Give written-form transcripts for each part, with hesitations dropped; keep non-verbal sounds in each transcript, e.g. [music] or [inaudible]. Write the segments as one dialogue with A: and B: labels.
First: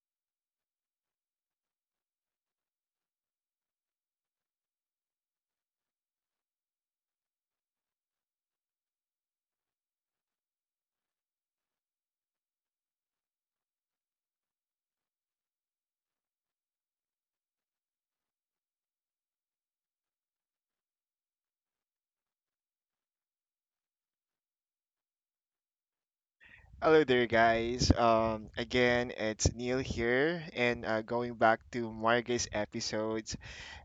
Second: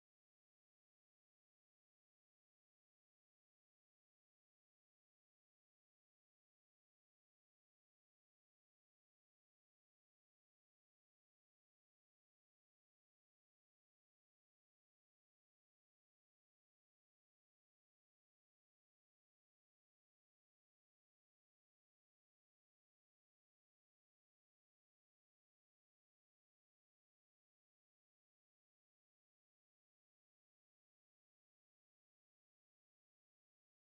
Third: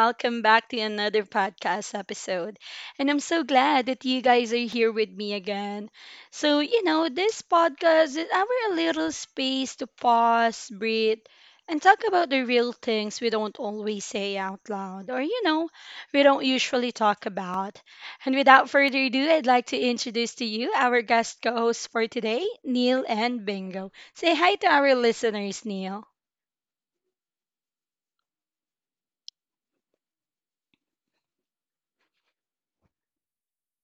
A: welcome back to another podcast episode. And I'm so glad that you guys are here with me again. So, this podcast is our little space to pause, breathe, and talk about the real things we don't always say out loud. We don't usually talk about. And without further ado, I'd like to introduce to you our guest co hosts for today, Neil and Bingo. Say hi to our listeners, Neil.
B: Hello there, guys. Again, it's Neil here, and going back to Margay's episodes.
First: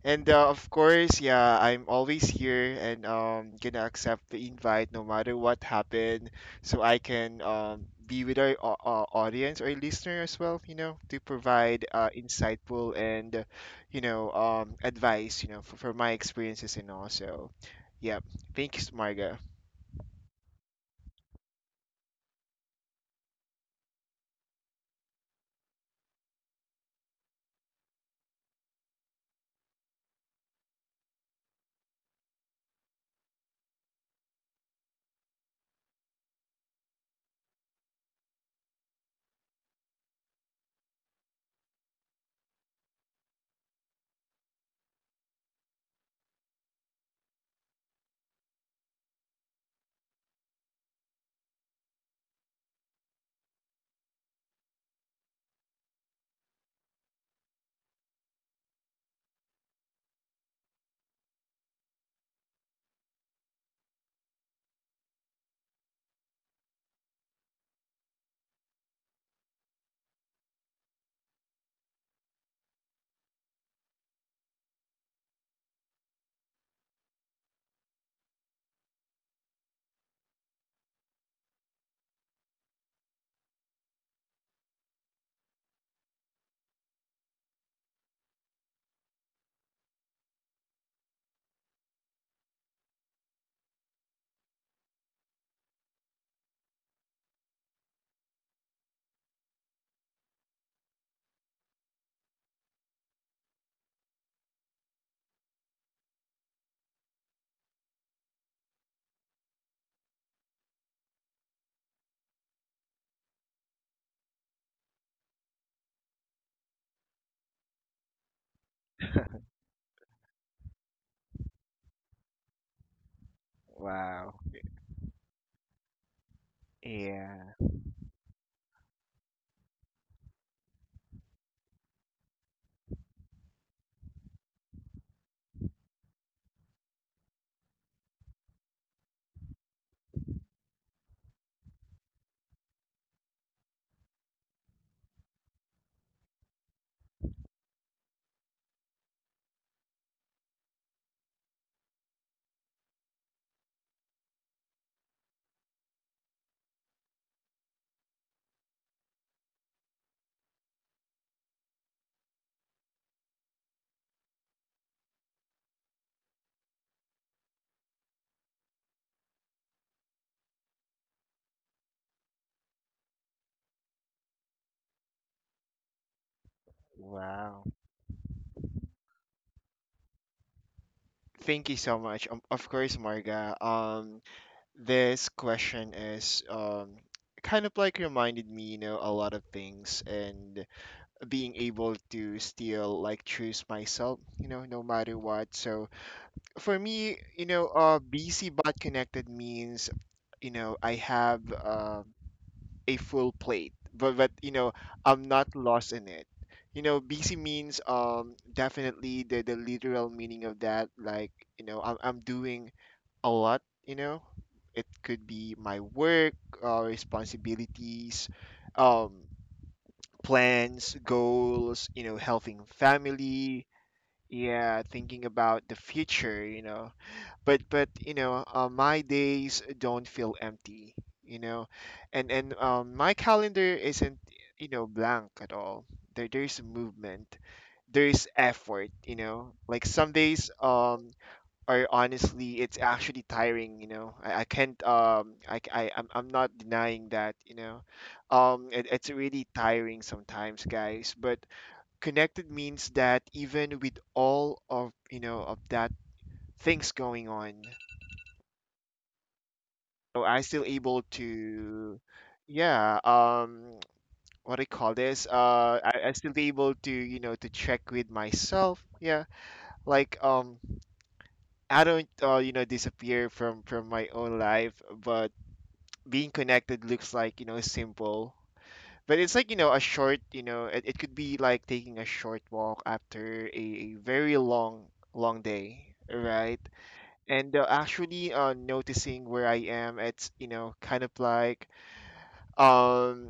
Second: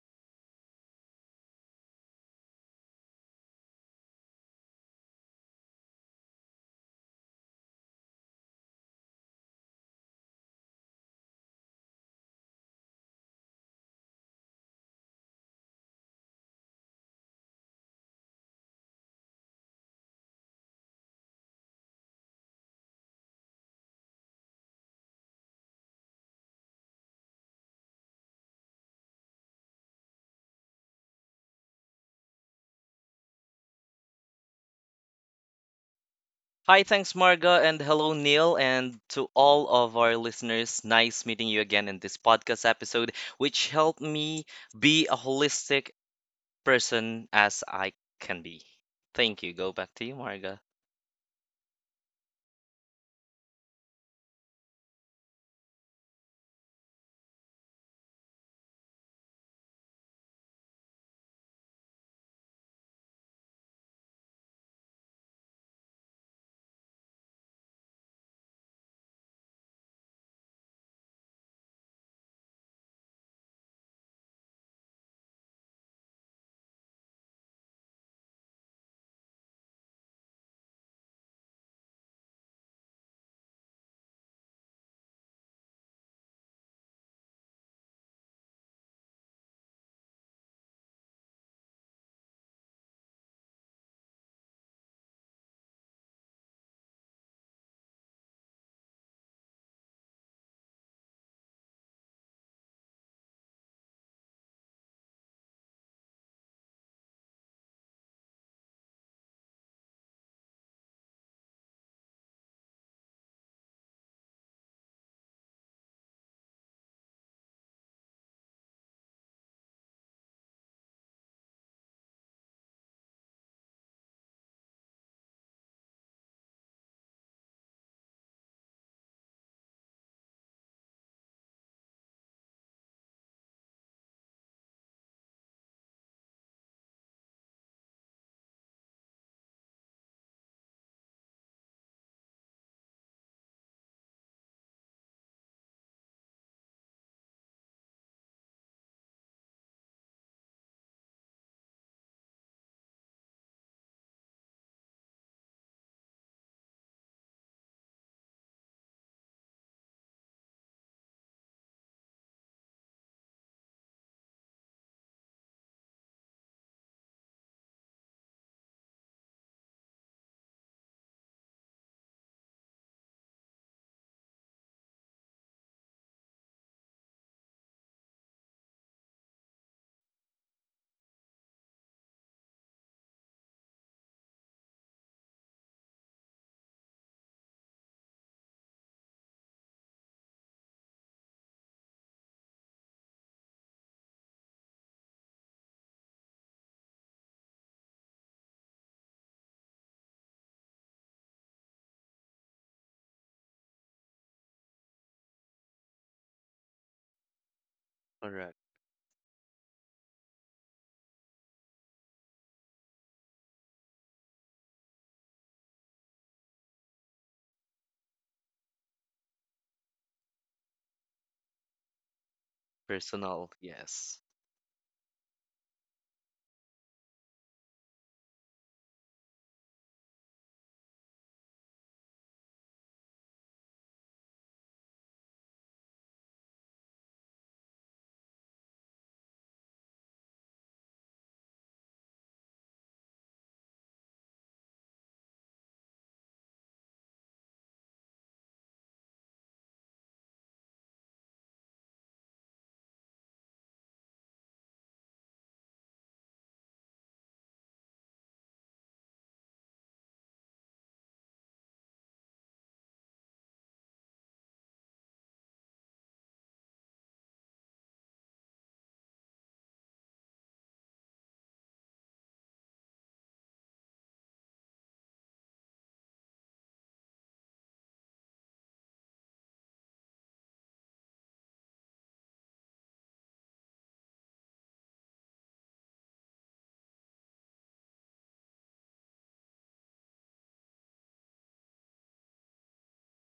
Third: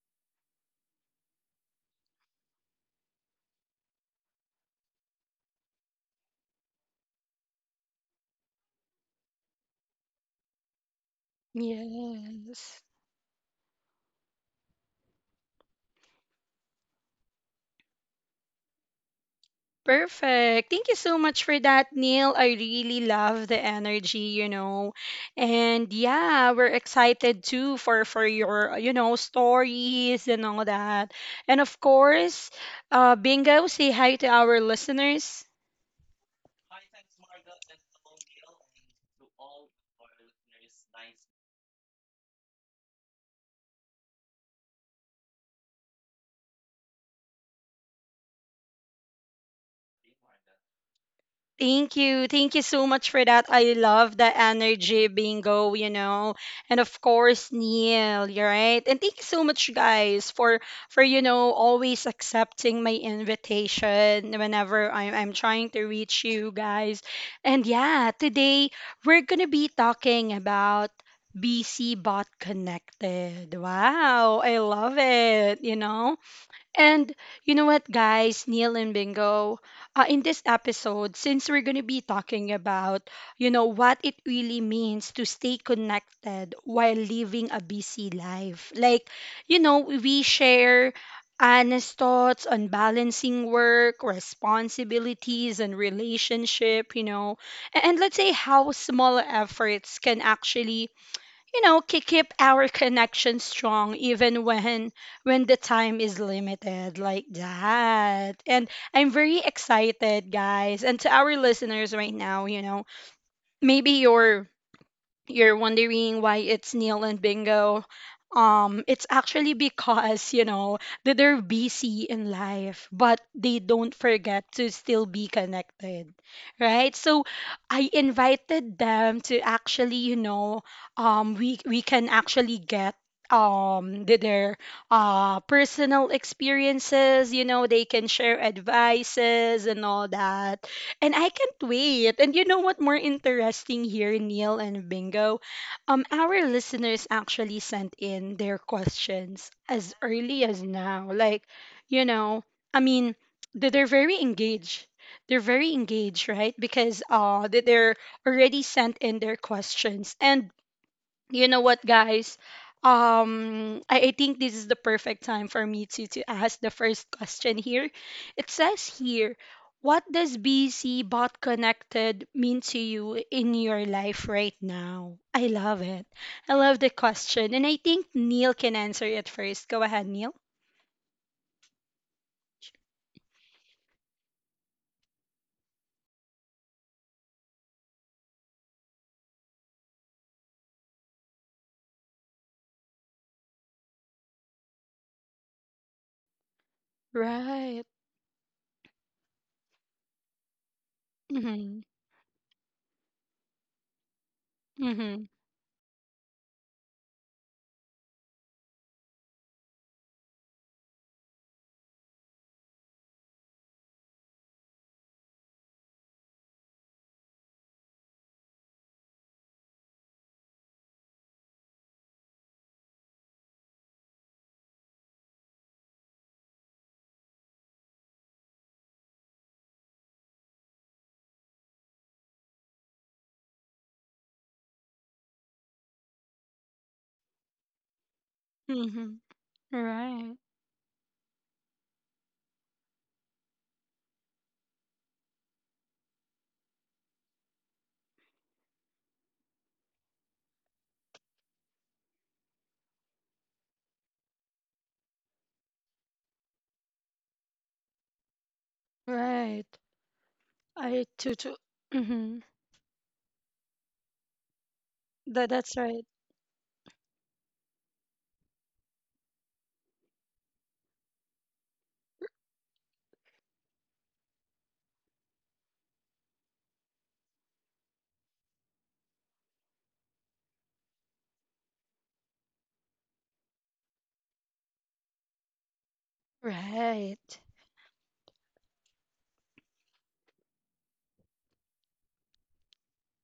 B: And of course, yeah, I'm always here and gonna accept the invite no matter what happened, so I can be with our, audience or listener as well, you know, to provide
A: Yes.
B: insightful advice, you know, for my experiences and also. Yep. Thanks, Marga.
A: Perfect. Thank you so much for that, Neil. I really love the energy, you know. And yeah, we're excited too for your, you know, stories and all that. And of course, Bingo, say hi to our listeners.
C: Hi, thanks, Marga, and hello, Neil, and to all of our listeners. Nice meeting you again in this podcast episode, which helped me be a holistic person as I can be. Thank you. Go back to you, Marga.
A: Thank you. Thank you so much for that. I love the energy bingo, you know. And of course, Neil, you're right. And thank you so much guys for you know always accepting my invitation whenever I'm trying to reach you guys. And yeah, today we're gonna be talking about BC Bot Connected. Wow, I love it, you know? And you know what, guys, Neil and Bingo, in this episode, since we're going to be talking about, you know, what it really means to stay connected while living a busy life, like, you know, we share honest thoughts on balancing work, responsibilities, and relationship, you know, and, let's say how small efforts can actually you know keep our connection strong even when the time is limited like that. And I'm very excited, guys, and to our listeners right now, you know, maybe you're wondering why it's Neil and Bingo. It's actually because, you know, that they're busy in life, but they don't
B: Wow.
A: forget to still be connected, right? So
B: Yeah.
A: I invited them to actually, you know, we can actually get the, their personal experiences, you know, they can share advices and all that. And I can't wait. And you know what more interesting here, Neil and Bingo? Our listeners actually sent in their questions as early as now. Like, you know, I mean, they're very engaged. They're very engaged, right? Because they're already sent in their questions. And you know what, guys, I think this is the perfect time for me to ask the first question here. It says here, what does BC Bot Connected mean to you in your life right now? I love it. I love the question,
B: Wow.
A: and I think Neil can answer it first. Go ahead, Neil.
B: Thank you so much. Of course, Marga. This question is kind of like reminded me, you know, a lot of things and being able to still like choose myself, you know, no matter what. So for me, you know,
A: Right.
B: BC bot connected means, you know, I have
A: Mm-hmm.
B: a full plate, but you know, I'm
A: Mm-hmm.
B: not lost in it. You know, BC means
C: Correct.
B: definitely the literal meaning of that, like you know, I'm doing a lot, you know. It could be my work, responsibilities, um, plans, goals, you know, helping
C: Personal,
B: family,
C: yes.
B: yeah, thinking about the future, you know. But you know, my days don't feel empty, you know, and my calendar isn't you know blank at all. There's movement, there's effort, you
A: Mm-hmm.
B: know, like some
A: Right.
B: days or honestly, it's actually tiring, you know. I can't I, c- I am I'm not denying that, you know. It's really tiring sometimes, guys, but connected means that even with all of, you know, of that things going on,
A: Right.
B: so I still able
A: I too too
B: to
A: mm-hmm.
B: yeah, [tsk] what do you call this?
A: that, that's right.
B: I still able to, you know, to check with myself. Yeah. Like I don't you know disappear from my own life, but being connected looks like you know simple but it's like you know a short you know it could be like taking a short walk after a very long day, right.
A: Right.
B: And actually noticing where I am, it's you know kind of like um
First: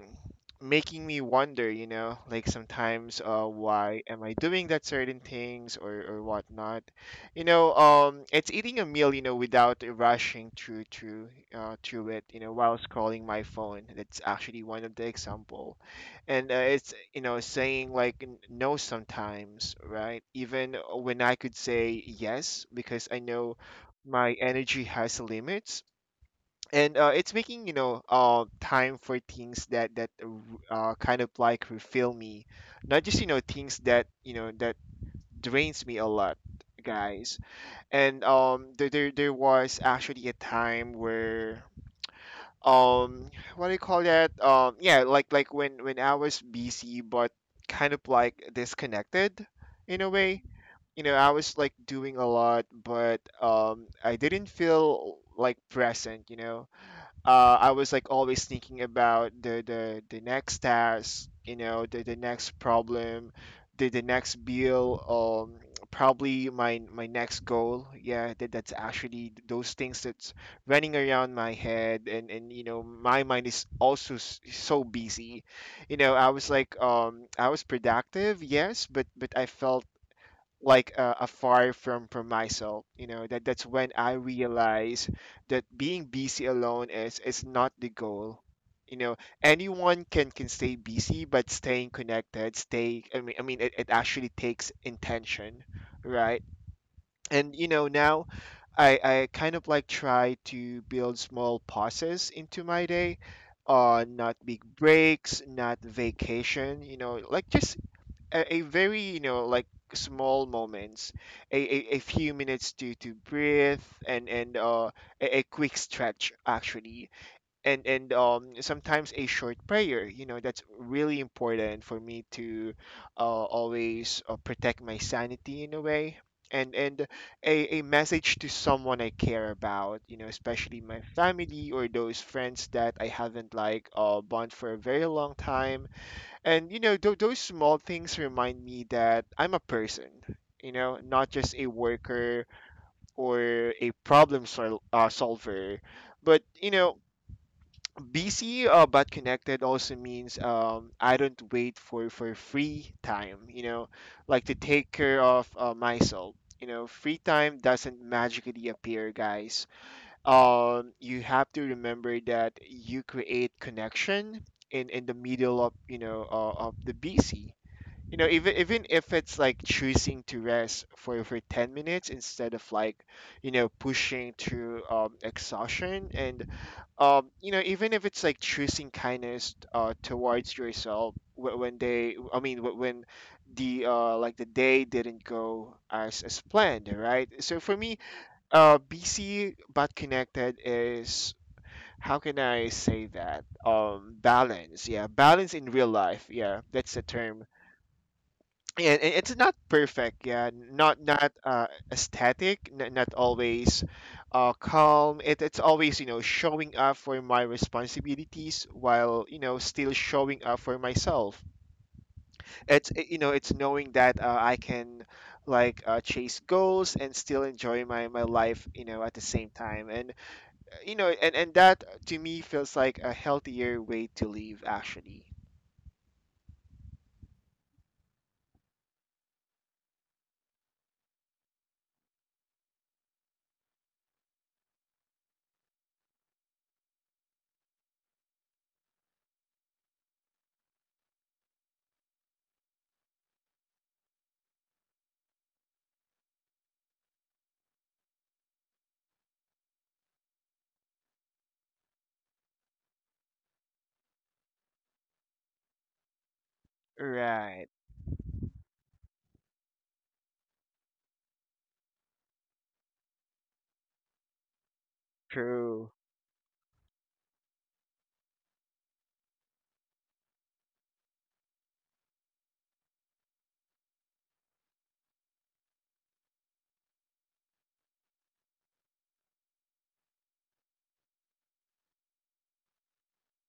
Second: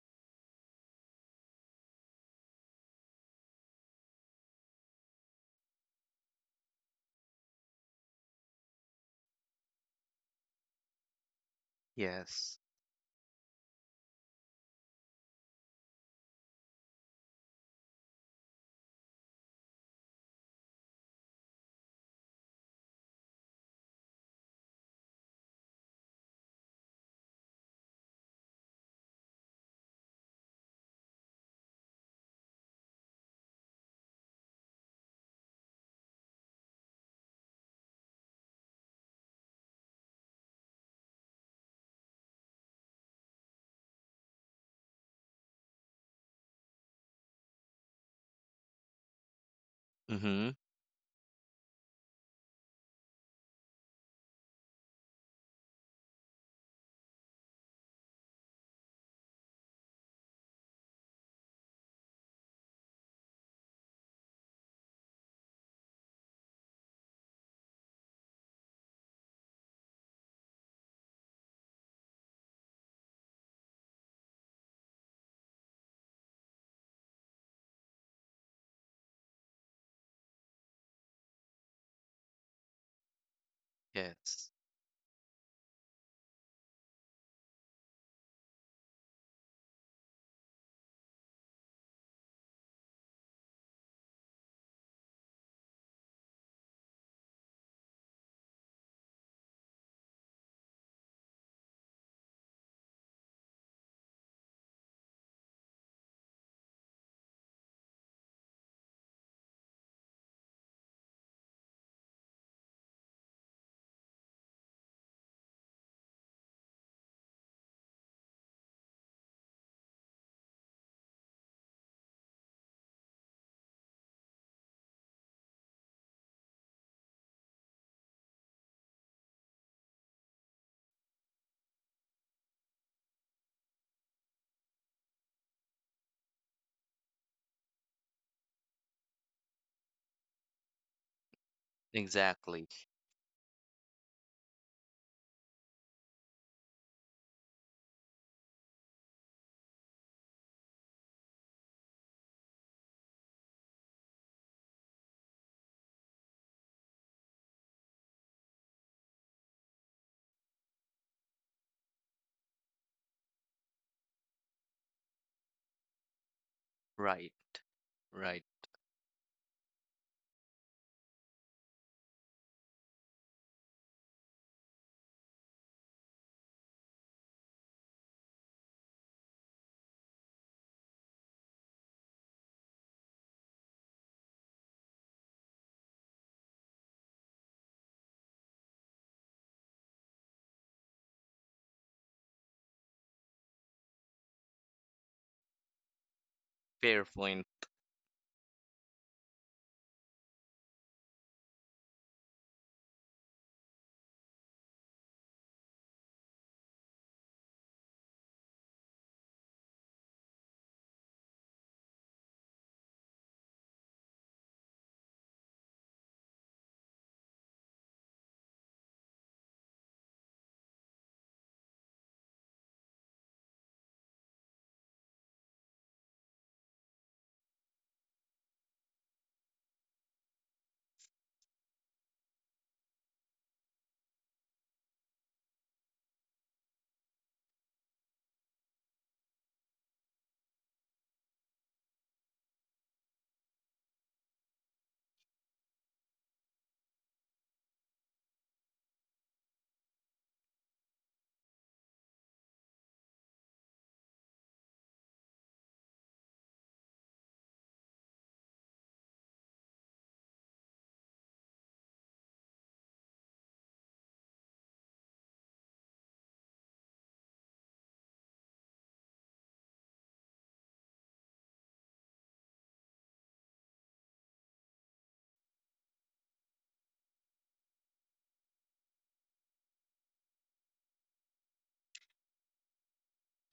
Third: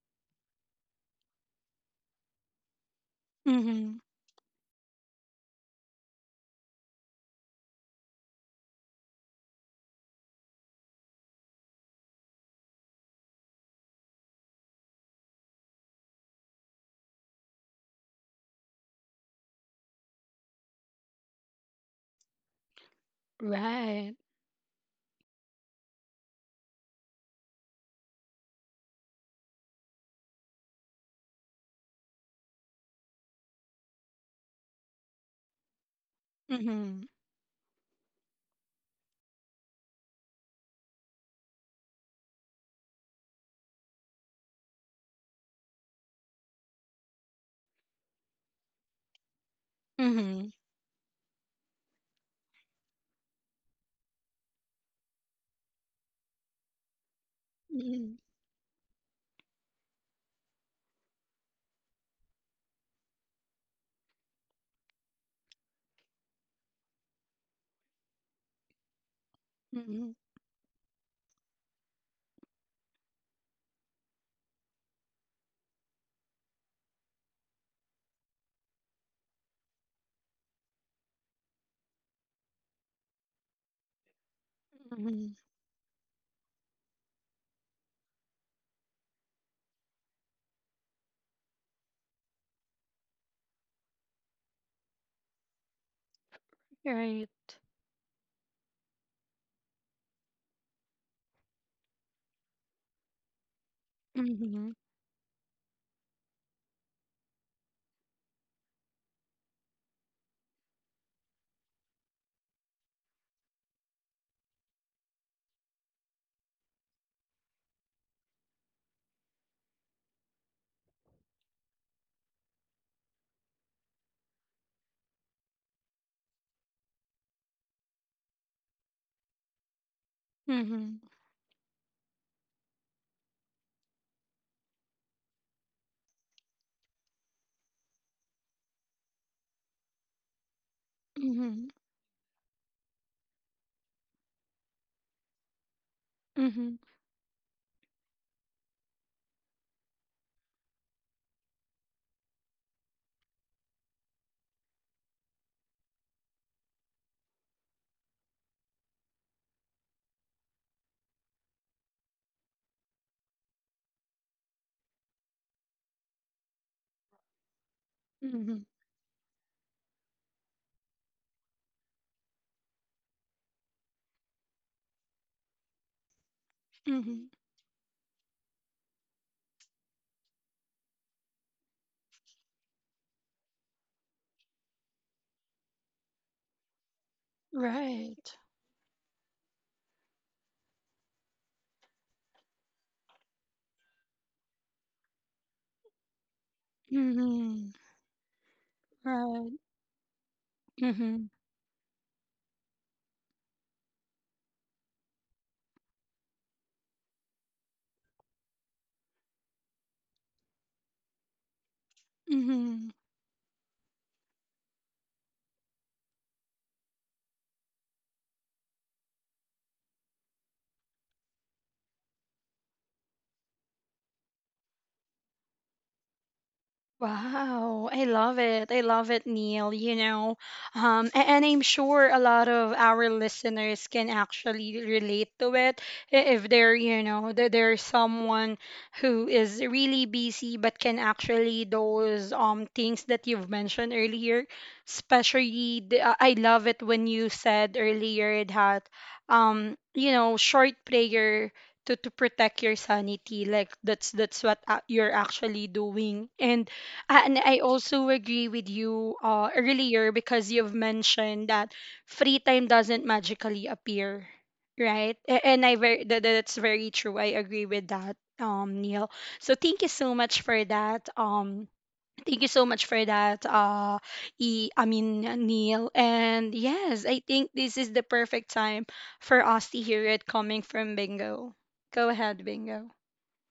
B: making me wonder, you know, like sometimes why am I doing that certain things or whatnot, you know. It's eating a meal, you know, without rushing through it, you know,
C: Yes.
B: while scrolling my phone. That's actually one of the example. And it's you know saying like no sometimes, right, even when I could say yes because I know
A: Right.
B: my energy has limits. And it's making you know time for things that kind of like refill me, not just you know things that you know that drains me a lot,
A: Mhm.
B: guys. And there was actually a time where um what do you call that, yeah, like when I was busy but kind of like disconnected in a way.
C: Mm-hmm.
A: Mhm.
B: You know, I was like doing a lot but I didn't feel like present, you know. I was like
A: Mhm.
B: always thinking about the next task, you know, the next problem, the next bill, probably my next goal. Yeah, that, that's actually those things
A: Mhm.
B: that's running around my head, and you know, my mind is also so busy. You know, I was like, I was productive, yes, but I felt like afar from myself, you know. That, that's when I
C: Yes.
B: realize
A: Mhm.
B: that being busy alone is not the goal, you know. Anyone can stay busy, but staying connected, stay I mean, it, it actually takes intention, right.
A: Right.
B: And you know now I kind of like try to build small pauses into my day. Not big
A: Mhm.
B: breaks, not vacation, you know, like just a very you know like small moments, a few minutes to breathe, and and uh, a quick stretch actually, and sometimes a short prayer, you know. That's really important for me to always protect my sanity in a way. and and a message to someone I care about, you know, especially
A: Mhm.
B: my family or those friends that I haven't like bond for a very long time. And you know, those small things remind me that I'm a person, you know, not just a
A: Mhm.
B: worker
C: Exactly.
B: or a solver. But you
A: Mhm.
B: know, busy but connected also means I don't wait for free time, you know, like to take care of myself. You know, free time doesn't magically appear, guys. You have to remember that you create connection in the middle of you know of the
C: Right.
B: busy, you know,
C: Right.
B: even
A: Mhm.
B: even if it's like choosing to rest for 10 minutes instead of like, you know, pushing through exhaustion. And
A: Mhm.
B: you know, even if it's like choosing kindness towards yourself wh- when they I mean when the the day didn't go as planned, right? So for me,
A: Right.
B: busy but connected is, how can I say that? Balance. Yeah, balance in real life. Yeah, that's the
C: Fair
B: term.
C: point.
A: Mhm.
B: Yeah, it's
A: Right.
B: not perfect. Yeah, not
A: Mhm.
B: aesthetic. Not always calm. It's always you know showing up for my responsibilities while you know still showing up for myself.
A: Mhm.
B: It's you know it's knowing that I can like chase goals and still enjoy my life, you know, at the same time. And you know and that to me feels like a healthier way to live actually.
A: Wow, I love it. I love it, Neil. You know, I'm sure a lot of our listeners can actually relate to it if they're, you know, there's someone who is really busy but can actually those things that you've mentioned earlier. Especially, the, I love it when you said earlier that, you know, short prayer. To protect your sanity, like that's what you're actually doing. And I
B: Right.
A: also agree with you, earlier, because you've mentioned that free time doesn't magically appear, right? And I
B: True.
A: very that's very true. I agree with that, Neil. So thank you so much for that. Thank you so much for that. I mean Neil. And yes, I think this is the perfect time for us to hear it coming from Bingo. Go ahead, Bingo.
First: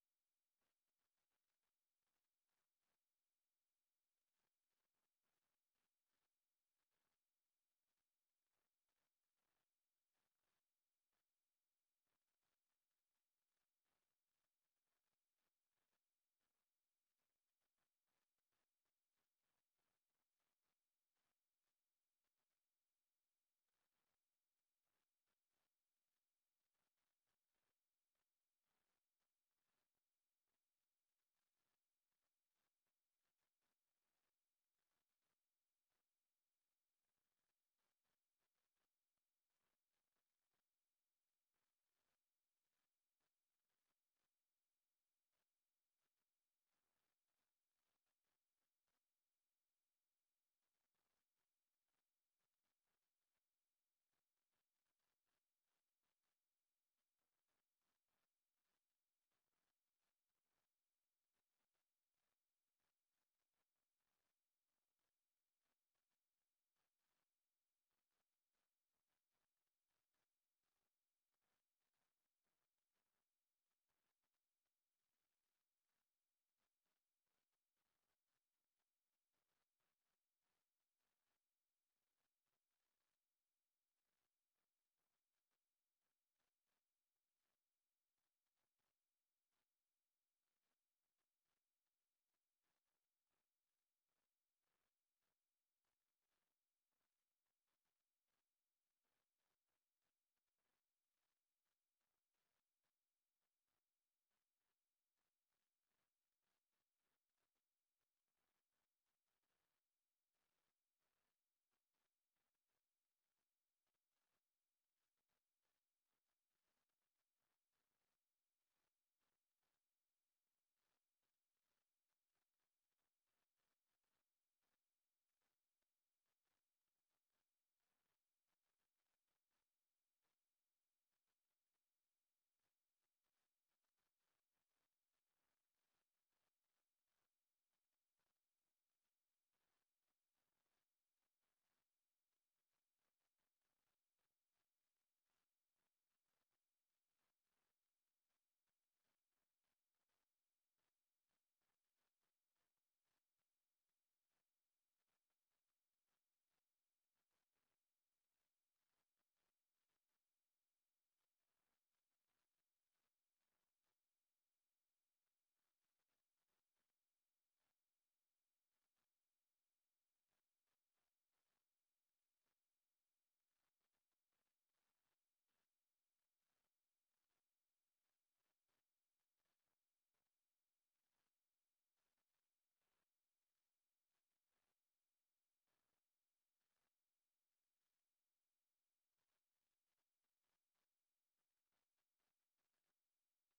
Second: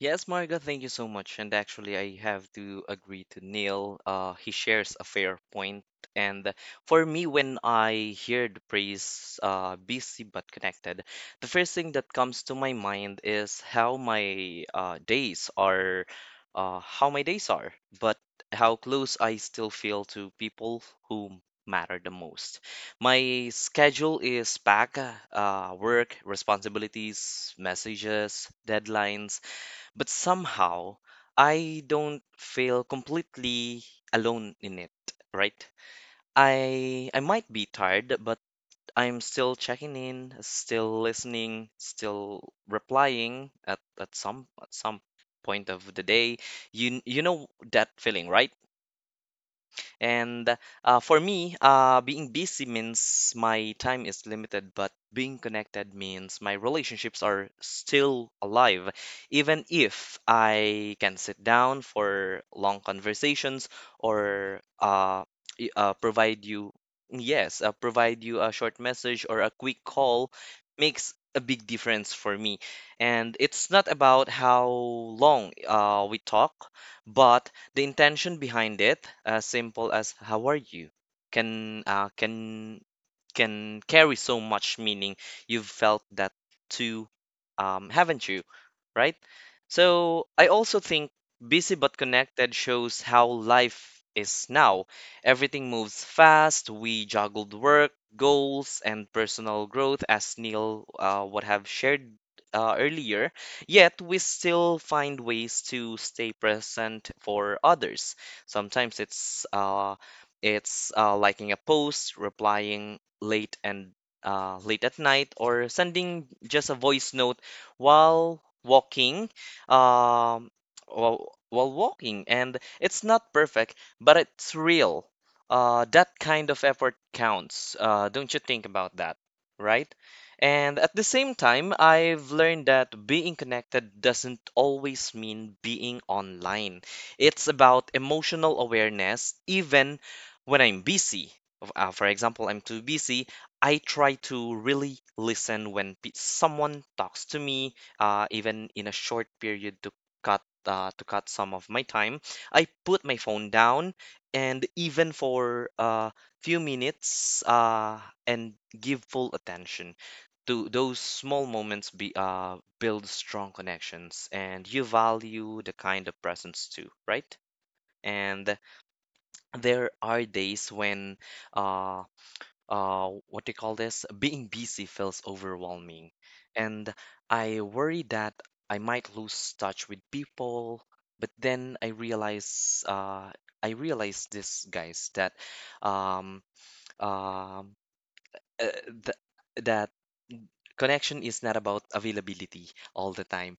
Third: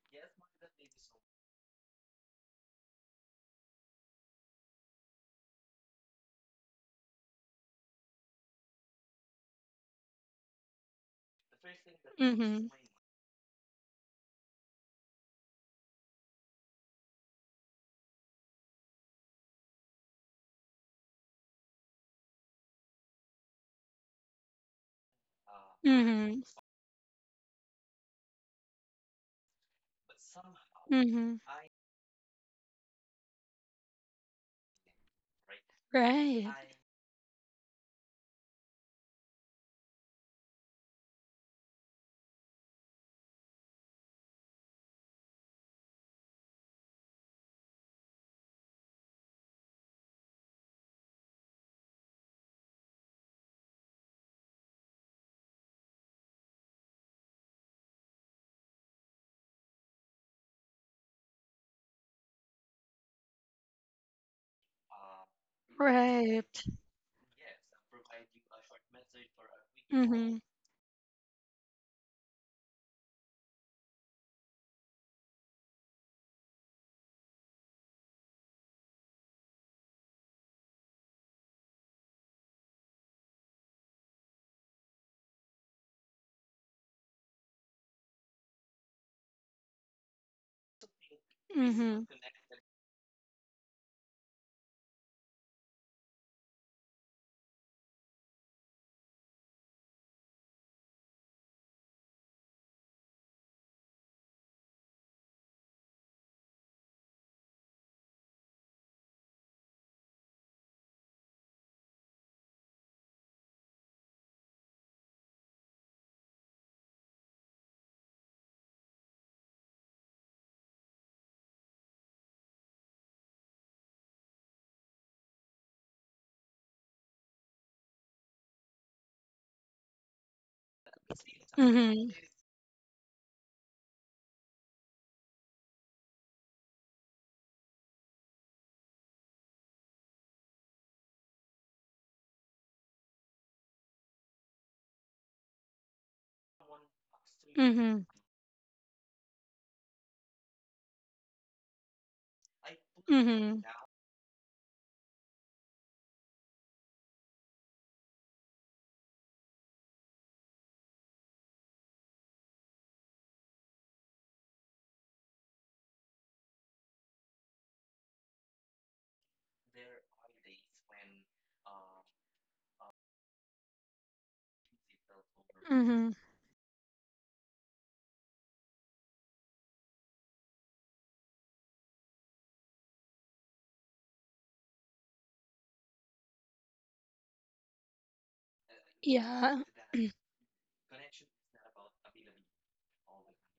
C: Yes, Marga, thank you so much. And actually, I have to agree to Neil. He shares a fair point. And for me, when I hear the phrase busy but connected, the first thing that comes to
A: Mm-hmm.
C: my mind is how my days are, uh, how my days are, but how close I still feel to people who matter the most. My schedule is packed, work,
A: Mm-hmm.
C: responsibilities, messages, deadlines, but somehow,
A: Mm-hmm.
C: I don't feel completely alone in it, right?
A: Right.
C: I might be tired, but I'm still checking in, still listening, still replying at, at some point of the day. You know that feeling, right? And for me, being busy means my time is limited, but being connected means my relationships are still alive, even if I can sit down for long conversations or y- uh, provide
A: Right.
C: you, yes, provide you a short message or a quick call
A: Mm-hmm.
C: makes a big difference for me. And it's not about how long we talk, but the intention behind it. As simple as "How are you?" can uh, can can carry so much meaning. You've felt that too, haven't you? Right? So I also think Busy But
A: Mm-hmm.
C: Connected shows how life is now. Everything moves fast. We juggled work, goals, and personal growth, as Neil would have shared earlier. Yet, we still find ways to stay present for others. Sometimes it's liking a post, replying late and late at night, or sending just a voice note while walking. Um, while walking, and it's not perfect, but it's real. That kind of effort counts. Don't you think about that, right? And at the same time,
A: Mm-hmm.
C: I've learned that being connected doesn't always mean being online. It's about emotional awareness, even when I'm busy. For example, I'm too busy. I try to really listen when someone talks to me,
A: Mm-hmm.
C: even in a short period to cut some of my time. I put my phone
A: Mm-hmm.
C: down, and even for a few minutes, and give full attention. Those small moments build strong connections and you value the kind of presence too, right? And there are days when uh, what do you call this? Being busy feels
A: Mm-hmm.
C: overwhelming. And I worry that I might lose touch with people, but then I realize this, guys, that um, um, uh,
A: Yeah.
C: that
A: [clears throat]
C: connection is not about availability all the time,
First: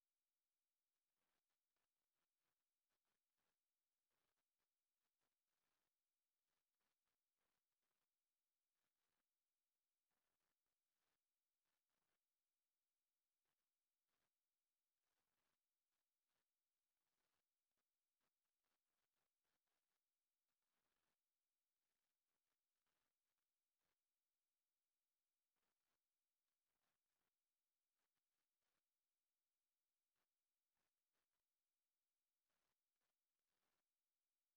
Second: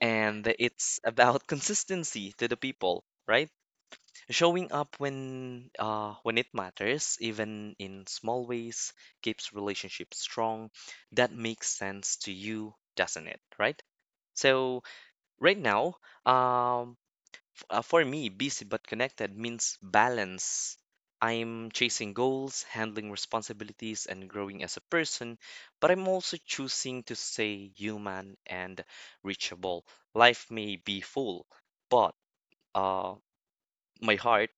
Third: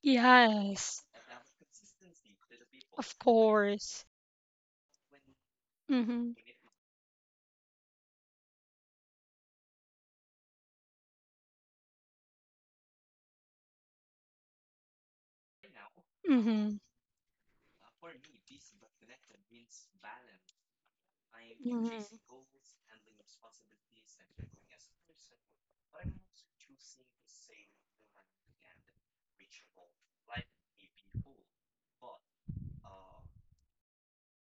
C: and it's
A: Yes.
C: about [laughs] consistency to the people,
A: Of
C: right?
A: course.
C: Showing up
A: Mm-hmm.
C: when it matters, even in small ways, keeps relationships strong. That makes sense to you, doesn't it? Right? So right now,
A: Mm-hmm.
C: um, for me, busy but connected means balance. I'm
A: Mm-hmm.
C: chasing goals, handling responsibilities, and growing as a person, but I'm also choosing to stay human and reachable. Life may be full, but uh, my heart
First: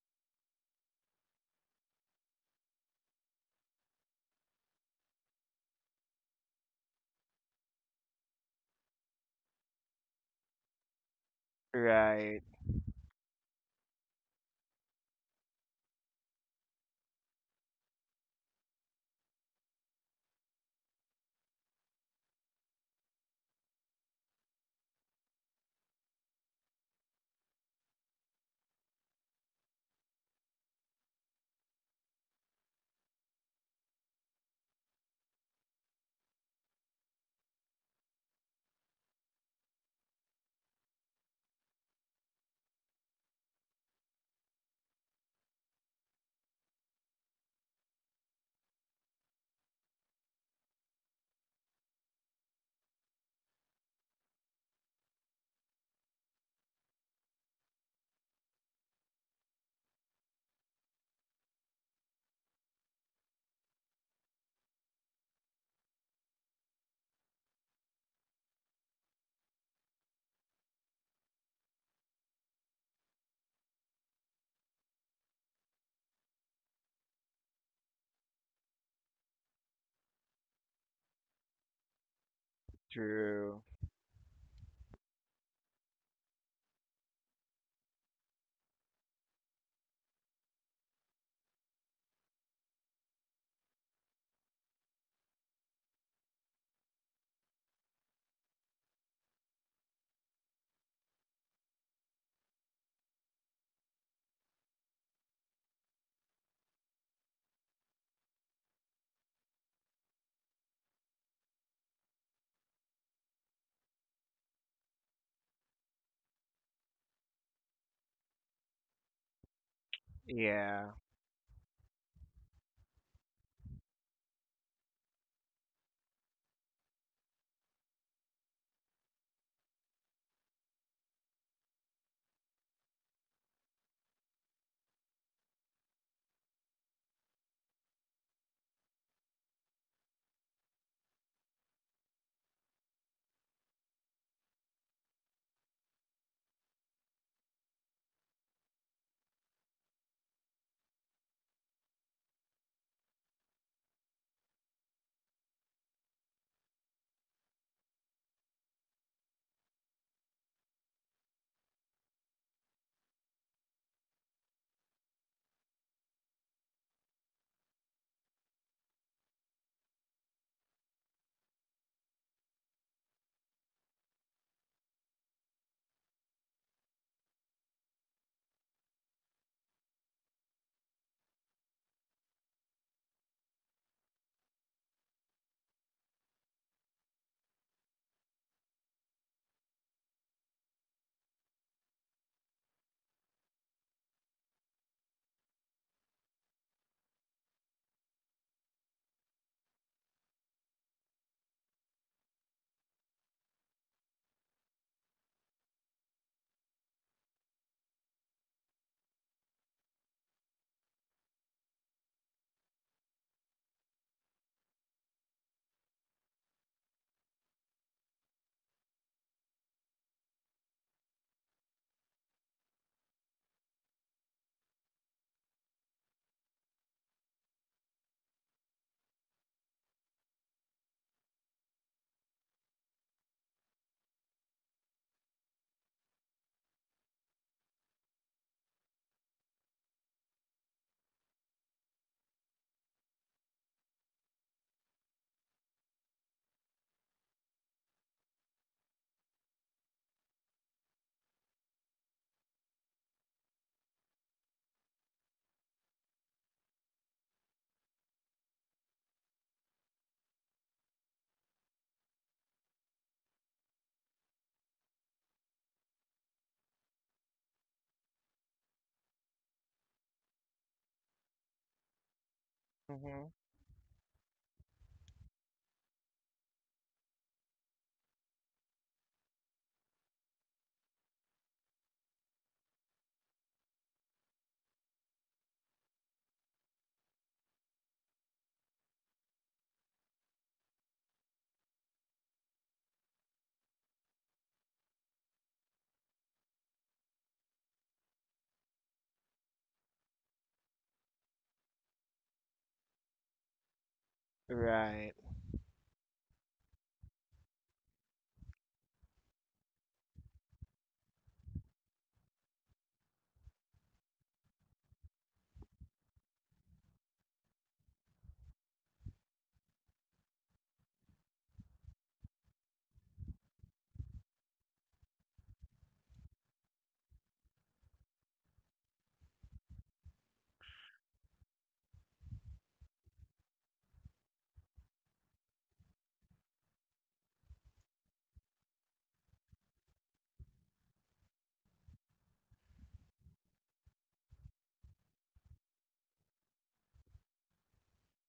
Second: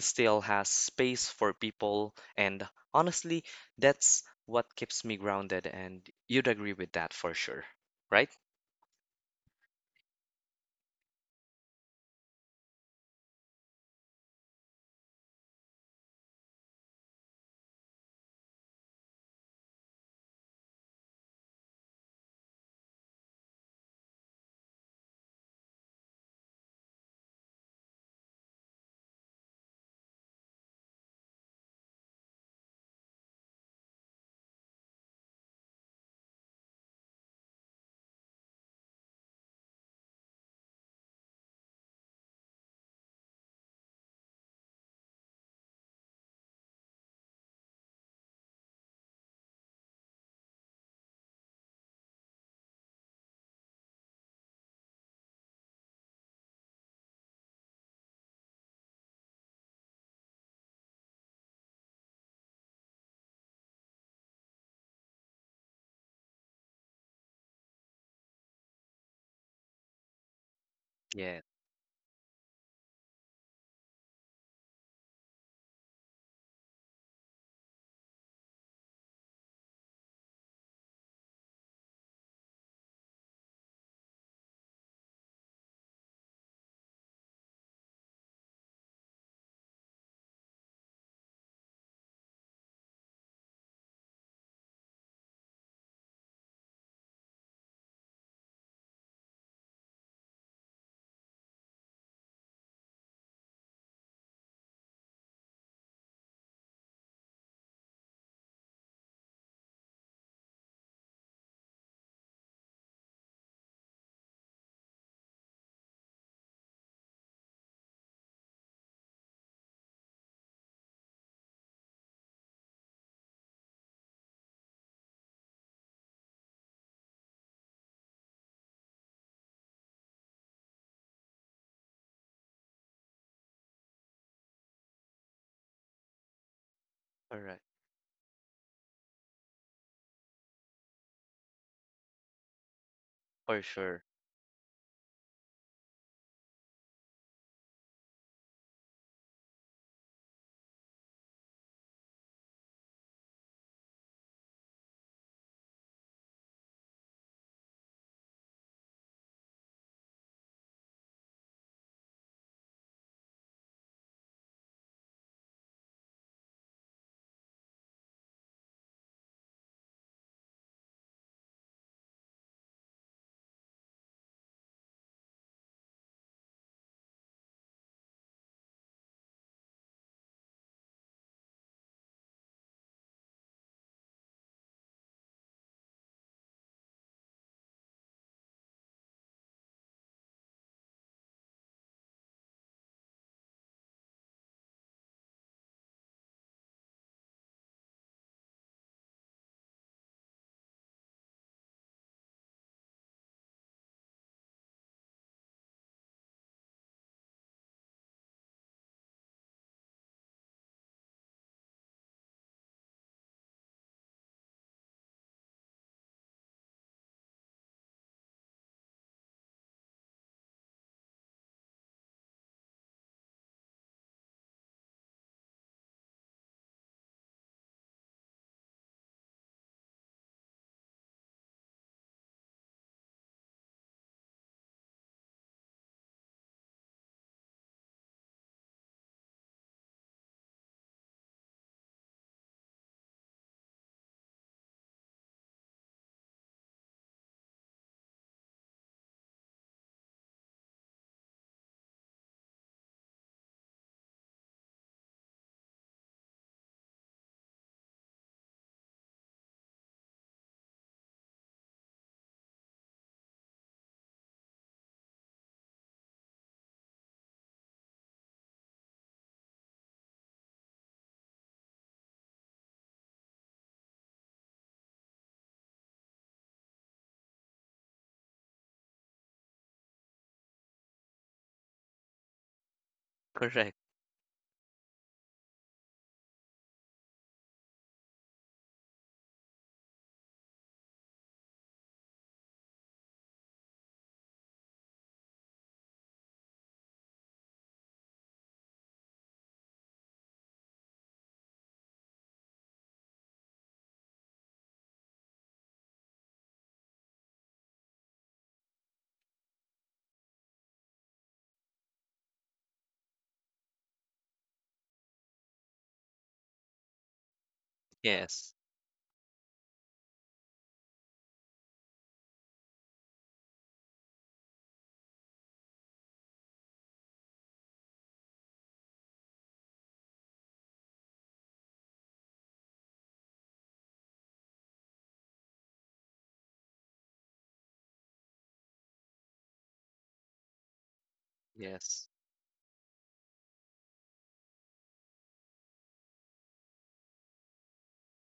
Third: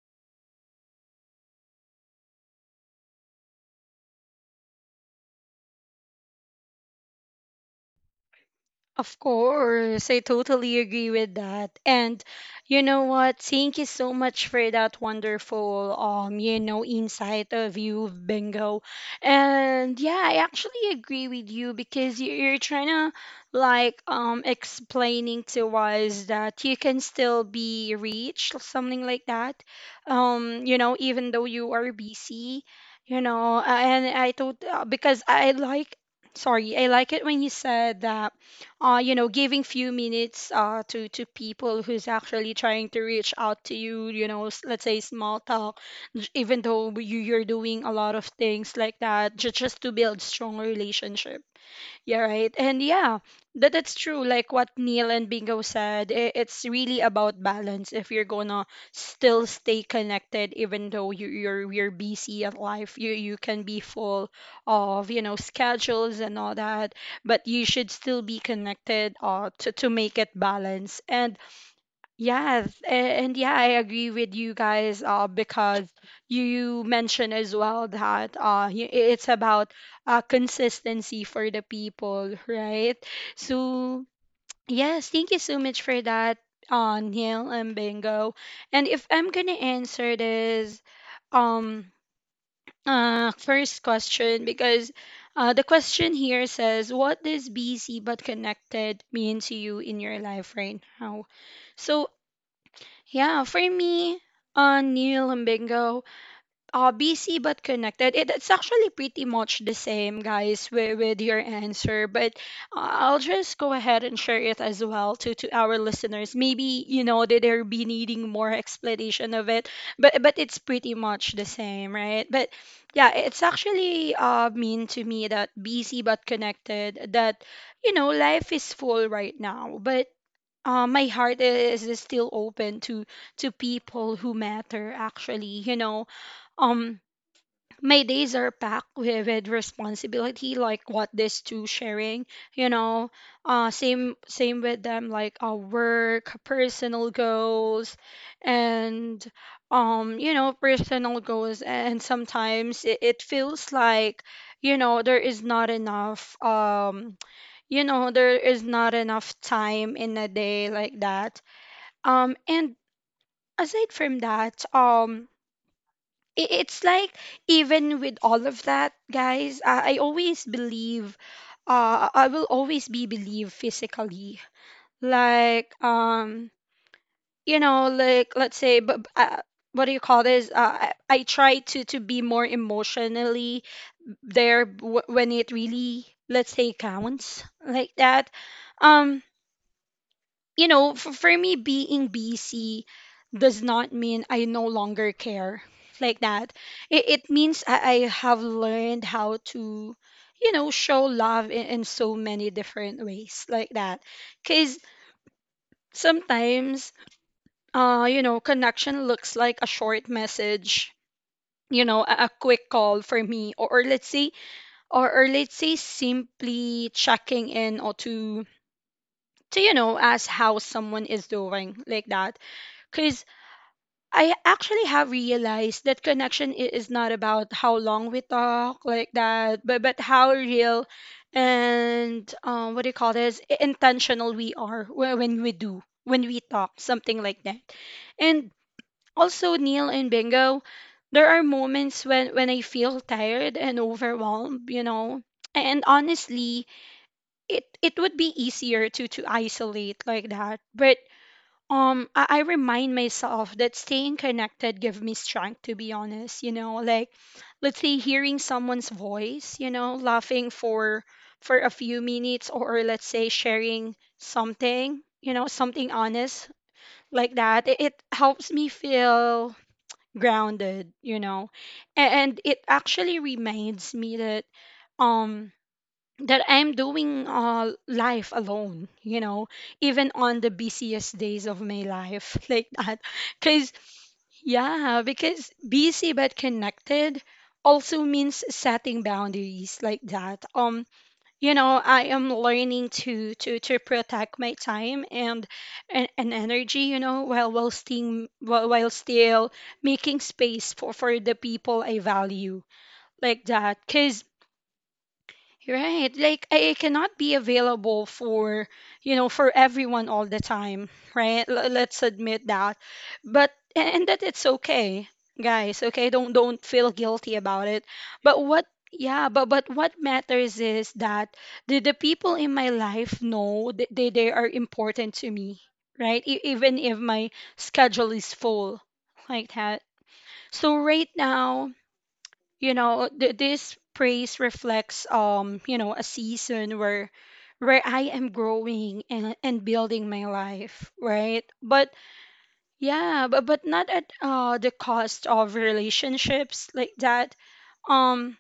C: still has space for people, and honestly, that's what keeps me grounded, and you'd agree with that for sure, right?
A: Of course, I totally agree with that. And
B: Right.
A: you know what? Thank you so much for that wonderful, you know, insight of you, Bingo. And yeah, I actually agree with you, because you're trying to like explaining to us that you can still be reached, something like that. You know, even though you are busy, you know, and I thought because I like, sorry, I like it when you said that, you know, giving few minutes, to people who's actually trying to reach out to you, you know, let's say small talk, even though you're doing a lot of things like that, just to build strong relationship. Yeah, right. And yeah, that's true. Like what Neil and Bingo said, it's really about balance. If you're gonna still stay connected, even though you're busy at life, you can be full of you know schedules and all that, but you should still be connected, to make it balance. And
C: Yeah,
A: yes, a- and yeah, I agree with you guys, because you mentioned as well that, it's about, consistency for the people, right?
B: True.
A: So, yes, thank you so much for that, Neil and Bingo. And if I'm gonna answer this um first question, because, the question here says, what does busy but connected mean to you in your life right now? So yeah, for me, Neil and Bingo, busy but connected. It's actually pretty much the same, guys, with your answer. But, I'll just go ahead and share it as well to our listeners. Maybe, you know, they'll be needing more explanation of it. But it's pretty
B: Yeah.
A: much the same, right? But yeah, it's actually, mean to me that busy but connected, that, you know, life is full right now. But, my heart is still open to people who matter, actually, you know. Um,
C: all right,
A: my days are packed with responsibility, like what these two sharing, you know, uh,
C: for sure.
A: same with them, like, work, personal goals and um, you know, personal goals. And sometimes it, it feels like, you know, there is not enough um, you know, there is not enough time in a day like that. Um, and aside from that, it's like, even with all of that, guys, I always believe, I will always be believe physically. Like, you know, like let's say, but what do you call this? I try to be more emotionally there when it really, let's say, counts like that. Um, you know, for me, being busy does not mean I no longer care like that. It means I have learned how to, you know, show love in so many different ways like that. Because sometimes, you know, connection looks like a short message. You know, a quick call for me, or let's say, simply checking in, or to you know, ask how someone is doing, like that. Because I actually have realized that connection is not about how long we talk like that, but how real and what do you call this? Intentional we are when we do, when we talk, something like that. And also, Neil and Bingo, there are moments when I feel tired and overwhelmed, you know. And honestly, it would be easier to isolate like that, but I remind myself that staying connected gives me strength, to be honest. You know, like, let's say hearing someone's voice, you know, laughing for a few minutes, or let's say sharing something, you know, something honest like that. It helps me feel grounded, you know, and it actually
B: Mhm.
A: reminds me that um, that I'm doing all life alone, you know, even on the busiest days of my life, [laughs] like that. Because,
C: Correct.
A: yeah, because busy but connected also means setting boundaries like that. You know, I am learning to protect my time and energy, you know, while staying while still making space for the people I value like that. Because
B: Right.
A: right. Like I cannot be available for, you know, for everyone all the time, right? Let's admit that. But and that it's okay, guys. Okay, don't feel guilty about it. But what
C: Yes,
A: yeah, but what matters is that the people in my life know that they are important to me, right? Even if my schedule is full like that. So right now, you know this praise reflects you know a season where I am growing and building my life right, but
C: yes,
A: yeah, but not at the cost of relationships like that. Um,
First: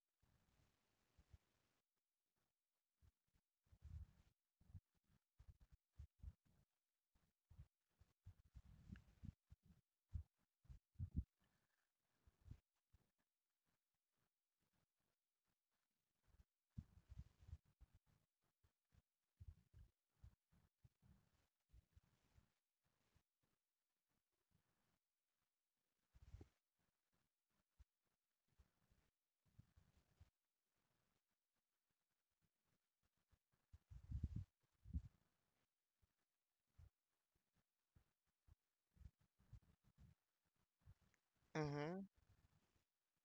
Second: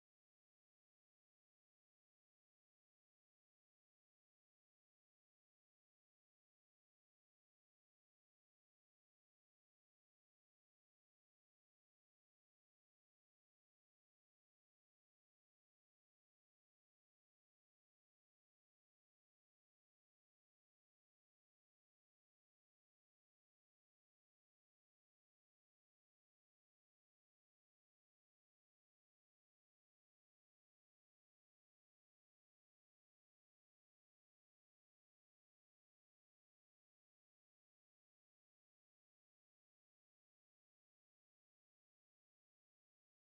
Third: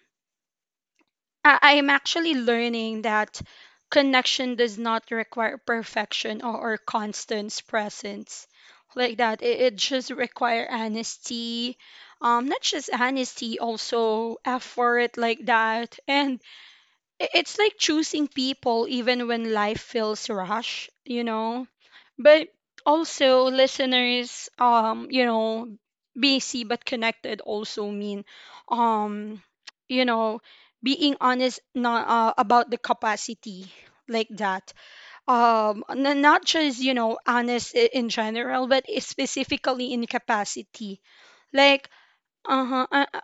A: I am actually learning that connection does not require perfection or constant presence like that. It just require honesty, not just honesty, also effort like that. And it's like choosing people even when life feels rush, But also, listeners, busy but connected also mean, um, you know, being honest not, about the capacity like that. Not just, honest in general, but specifically in capacity. Like,
B: Mhm.
A: uh-huh, uh,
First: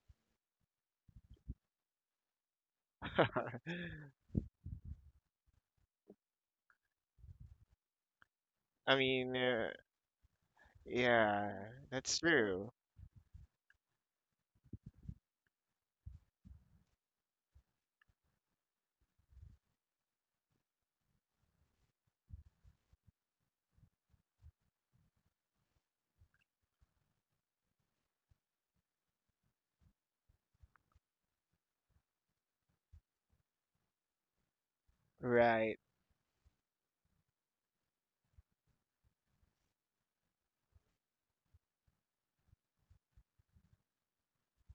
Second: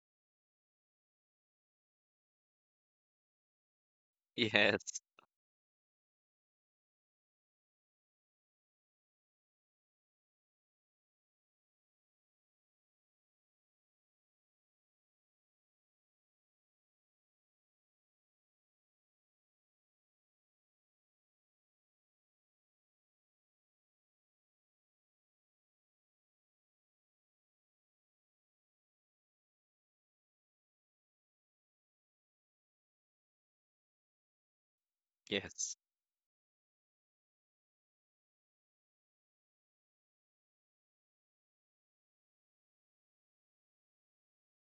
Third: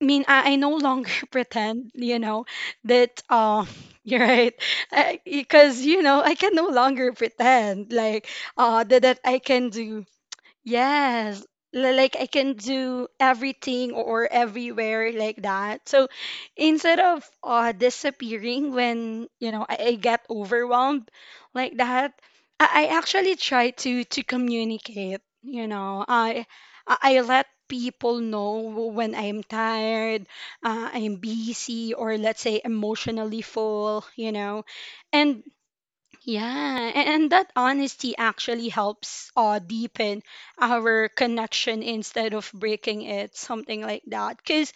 A: I mean, I no longer [laughs] pretend, that
B: [laughs]
A: [laughs] you're
C: [laughs]
A: right,
C: yes.
A: because you know I can no longer pretend like uh
B: I
A: that, that
B: mean,
A: I
B: uh,
A: can do Yes.
B: yeah,
A: Like
B: that's
A: I can
B: true.
A: do everything or everywhere like that. So instead of disappearing when, I get overwhelmed like that, I actually try to communicate, you know. I let people know when I'm tired, I'm busy or let's say emotionally full, you know. And
C: Yes,
B: Right.
A: yeah, and that honesty actually helps deepen our connection instead of breaking it, something like that. Because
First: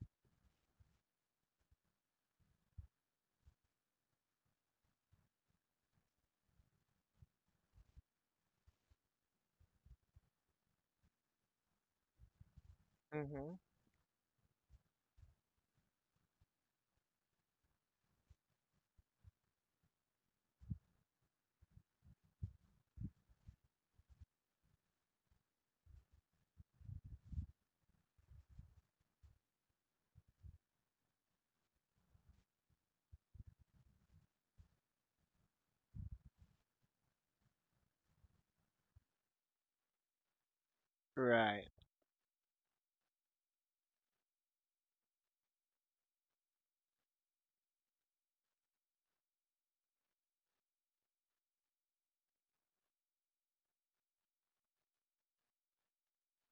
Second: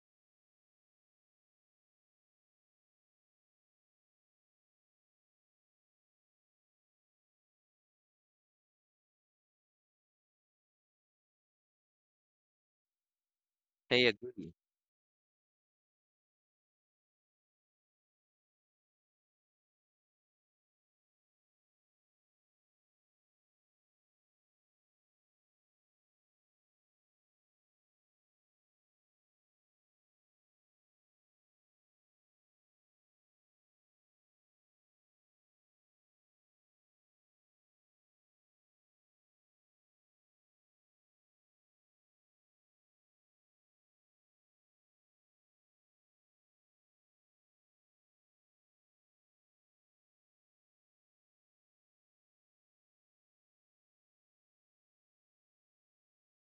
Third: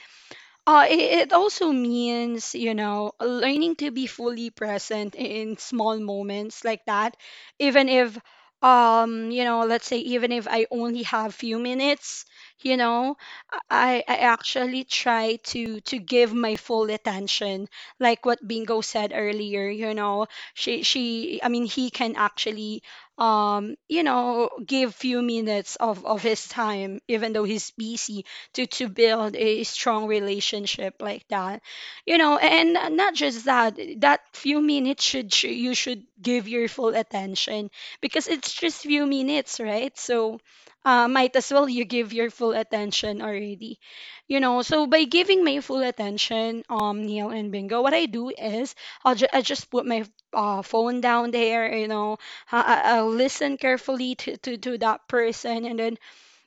A: it also means, you know, learning to be fully present in small moments like that. Even if, you know, let's say even if I only have few minutes, you know,
B: Mhm.
C: I
A: I
C: agree.
A: actually try to give my full attention, like what Bingo said earlier, you know, she, I mean, he can actually, you know, give few minutes of his time, even though he's busy to build a strong relationship like that, you know. And not just that few minutes you should give your full attention because it's just few minutes, right? So might as
B: Right.
A: well you give your full attention already, you know. So by giving my full attention, Neil and Bingo, what I do is I just put my phone down there, you know. I'll listen carefully to that person, and then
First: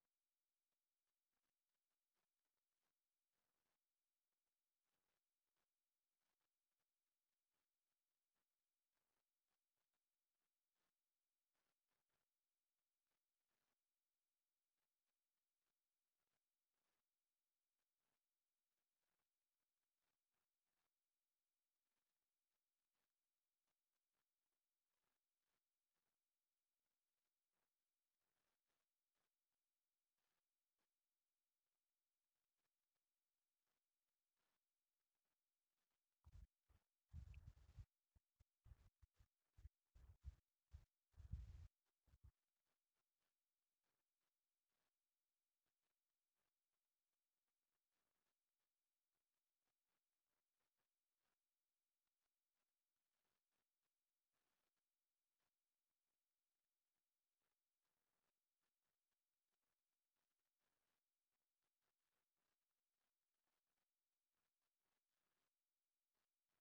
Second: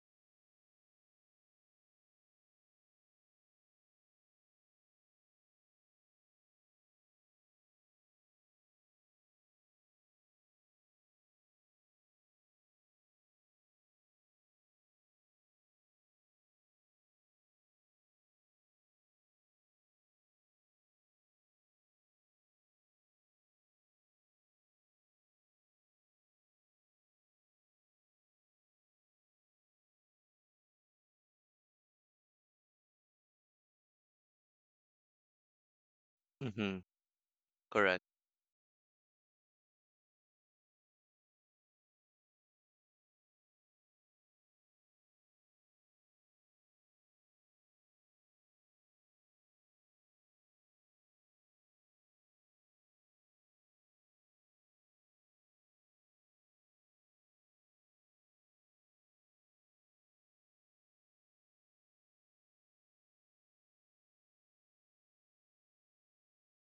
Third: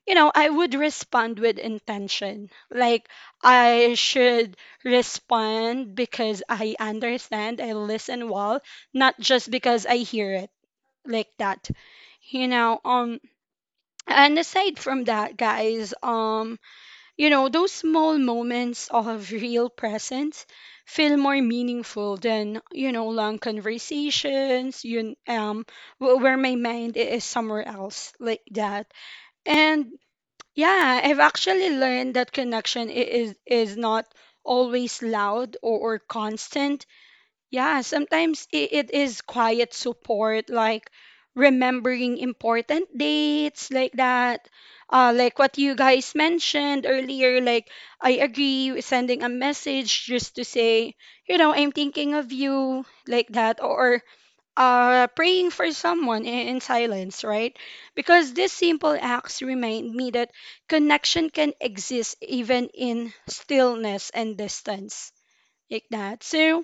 A: you know, I would respond with intention. Like, I should respond because I understand, I listen well, not just because I hear it like that. You know, um, and aside from that, guys, those small moments of [laughs] real presence feel more meaningful than, you know, long conversations, where my mind is somewhere else like that. And yeah, I've actually learned that connection is not always loud or
C: Mm-hmm.
A: constant. Yeah,
C: Correct.
A: sometimes I it is quiet support, like remembering important dates like that. Like what you guys mentioned earlier, like I agree, with sending a message just to say, you know, I'm thinking of you, like that, or praying for someone in silence, right? Because these simple acts remind me that connection can exist even in stillness and distance. Like that. So,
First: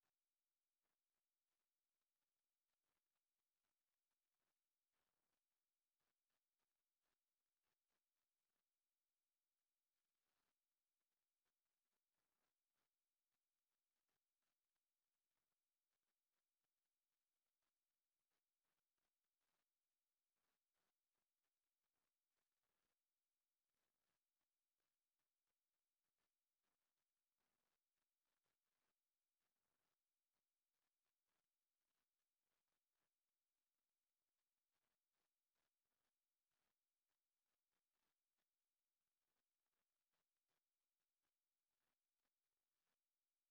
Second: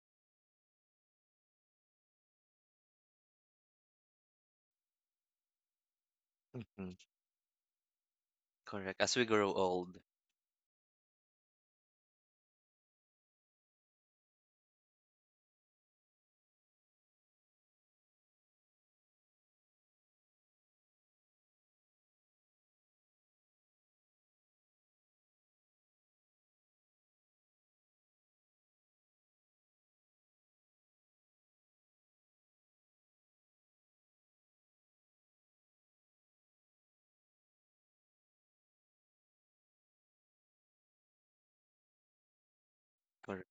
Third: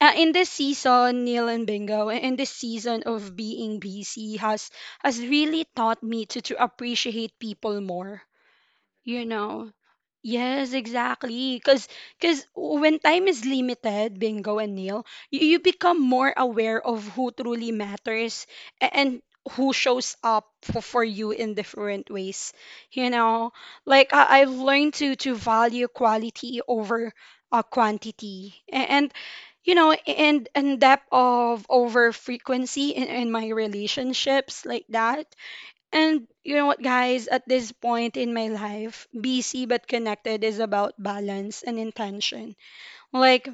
A: in this season, Neil and Bingo, in this season of being busy, has really taught me to
C: Mm-hmm.
A: appreciate people more.
C: Correct. As
A: You
C: we grow
A: know,
C: old.
A: yes, exactly. Because when time is limited, Bingo and Neil, you become more aware of who truly matters, and who shows up for you in different ways. You know, like I, I've learned to value quality over quantity. And you know, and depth of over frequency in my relationships like that. And you know what, guys, at this point in my life, busy but connected is about balance and intention. Like,
C: Correct.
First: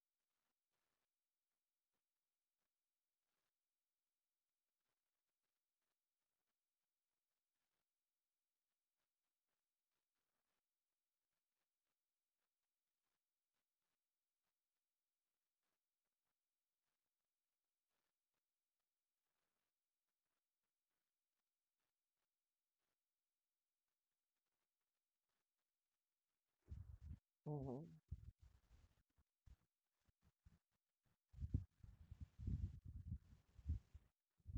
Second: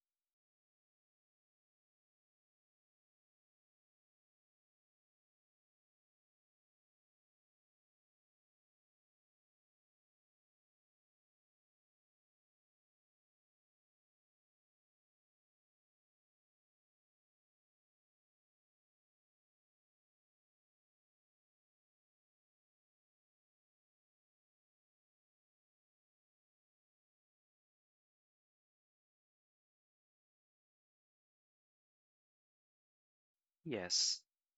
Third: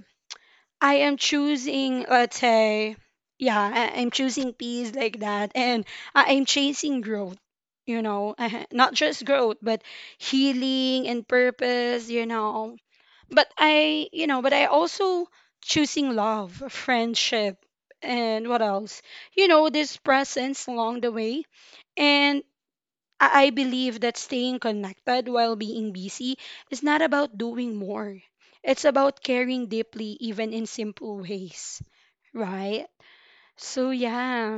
A: I am choosing, let's say, yeah, I'm choosing peace like that, and I'm chasing growth, you know, [laughs] not just growth, but healing and purpose, you know. But I, you know, but I also choosing love, friendship, and what else? You know, this presence along the way. And I believe that staying connected while being busy is not about doing
B: Mhm.
A: more. It's about caring deeply, even in simple ways, right? So,
C: Yes.
A: yeah.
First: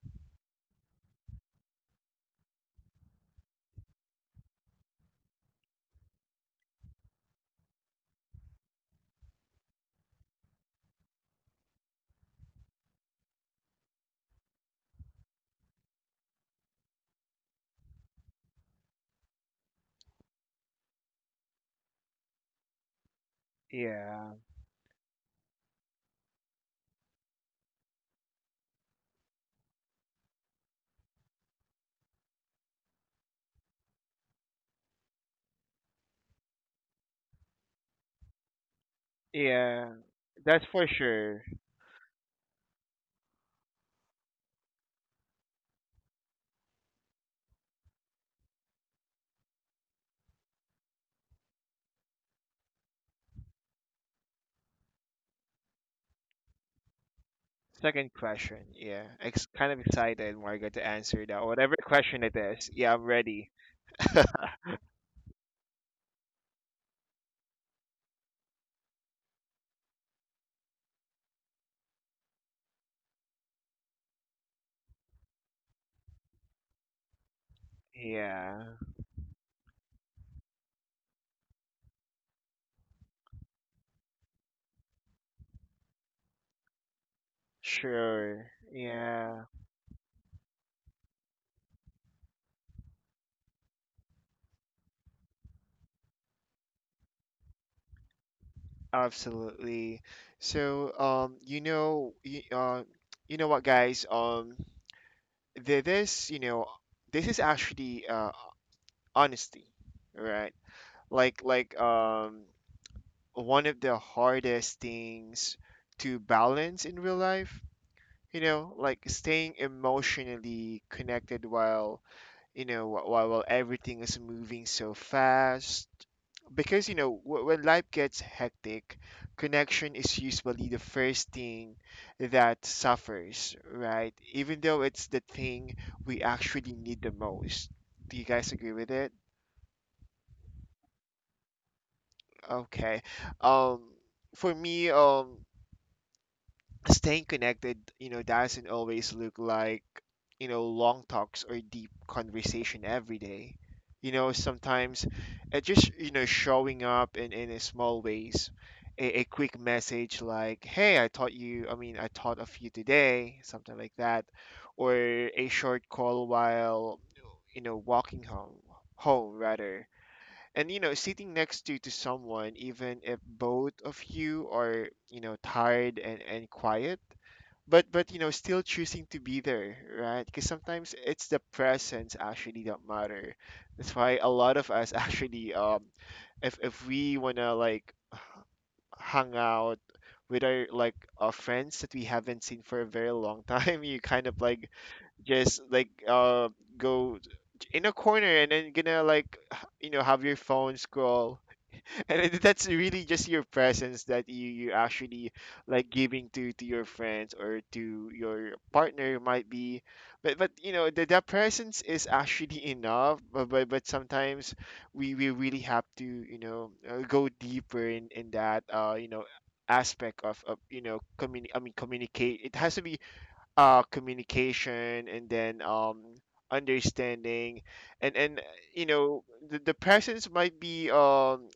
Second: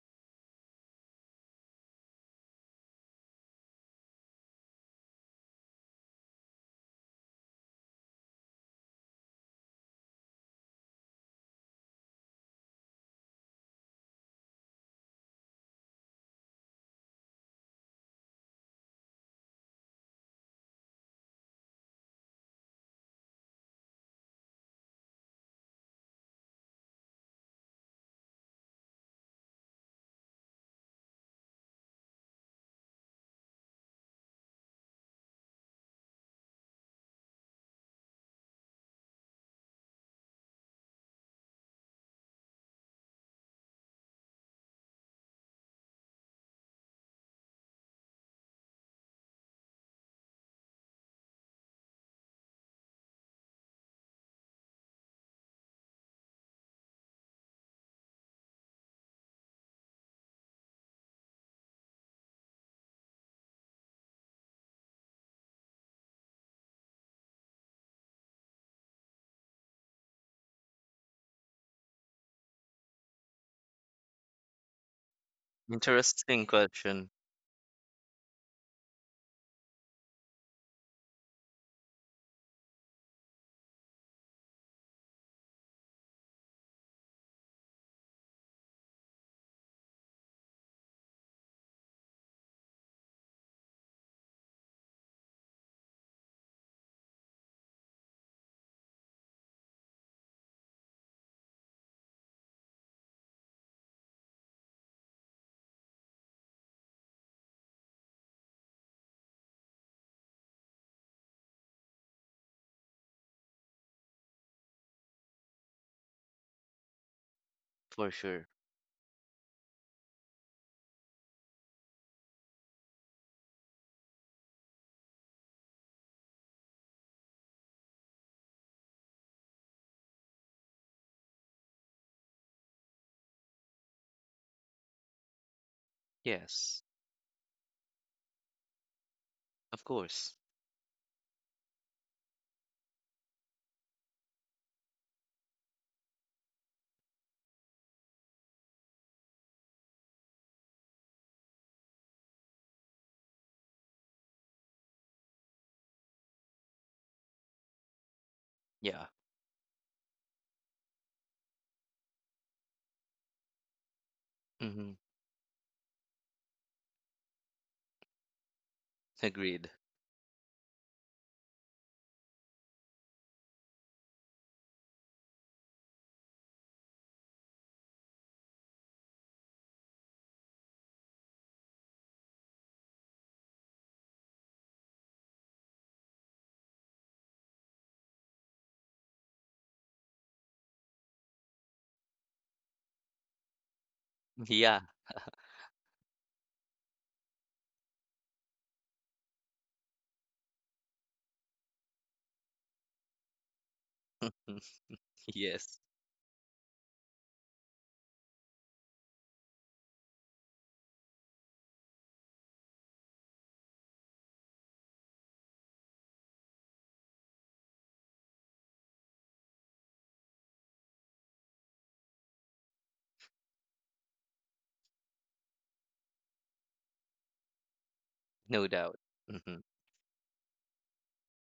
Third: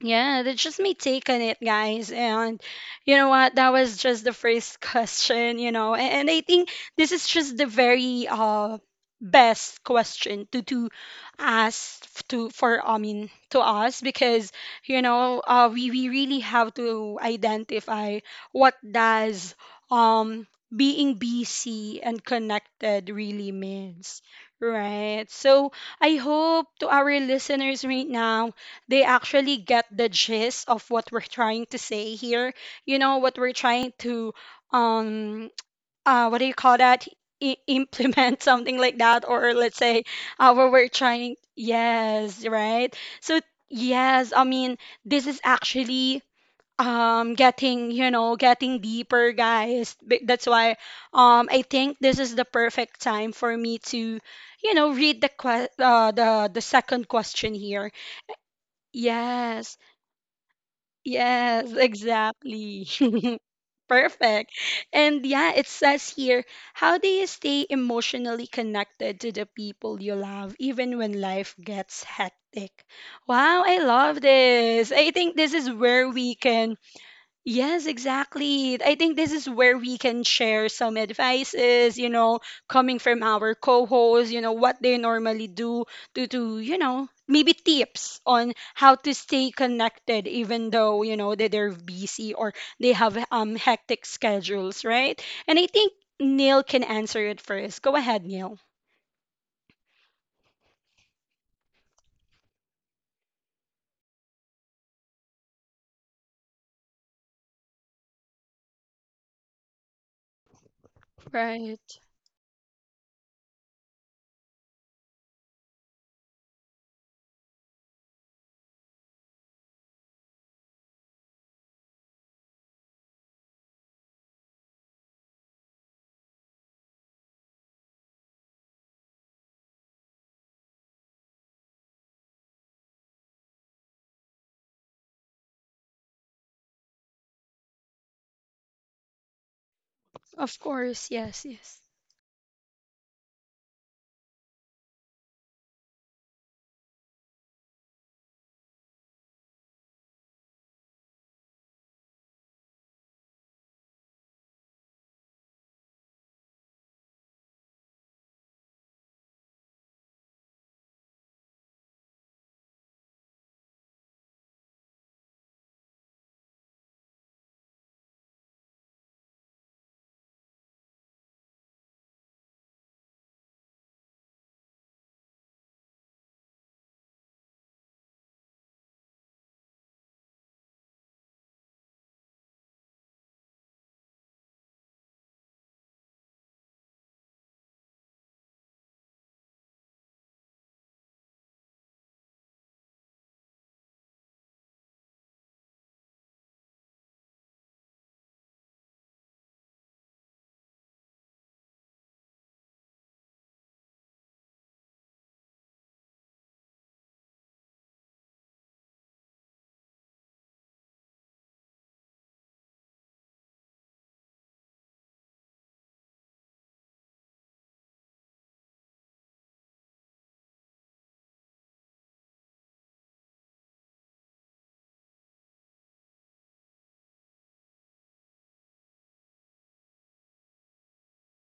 A: Yeah, that's just me taking it, guys. And you know what? That was just the first question, you know. And I think this is just the very best question to ask f- to for I mean to us because we really have to identify what does um being busy and connected really means,
B: Yeah.
A: right? So I hope to our listeners right now they actually get the gist of what we're trying to say here. You know, what we're trying to, um, [tsk] what do you call that? Implement [laughs] something like that, or let's
B: Yeah.
A: say,
B: That's
A: what
B: for
A: we're trying,
B: sure.
A: yes, right? So, yes, I mean, this is actually getting getting deeper, guys. That's why I think this is the perfect time for me to, you know, read the second question here.
B: Second question. Yeah, Ex kind
A: Yes,
B: of excited, Margaret, to answer that.
A: yes,
B: Whatever question it is.
A: exactly.
B: Yeah, I'm
A: [laughs]
B: ready.
A: Perfect. And yeah, it says here, how do you stay emotionally connected to the people you love even when life gets hectic? Wow, I love this. I think this is where we
C: Interesting
A: can
C: question
A: yes,
B: Yeah.
A: exactly. I think this is where we can share some advices, you know, coming from our co-hosts, you know, what they normally do to you know, maybe tips on
B: Sure.
A: how to
B: Yeah.
A: stay connected even though, you know, that they're busy or they have hectic schedules, right? And I think Neil can answer it first. Go ahead, Neil.
B: Absolutely. So, you know, you know what, guys? Th- this You know, this is actually honesty, right. like like um One of the hardest things to balance in real life,
C: for
B: you
C: sure.
B: know, like staying emotionally connected while you know while everything is moving so fast, because you know when life gets hectic, connection is usually the first thing that suffers, right, even though it's the thing we actually
C: Yes.
B: need the most. Do you guys agree with it?
C: Of course.
A: Of course, yes, yes.
B: Okay. um for me, staying connected, you know, doesn't always look like, you know, long talks or deep conversation every day. You know, sometimes it just, you know, showing up in a small ways.
C: Yeah.
B: A quick message like, hey, I mean, I thought of you today, something like that. Or
C: Mm-hmm.
B: a short call while, you know, walking home, home
C: Agreed.
B: rather. And, you know, sitting next to someone, even if both of you are, you know, tired and quiet, but you know still choosing to be there, right, because sometimes it's the presence actually that matter. That's why a lot of us [laughs] actually if we want to like [sighs] hang out with our friends that we haven't seen for a very long time, [laughs] you kind of like
C: Yeah.
B: just like go in a corner and then gonna like [sighs] you know have your phone scroll, and that's really just your presence that
C: [laughs]
B: you actually
C: Yes.
B: like giving to your friends or to your partner might be, but you know that that presence is actually enough. But sometimes we really have to you know go deeper in that you know aspect of you know I mean communicate. It has to be communication. And then understanding and
C: No
B: you
C: doubt.
B: know the,
C: Mm-hmm.
B: the presence might be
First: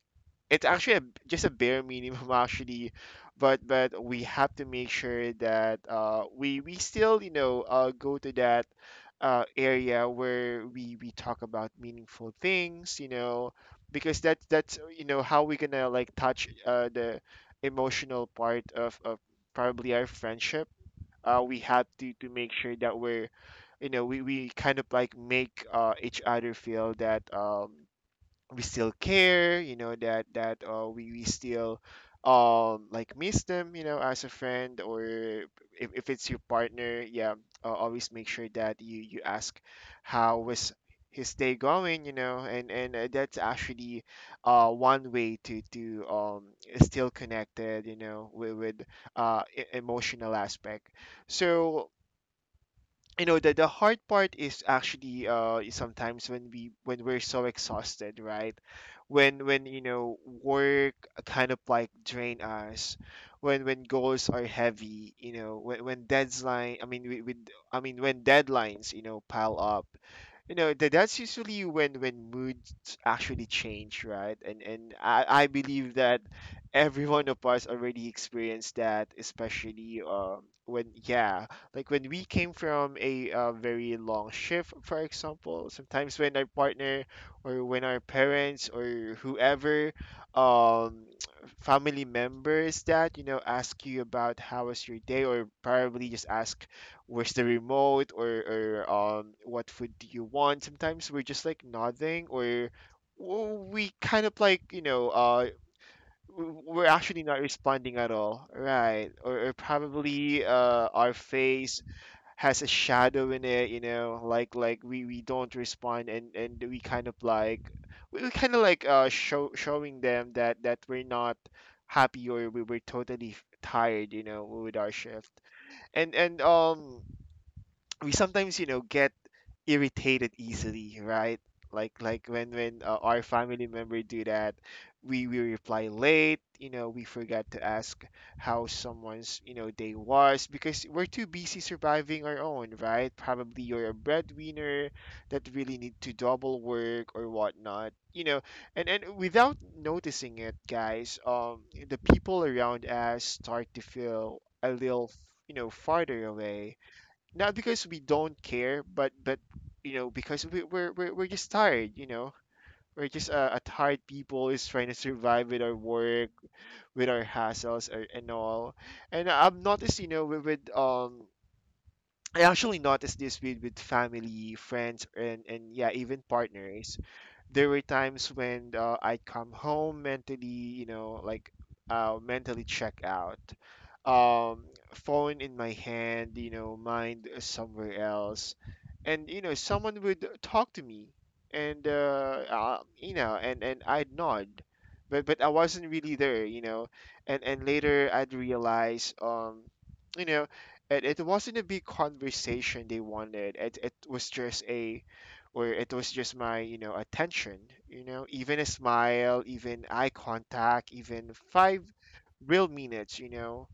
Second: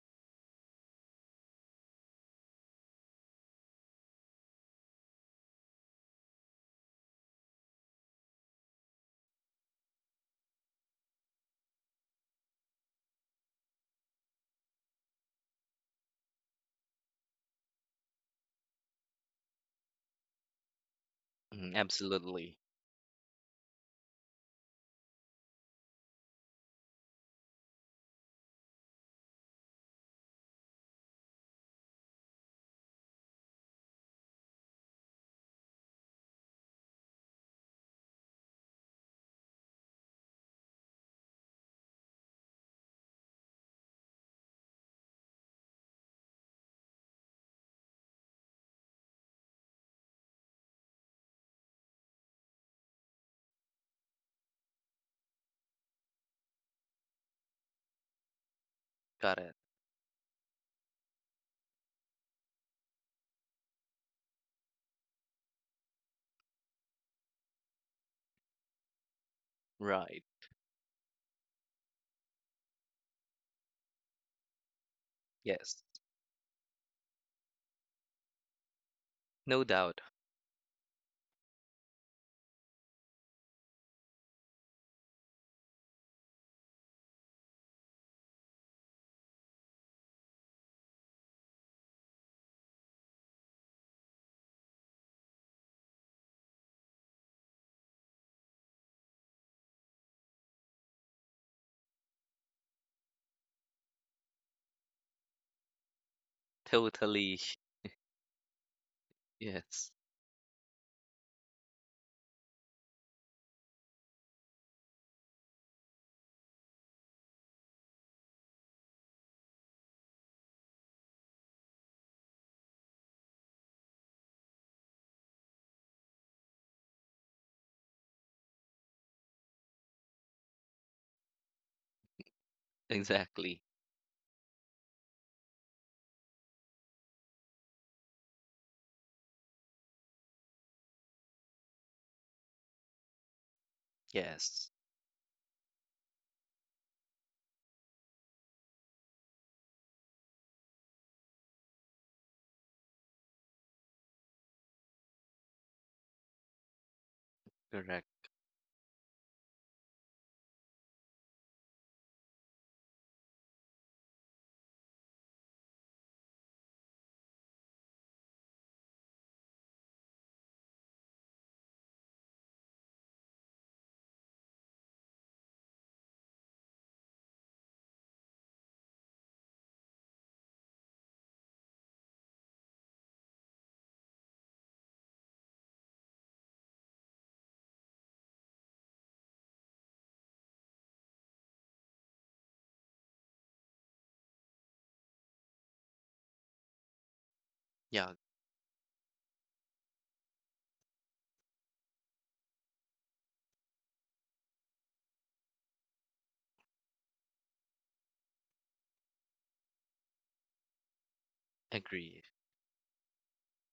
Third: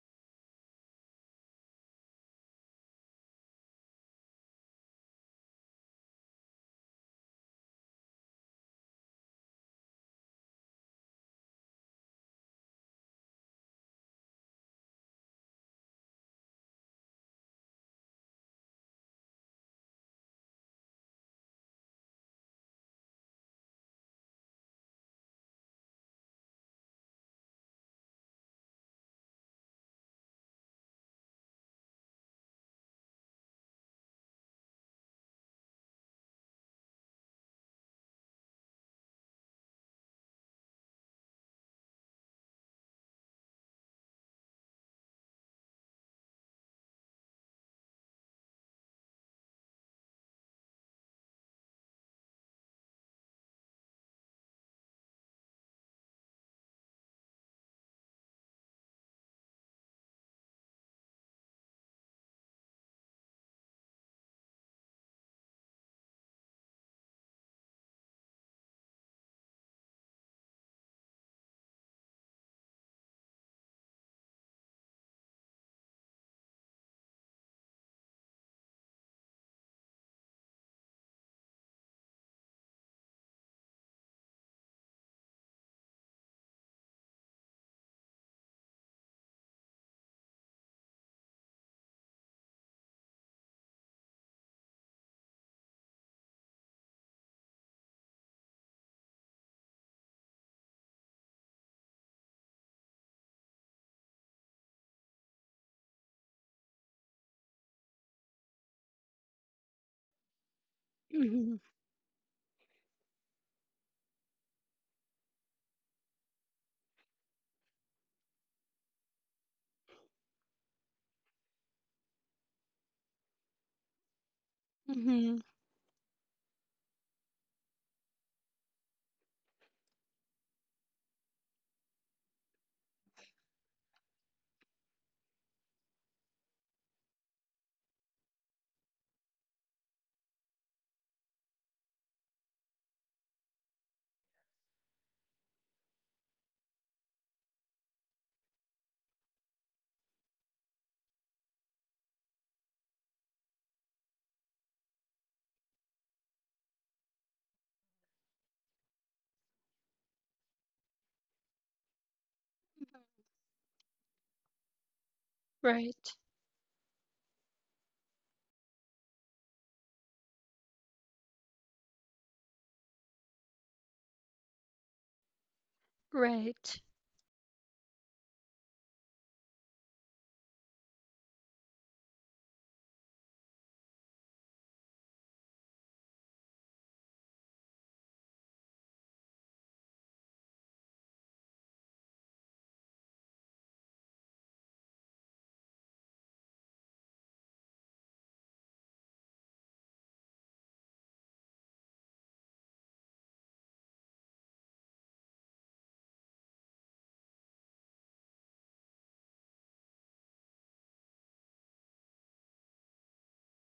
B: it's actually just a bare minimum [laughs] actually. But we have to make sure that we still go to that area where we talk about meaningful things. Because that's how we gonna like touch the emotional part of probably our friendship. We
C: Hmm.
B: have to make
C: Absolutely.
B: sure that we're we kind of like make each other feel that we still care, that that we still like miss them, you know, as a friend, or if it's your partner, yeah. Always make sure that you ask how was his day going, and that's actually one way to still connected, you know, with emotional aspect. So the hard part is actually is sometimes when we're so exhausted, right?
C: Got
B: when
C: it.
B: when work kind of like drain us, when goals are heavy, you know, when deadline I mean with I mean when deadlines, you know, pile up.
C: Right.
B: That's usually when moods actually change, right? And I
C: Yes.
B: believe that every one of us already experienced that,
C: No doubt.
B: especially when, yeah, like when we came from a very long shift, for example. Sometimes when our partner or when our parents or whoever, um, [tsk] family members that, you know, ask you about how was your day, or probably just ask where's the remote, or what food do you want? Sometimes we're just like nodding, or we kind of like, we're actually
C: Totally.
B: not
C: [laughs]
B: responding at all, right? Or
C: Yes.
B: probably our
A: Mm-hmm.
B: face has a shadow in it, you know, like we don't respond, and we kind of like showing them that we're not happy, or we were totally tired, you know, with our shift.
A: Mm-hmm.
B: And we sometimes, you know, get irritated easily, right? Like when our
C: Exactly.
B: family member do that, we reply late, you know, we forgot to ask how someone's, you know, day was, because we're too busy surviving our own, right? Probably you're a
C: Yes.
B: breadwinner that really need to double work or whatnot, you know. And without noticing it, guys, the people around us start to feel a little, you know, farther away, not because we
C: Correct.
B: don't care, but you know, because we, we're just tired. You know, we're just a tired people is trying to survive with our
A: Right,
B: work, with our hassles, or and all. And I've noticed, you know, with I actually noticed this with, family, friends, and yeah, even
A: right.
B: partners. There were times when I'd come home mentally, you know, like mentally check out, um, phone in my hand, you know, mind somewhere else, and, you know, someone would talk to me, and you know, and I'd nod, but I wasn't really there, you know, and later
C: Yeah.
B: I'd realize, you know it wasn't a big conversation they wanted, it was just a, or it was just my, attention, you know, even a smile, even eye contact, even five
C: Agreed.
B: real minutes, you know.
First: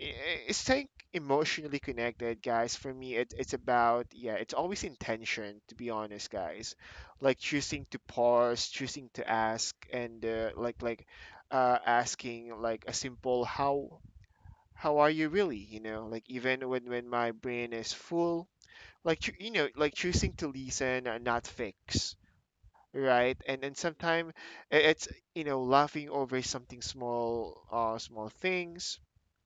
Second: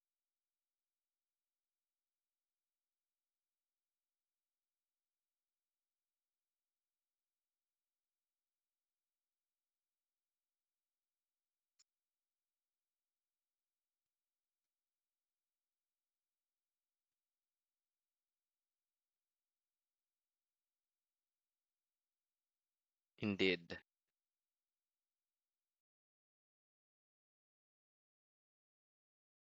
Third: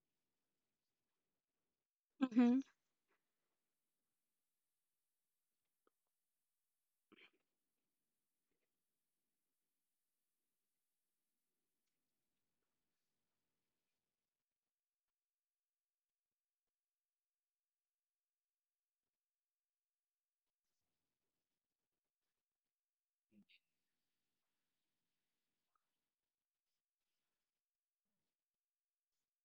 B: It's staying emotionally connected,
A: Mm-hmm.
B: guys. For me, it's about, yeah, it's always intention, to be honest, guys. Like choosing to pause, choosing to ask, and asking like a simple how, are you really, you know, like even when my brain is full, like choosing to listen and not fix, right? And
C: Indeed.
B: sometimes it's, you know, laughing over something small, small things,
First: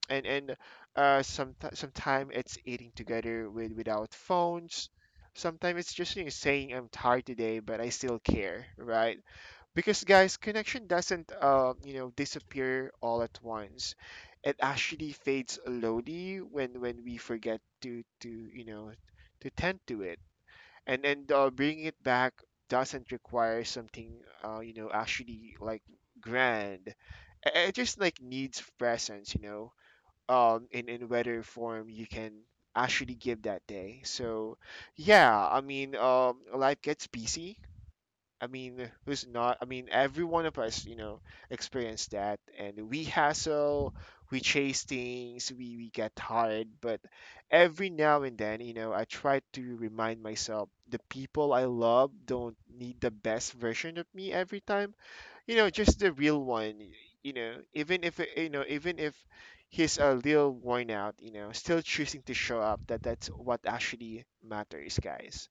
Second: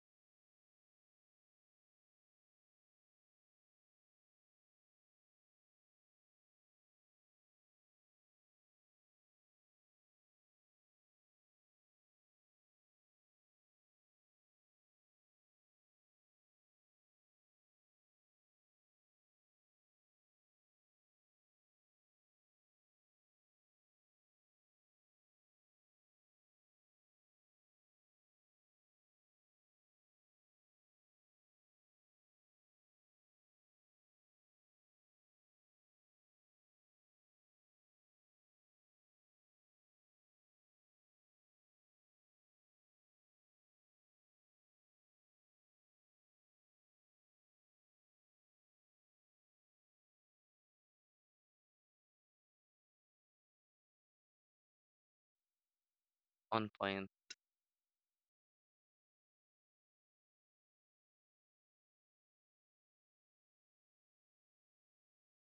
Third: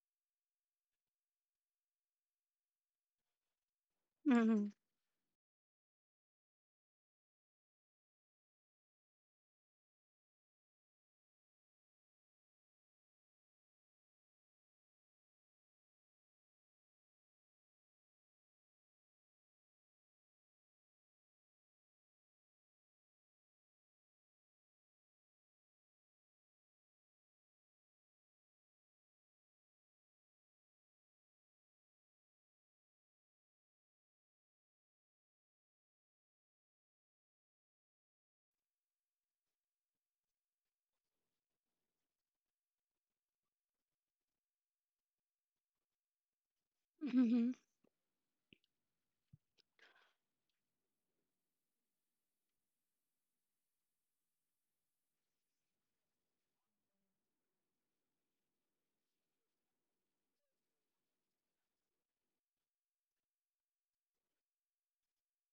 B: and sometimes it's eating together with, without
A: Mm-hmm.
B: phones. Sometimes it's just, you know, saying I'm tired today but I still care, right? Because, guys, connection doesn't, disappear all at once. It actually fades slowly when we forget to, to tend to it. And bringing it back doesn't require something actually, like, grand. It just like needs presence, you know, in whatever form you can actually give that day. So yeah, I mean, life gets busy. I mean, who's not? I mean, every one of us, you know, experienced that, and we hassle, we chase things, we get tired. But every now and then, you know, I try to remind myself the people I love don't need the best version of me every time. You know, just the real
C: On
B: one.
C: point.
B: You know, even if it- you know, Even if he's a little worn out, you know, still choosing to show up. That's what actually matters, guys.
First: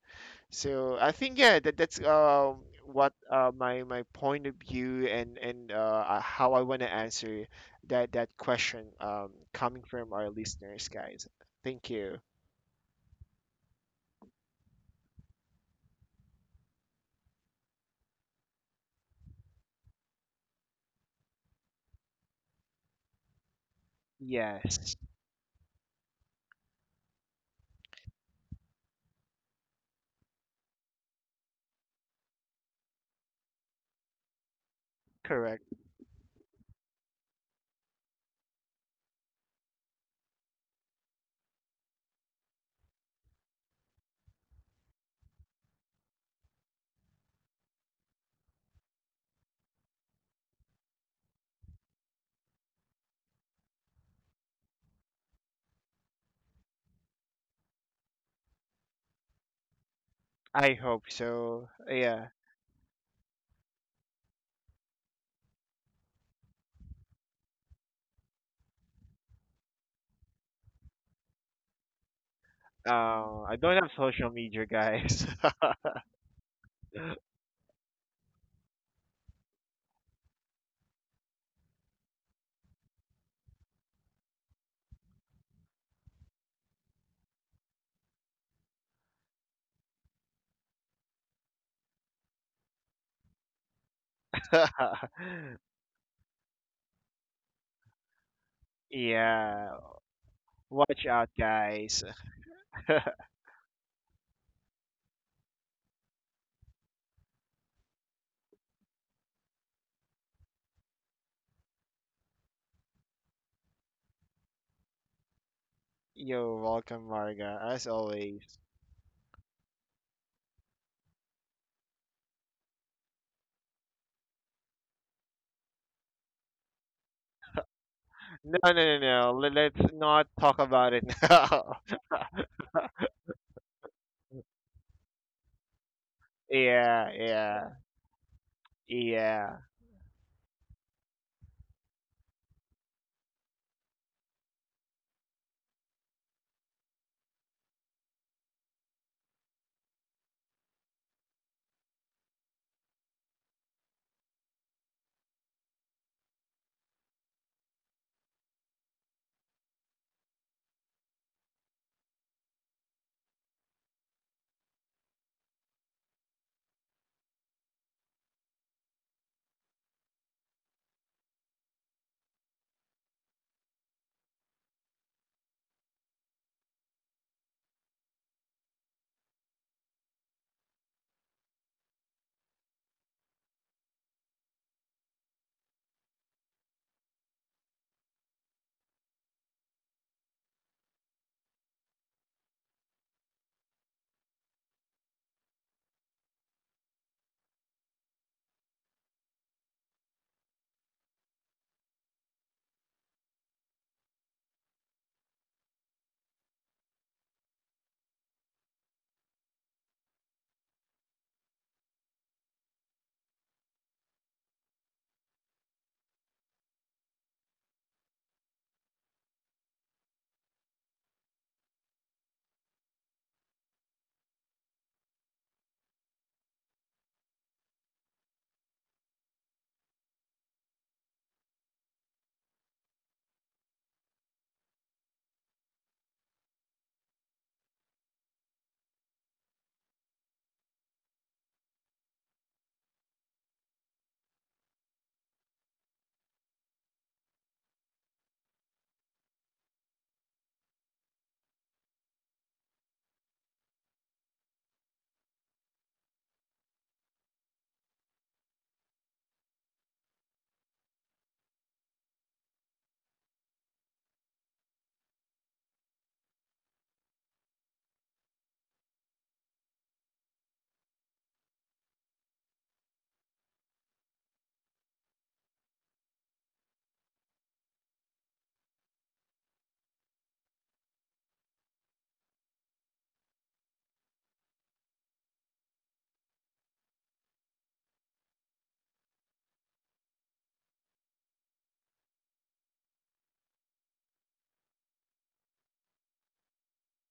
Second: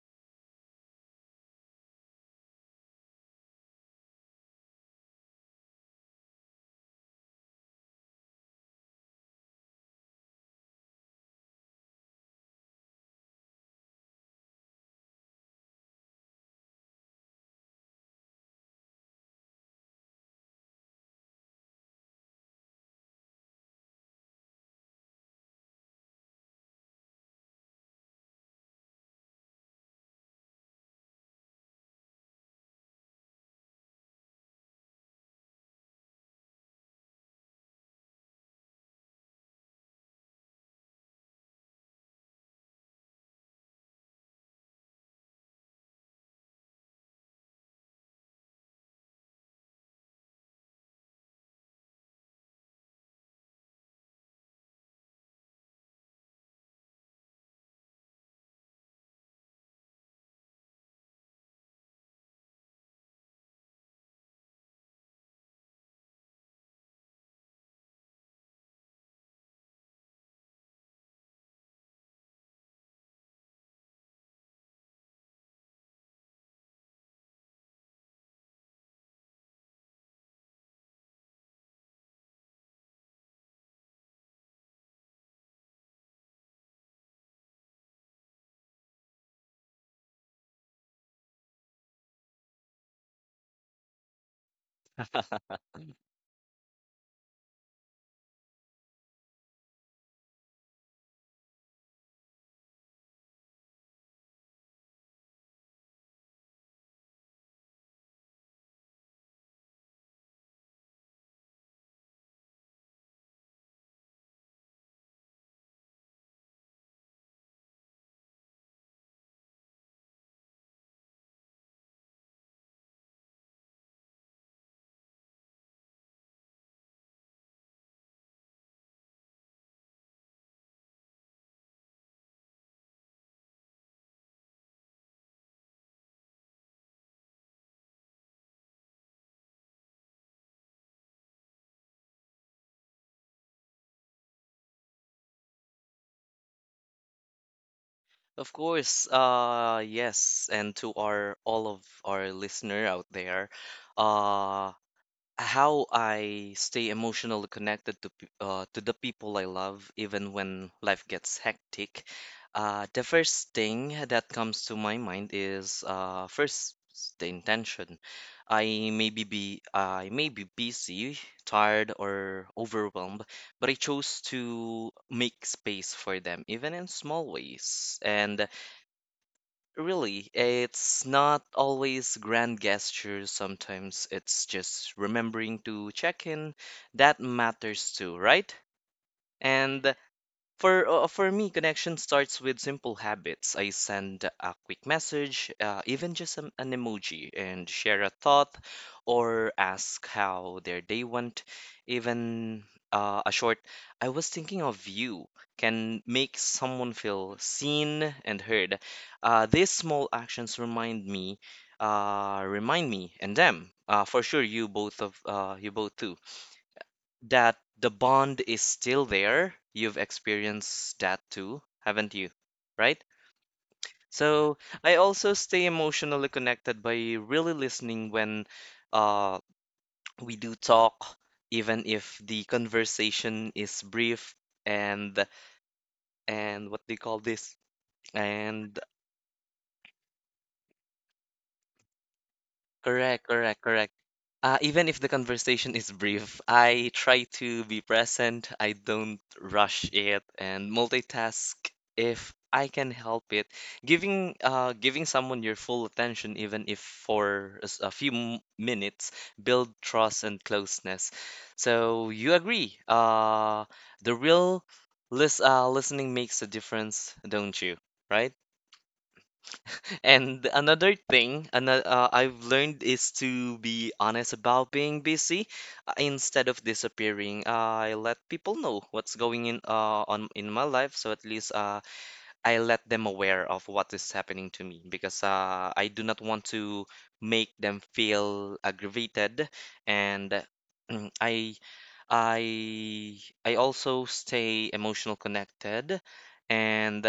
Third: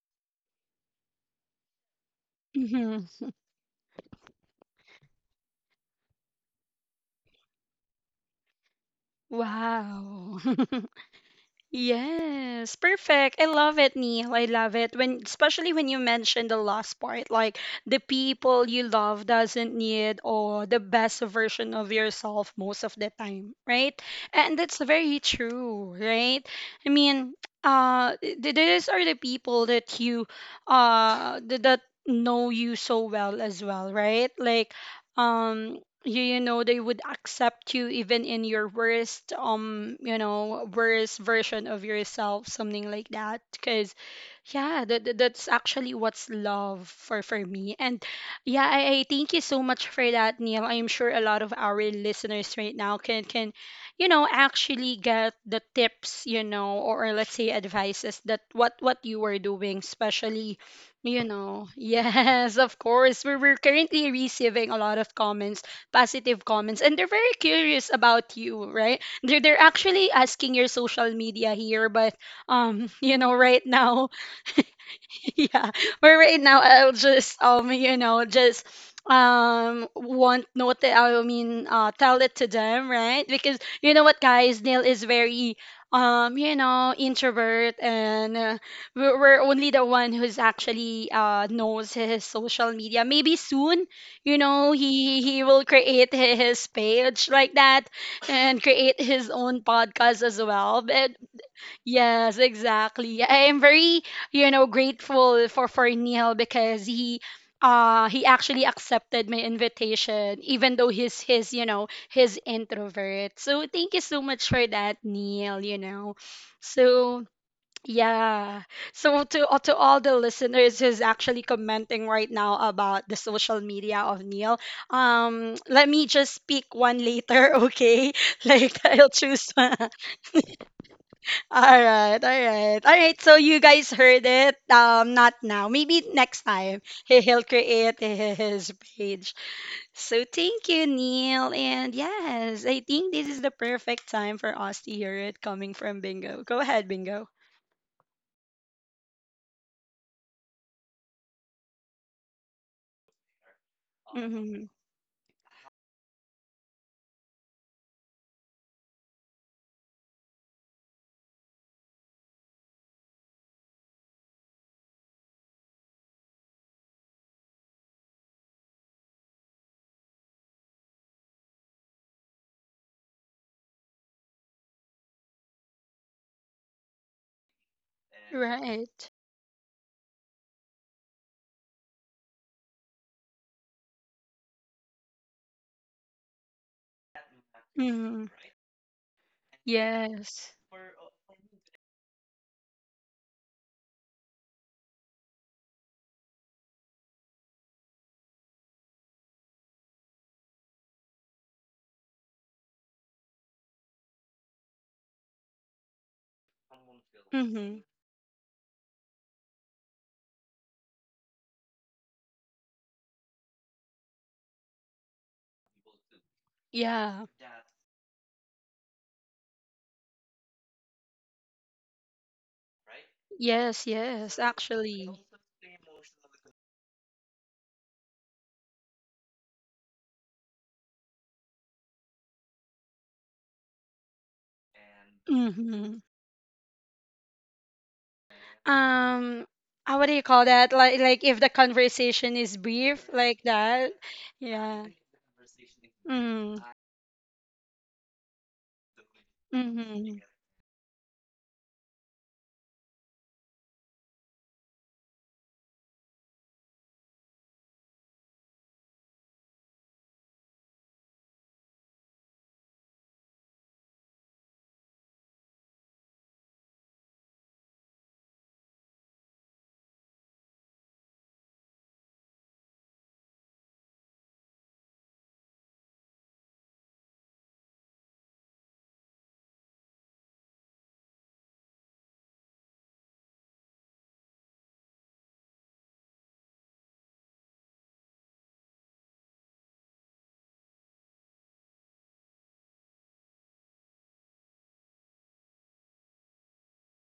B: So I think, yeah, that's what
A: Mm-hmm.
B: my point of view, and how I want to answer that question, coming from our
A: Wow.
B: listeners,
A: [laughs]
B: guys. Thank you.
A: Yes, perfect. I love it, Neil. I love it. When especially when you mentioned the last part, like the people you love doesn't need or the best version of yourself most of the time, right? And that's
B: Yes,
A: very true, right? I mean, these are the people that that know you so well as well, right? Like,
B: correct.
A: um, you, you know they would accept you even in your worst worst version of yourself, something like that, because yeah, that's actually what's love for me. And yeah, I thank you so much for that, Neil. I'm sure a lot of our listeners right now can, you know, actually get the tips, you know, or let's say advices, that what you were doing, especially
B: I hope
A: you
B: so.
A: know, [laughs]
B: Yeah.
A: yes, of course, we're currently receiving a lot of comments, positive comments, and they're very curious about you, right? They're actually asking your social media here, but [laughs] you know,
B: I
A: right
B: don't have
A: now
B: social media, guys.
A: [laughs] yeah, but right now I'll just just want I mean tell it to them, right? Because you know what, guys, Neil is very introvert, and we're only the one who's actually knows his social media. Maybe soon, you know, he
B: [laughs]
A: he will create his page like that and create his own
B: Yeah.
A: podcast as well.
B: Watch
A: But
B: out, guys. [laughs]
A: yes, exactly. Yeah, I am very, you know, grateful for Neil because he actually accepted my invitation even though he's his, you know, his introvert. So thank you so much for that, Neil, you know.
B: You're welcome,
A: So
B: Marga, as always.
A: yeah. So to all the listeners who's actually commenting right now about the social media of Neil, let me just pick one later, [laughs] okay?
B: No, no,
A: Like
B: no,
A: I'll
B: no.
A: choose
B: Let's
A: [laughs]
B: not talk about it now. [laughs]
A: alright, alright. Alright, so you guys heard it. Not now. Maybe next time [laughs]
B: Yeah,
A: he'll
B: yeah,
A: create his page.
B: yeah.
A: So thank you, Neil. And yes, I think this is the perfect time for us to hear it coming from Bingo. Go ahead, Bingo.
C: Of course, yes, and to our all of our listener out there,
A: Mm-hmm.
C: uh, how I stay emotionally connected to to the people I love, even when life gets hectic. The first thing that comes to my mind is the intention. I may be busy, tired, or overwhelmed, but I chose to make space for them, even in small ways. And
A: Right.
C: really, it's not always grand gestures. Sometimes it's just remembering to check in. That matters too,
A: Mm-hmm.
C: right? And
A: Yes.
C: for me, connection starts with simple habits. I send a quick message, even just an emoji, and share a thought or ask how their day went. Even a short, "I was thinking of you," can make someone feel
A: Mm-hmm.
C: seen and heard. These small actions remind me and them. For sure, you both too
A: Yeah.
C: that the bond is still there. You've experienced that too, haven't you? Right?
A: Yes, yes,
C: So I
A: actually.
C: also stay emotionally connected by really listening when uh, we do talk, even if the conversation is brief, and
A: Mm-hmm.
C: and what they call this, and
A: um what do you call that? Like if the conversation is brief
C: correct,
A: like
C: correct,
A: that.
C: correct.
A: Yeah.
C: Even if the conversation is brief,
A: Mm-hmm.
C: I try to be present. I don't rush
A: Mm-hmm.
C: it and multitask if I can help it. Giving someone your full attention, even if for a few minutes, build trust and closeness. So you agree? The real listening makes a difference, don't you? Right? And another thing, another I've learned is to be honest about being busy, instead of disappearing. I let people know what's going in on in my life, so at least I let them aware of what is happening to me, because I do not want to make them feel aggravated. And mm, I I also stay emotional connected, and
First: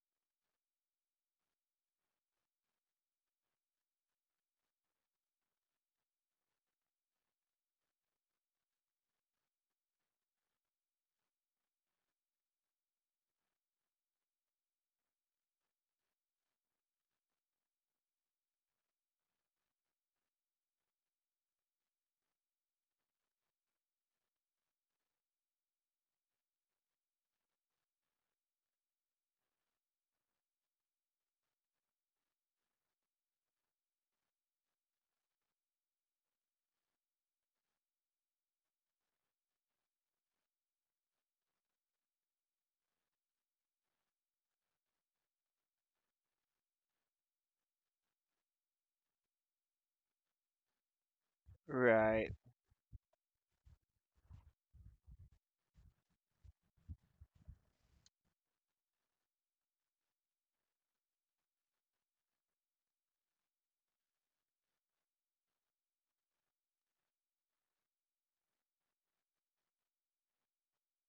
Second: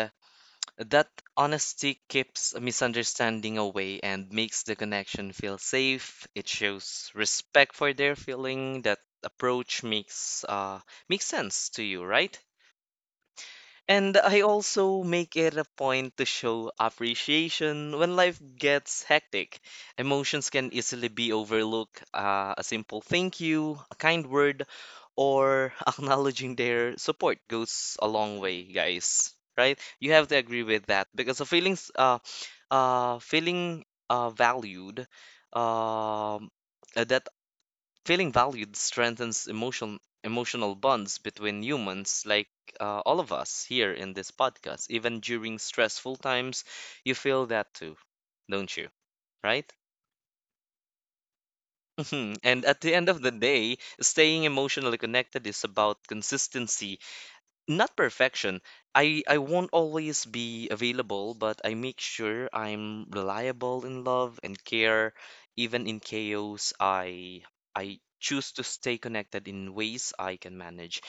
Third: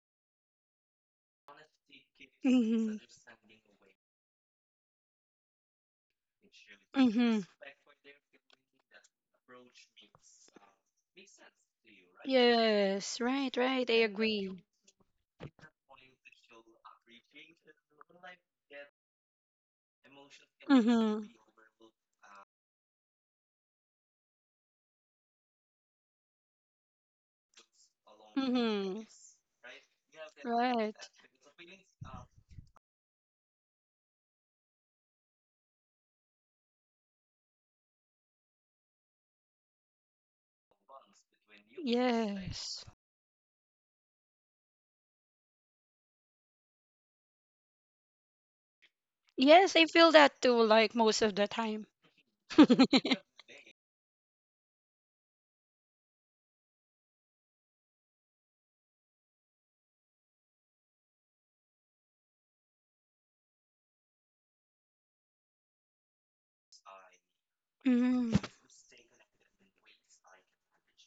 C: that honesty keeps
A: Mm-hmm.
C: misunderstanding away and makes the connection feel safe. It shows
A: Mm-hmm.
C: respect for their feeling. That approach makes sense to you, right?
A: Yes, right, right, I
C: And I
A: agree.
C: also make it a point to show appreciation when life gets hectic. Emotions can easily
A: Mm-hmm.
C: be overlooked. A simple thank you, a kind word, or [laughs] acknowledging their support goes a long way,
A: Mm-hmm.
C: guys. Right? You have to agree with
A: Right.
C: that, because the feelings, uh, feeling uh, valued, um, uh, that feeling valued strengthens emotional bonds between humans, like
A: Yes.
C: all of us here in this podcast. Even during stressful times, you feel that too, don't you? Right?
A: Yes, I feel that too, like most of the time.
B: Right,
C: [laughs] And at the end of
A: [laughs]
C: the day, staying emotionally connected is about consistency, not perfection. I won't always be available, but I make sure I'm reliable in love and care. Even in chaos, I
A: Mm,
C: choose to stay connected in ways I can manage.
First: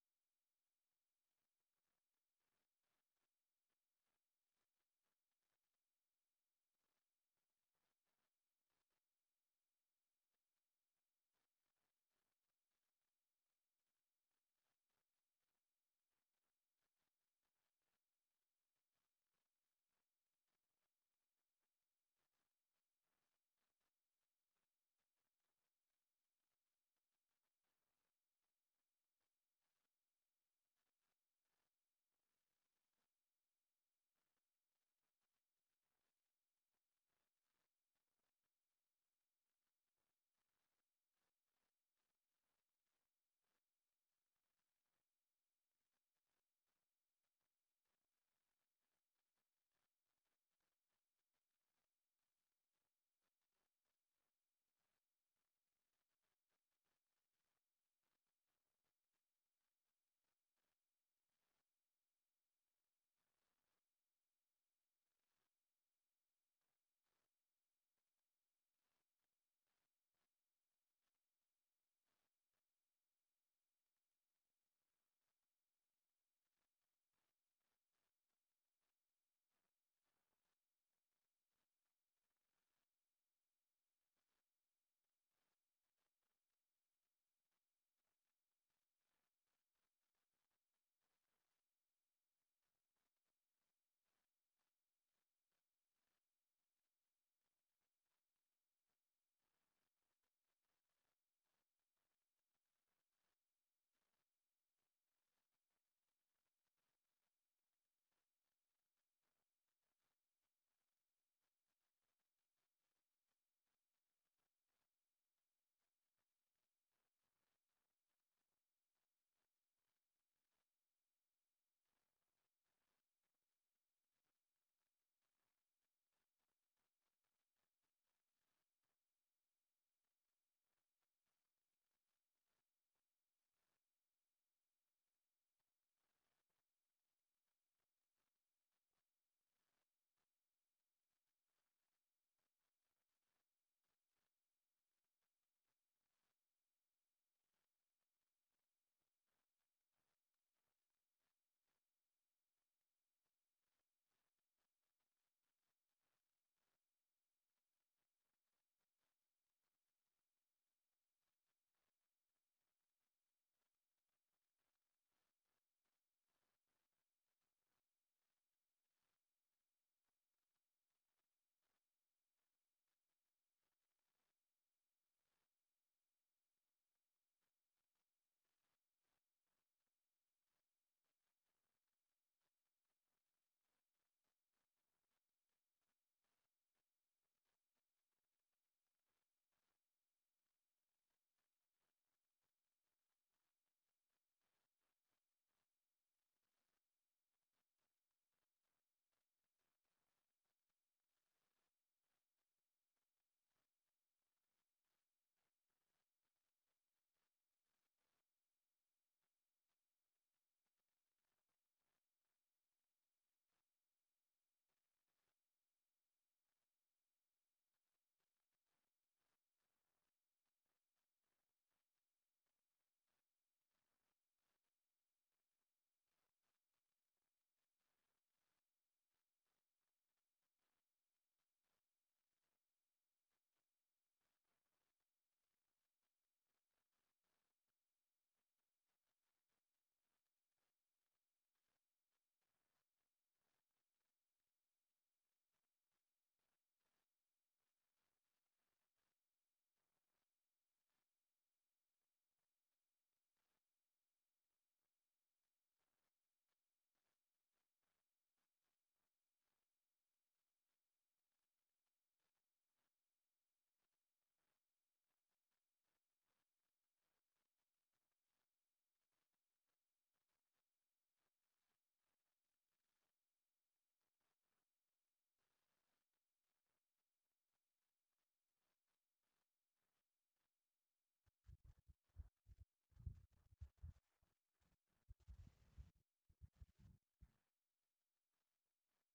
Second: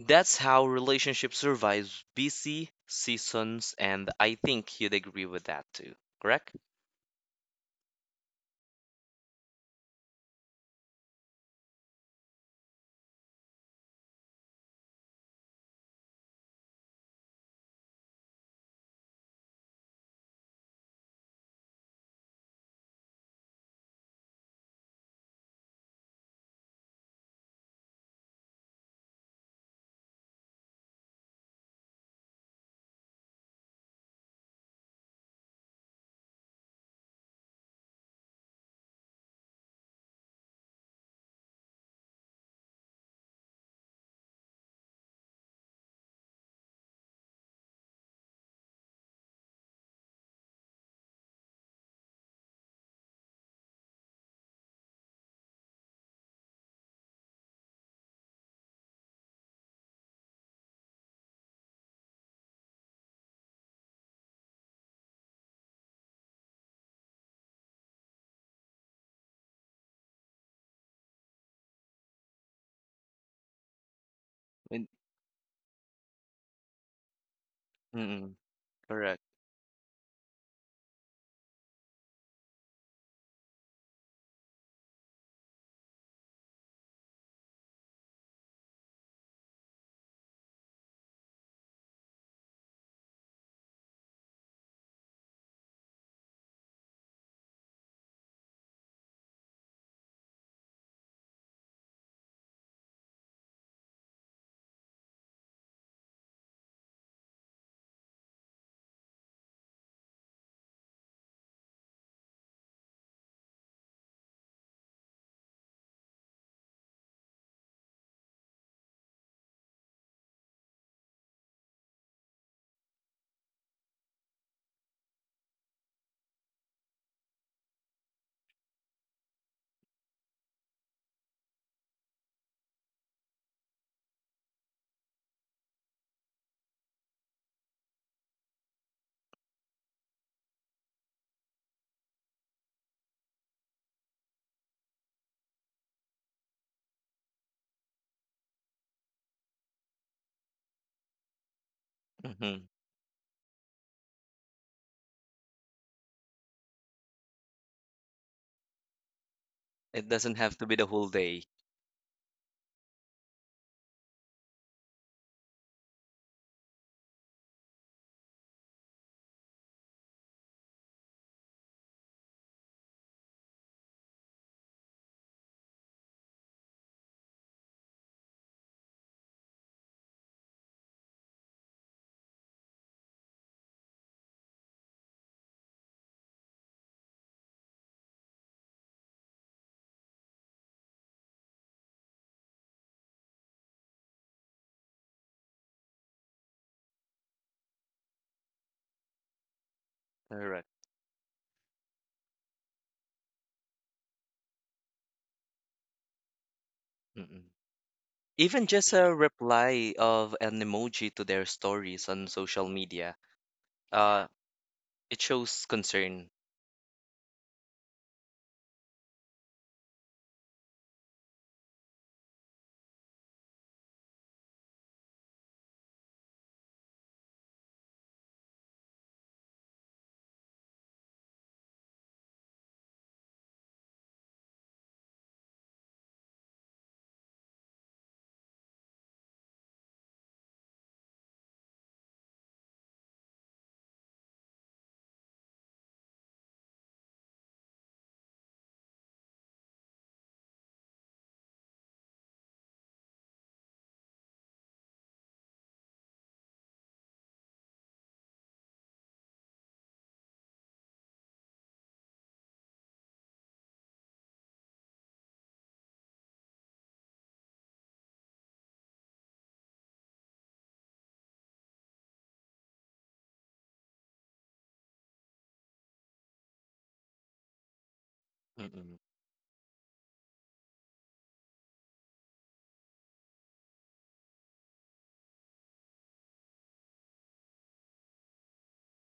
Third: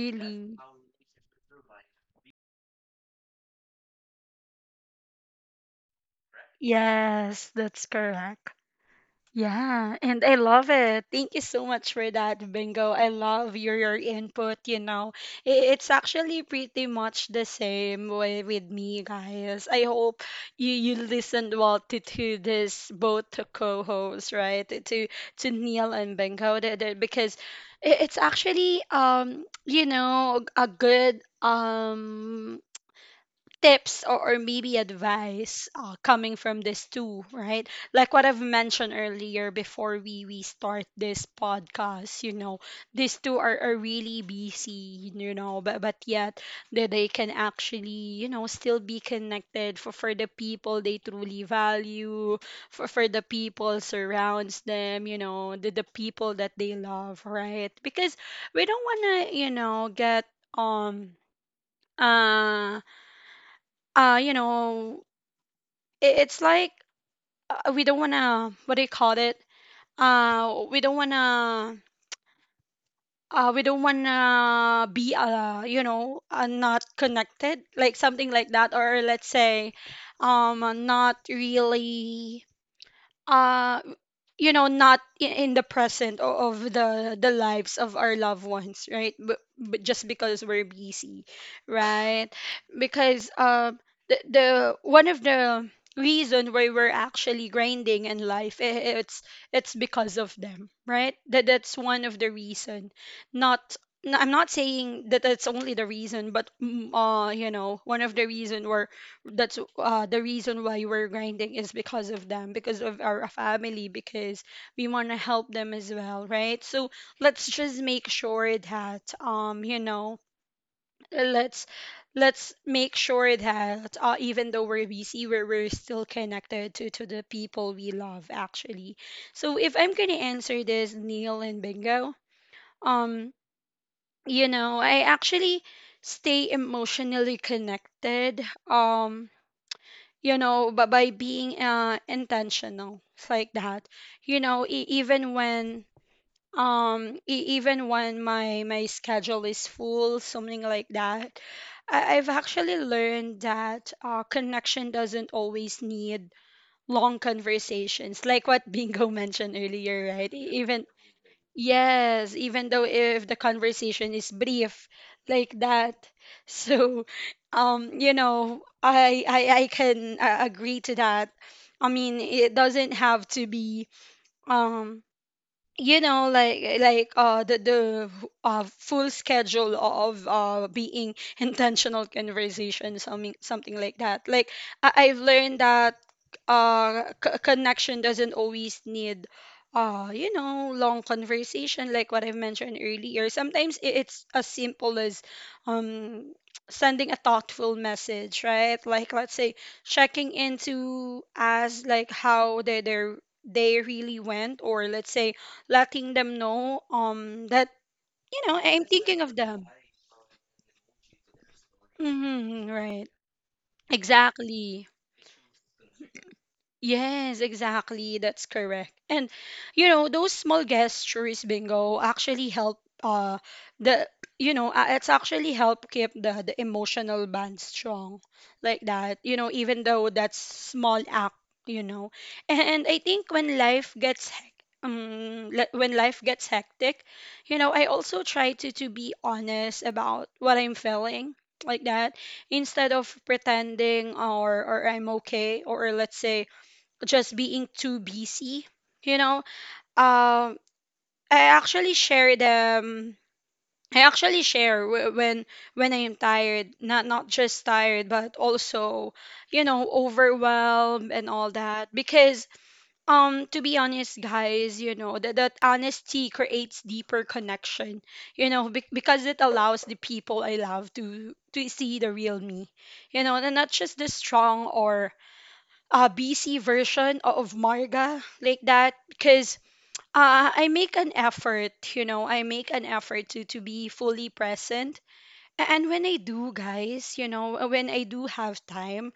C: That's how relationship survives busy seasons, and I think you'd agree with that too, correct?
A: Yes, that's correct. Yeah, and I love it. Thank you so much for that, Bingo. I love your input, you know. I- It's actually pretty much the same way with me, guys. I hope you, you listened well to this both co-hosts, right? To Neil and Bingo, because it's actually you know, a good tips or maybe advice coming from this too, right? Like what I've mentioned earlier before we start this podcast, you know, these two are really busy, you know, but yet they can actually, you know, still be connected for the people they truly value, for the people surrounds them, you know, the people that they love, right? Because we don't want to, you know, get um uh you know, it, it's like we don't wanna what do you call it? We don't wanna we don't
C: When-
A: wanna be not connected, like something
C: Mm-mm,
A: like that, or
C: correct.
A: let's say, not really uh not in the present of the lives of our loved ones, right? But just because we're busy, right? Because the one of the reason why we're actually grinding in life, it's because of them, right? That that's one of the reason. Not I'm not saying that that's only the reason, but one of the reason where that's the reason why we're grinding is because of them, because of our family, because we want to help them as well, right? So let's just make sure that let's let's make sure that even though we're busy, we're still connected to the people we love actually. So if I'm gonna answer this, Neil and Bingo, um you know, I actually stay emotionally connected, um you know, but by being intentional, it's like that. You know, even when even when my schedule is full, something like that. I've
C: Hmm.
A: actually learned that connection doesn't always need long conversations, like what Bingo [laughs] mentioned earlier,
C: It
A: right?
C: doesn't have to be the
A: Even.
C: whole day.
A: Yes, even though if the conversation is brief like that. [laughs] So, you know, I can agree to that. I mean, it doesn't have to be um the full schedule of being [laughs] intentional conversation, something like that. Like I've learned that connection doesn't always need you know, long conversation, like what I've mentioned earlier. Sometimes it's as simple as um sending a thoughtful message, right? Like let's say checking
C: Correct.
A: into as like how they their day really went, or let's say letting them know that you know
C: Even
A: I'm
C: just a
A: thinking of them.
C: reply of an emoji to their stories on social
A: Right.
C: media, uh,
A: Exactly.
C: it shows concern.
A: Yes, exactly. That's correct. And you know, those small gestures, bingo, actually help the you know, it's actually help keep the emotional band strong like that. You know, even though that's small act, you know. And I think when when life gets hectic, you know, I also try to be honest about what I'm feeling like that, instead of pretending or I'm okay, or let's say just being too busy, you know. um i actually share them I actually share when I am tired, not not just tired but also you know overwhelmed and all that. Because to be honest guys, you know that, that honesty creates deeper connection. You know, because it allows the people I love to see the real me, you know, and not just the strong or BC version of Marga like that.
C: Mm-mm.
A: Because I make an effort, you know, I make an effort to be fully present. And when I do, guys, you know, when I do have time,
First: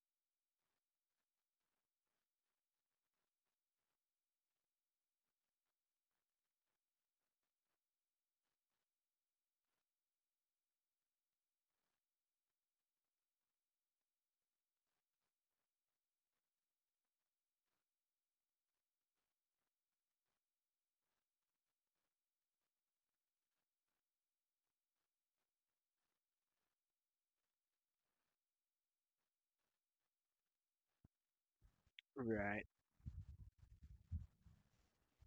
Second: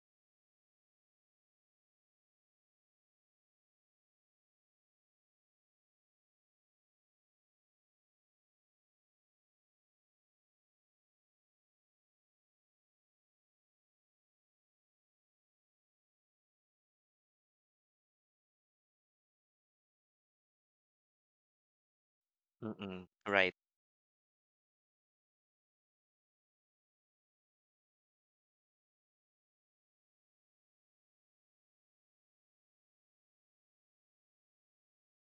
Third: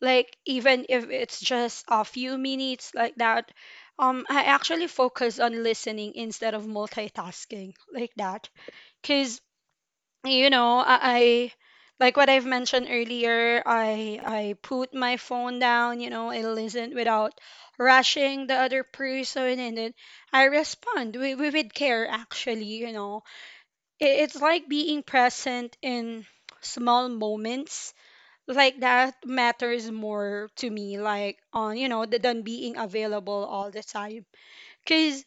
A: like even if it's just a few minutes like that, I actually focus on listening instead of multitasking like that. Cause you know, I like what I've mentioned earlier, I put my phone down, you know, I listen without rushing the other person, and then I respond with care actually, you
C: Mm-mm.
A: know.
C: Right.
A: It's like being present in small moments like that matters more to me, like on you know than
B: right.
A: being available all the time. Because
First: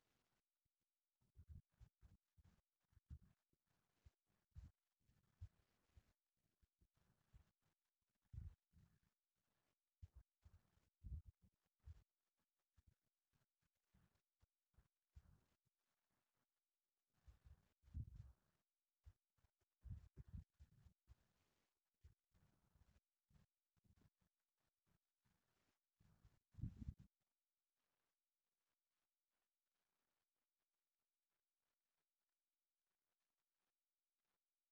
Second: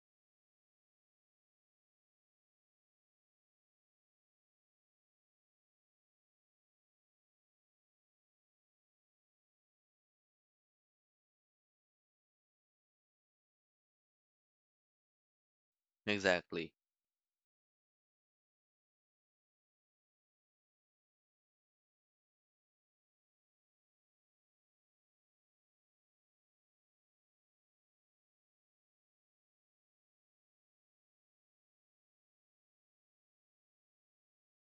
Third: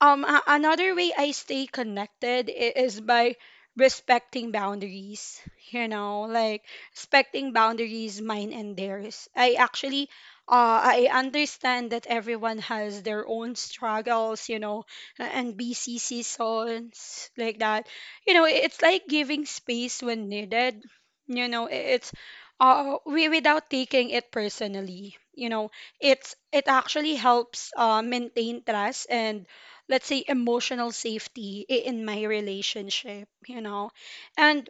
A: another way I stay connected is by respecting boundaries. You know, like respecting boundaries, mine and theirs. I actually, I understand that everyone has their own struggles, you know, and busy
C: Exactly.
A: seasons like that. You know, it's like giving space when needed. You know, it's we without taking it personally. You know, it's it actually helps maintain trust and let's say emotional safety in my relationship, you know. And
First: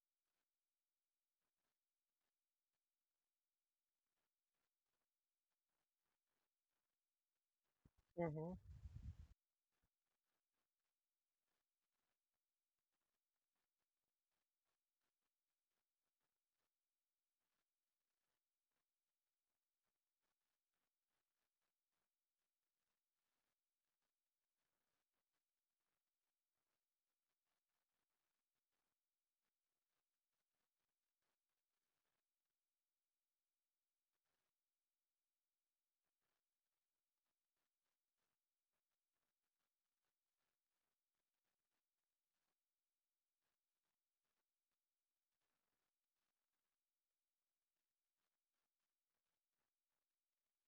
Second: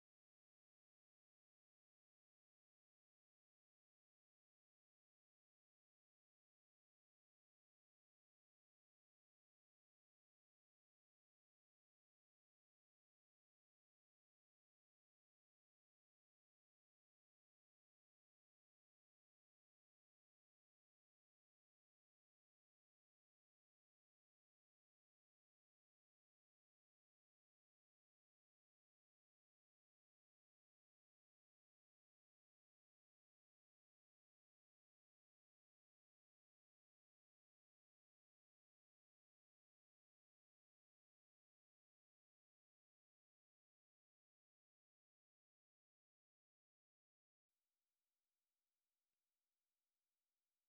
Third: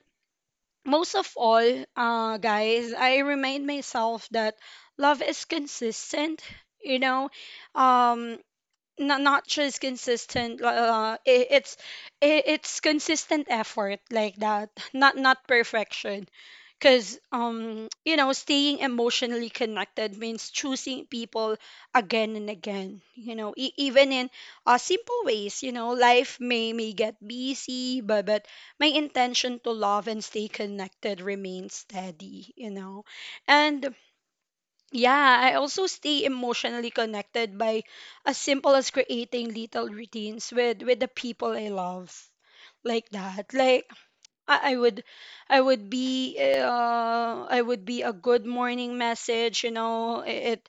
A: most of all, guys, I remind myself that love is consistent, you know. um
B: Mm-hmm.
A: Not, not just consistent I it's consistent effort like that, not not perfection. Because you know, staying emotionally connected means choosing people again and again, you know, even in simple ways. You know, life may get busy, but my intention to love and stay connected remains steady, you know. And yeah, I also stay emotionally connected by as simple as creating little routines with the people I love like that. Like I would I would be a good morning message, you know, it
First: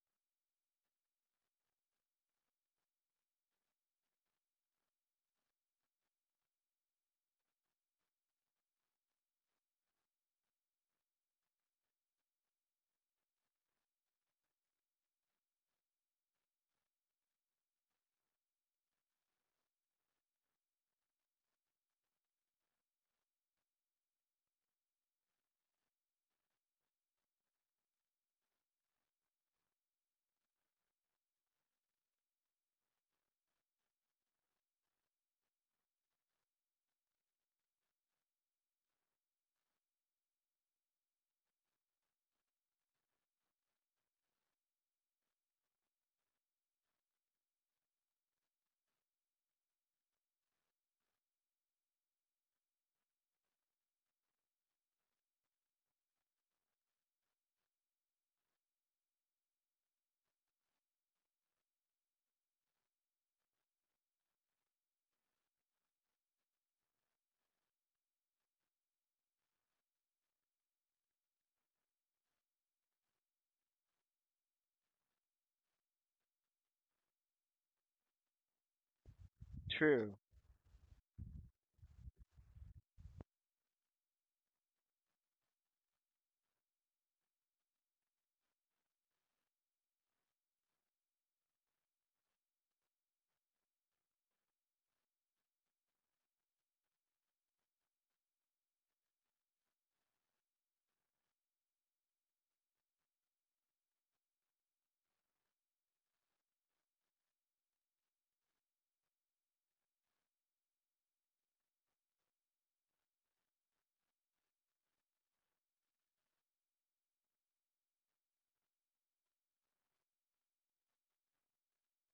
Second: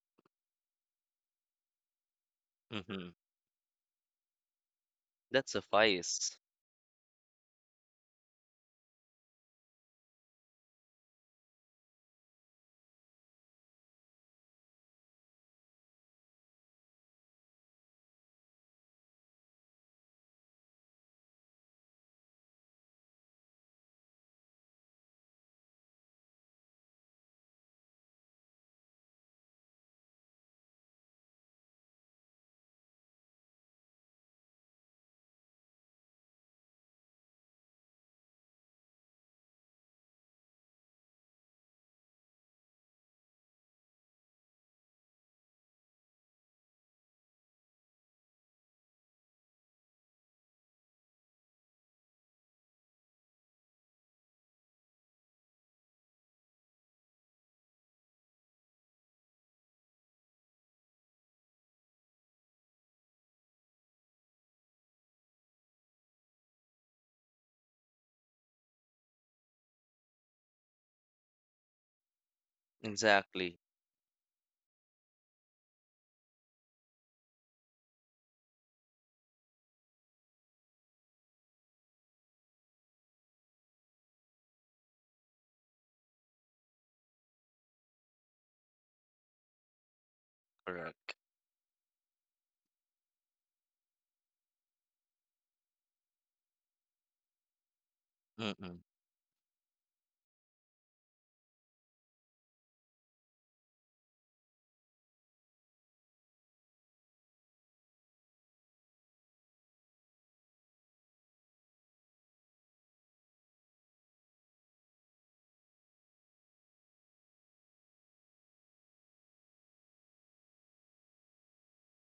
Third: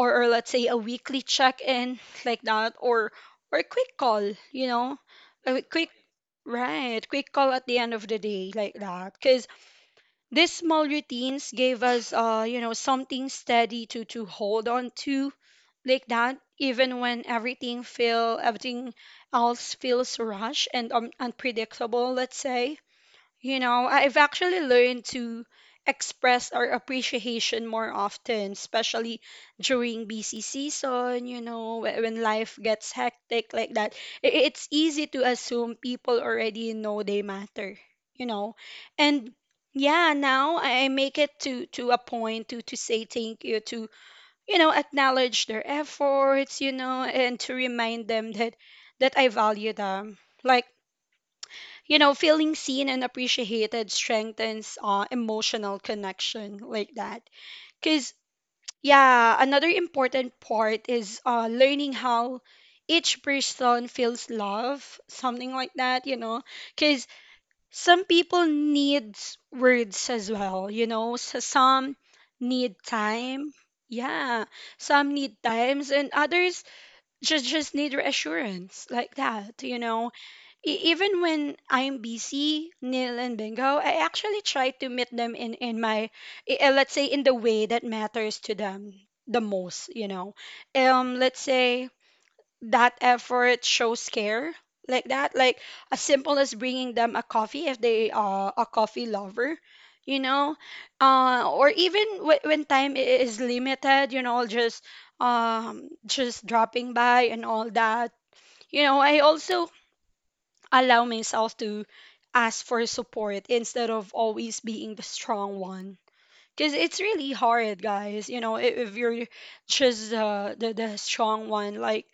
A: or let's say a weekly check-in like that,
C: Mm-hmm.
A: or a quick call, you know.
C: That
A: A quick
C: suffice.
A: Right, quick call at the end of the day like that. Cuz these small routines gave us you know, something steady to hold on to like that, even when everything else feels rushed and unpredictable. Let's say you know, I've actually learned to express our appreciation more often, especially during busy season, you know, when life gets hectic like that. It's easy to assume people already know they matter, you know. And yeah, now I make it to a point to say thank you, to, you know, acknowledge their efforts, you know, and to remind them that that I value them. Like you know, feeling seen and appreciated strengthens emotional connection like that. Because, yeah, another important part is learning how each person feels love, something like that, you know. Because some people need words as well, you know. So some need time.
C: Exactly.
A: Yeah, some need times and others just need reassurance like that, you
B: True.
A: know. Even when I'm busy, Neil and Bingo, I actually try to meet them in my, let's say, in the way that matters to them the most. You know,
C: Correct.
A: let's say that effort shows care like that. Like as simple as bringing them a coffee if they are a
C: Mm-mm.
A: coffee lover. You know, or even when time is limited, you know, just dropping by and all that. You know, I also allow myself to ask for support instead of always being the strong one. Because it's really hard, guys. You know, if you're just the strong one, like,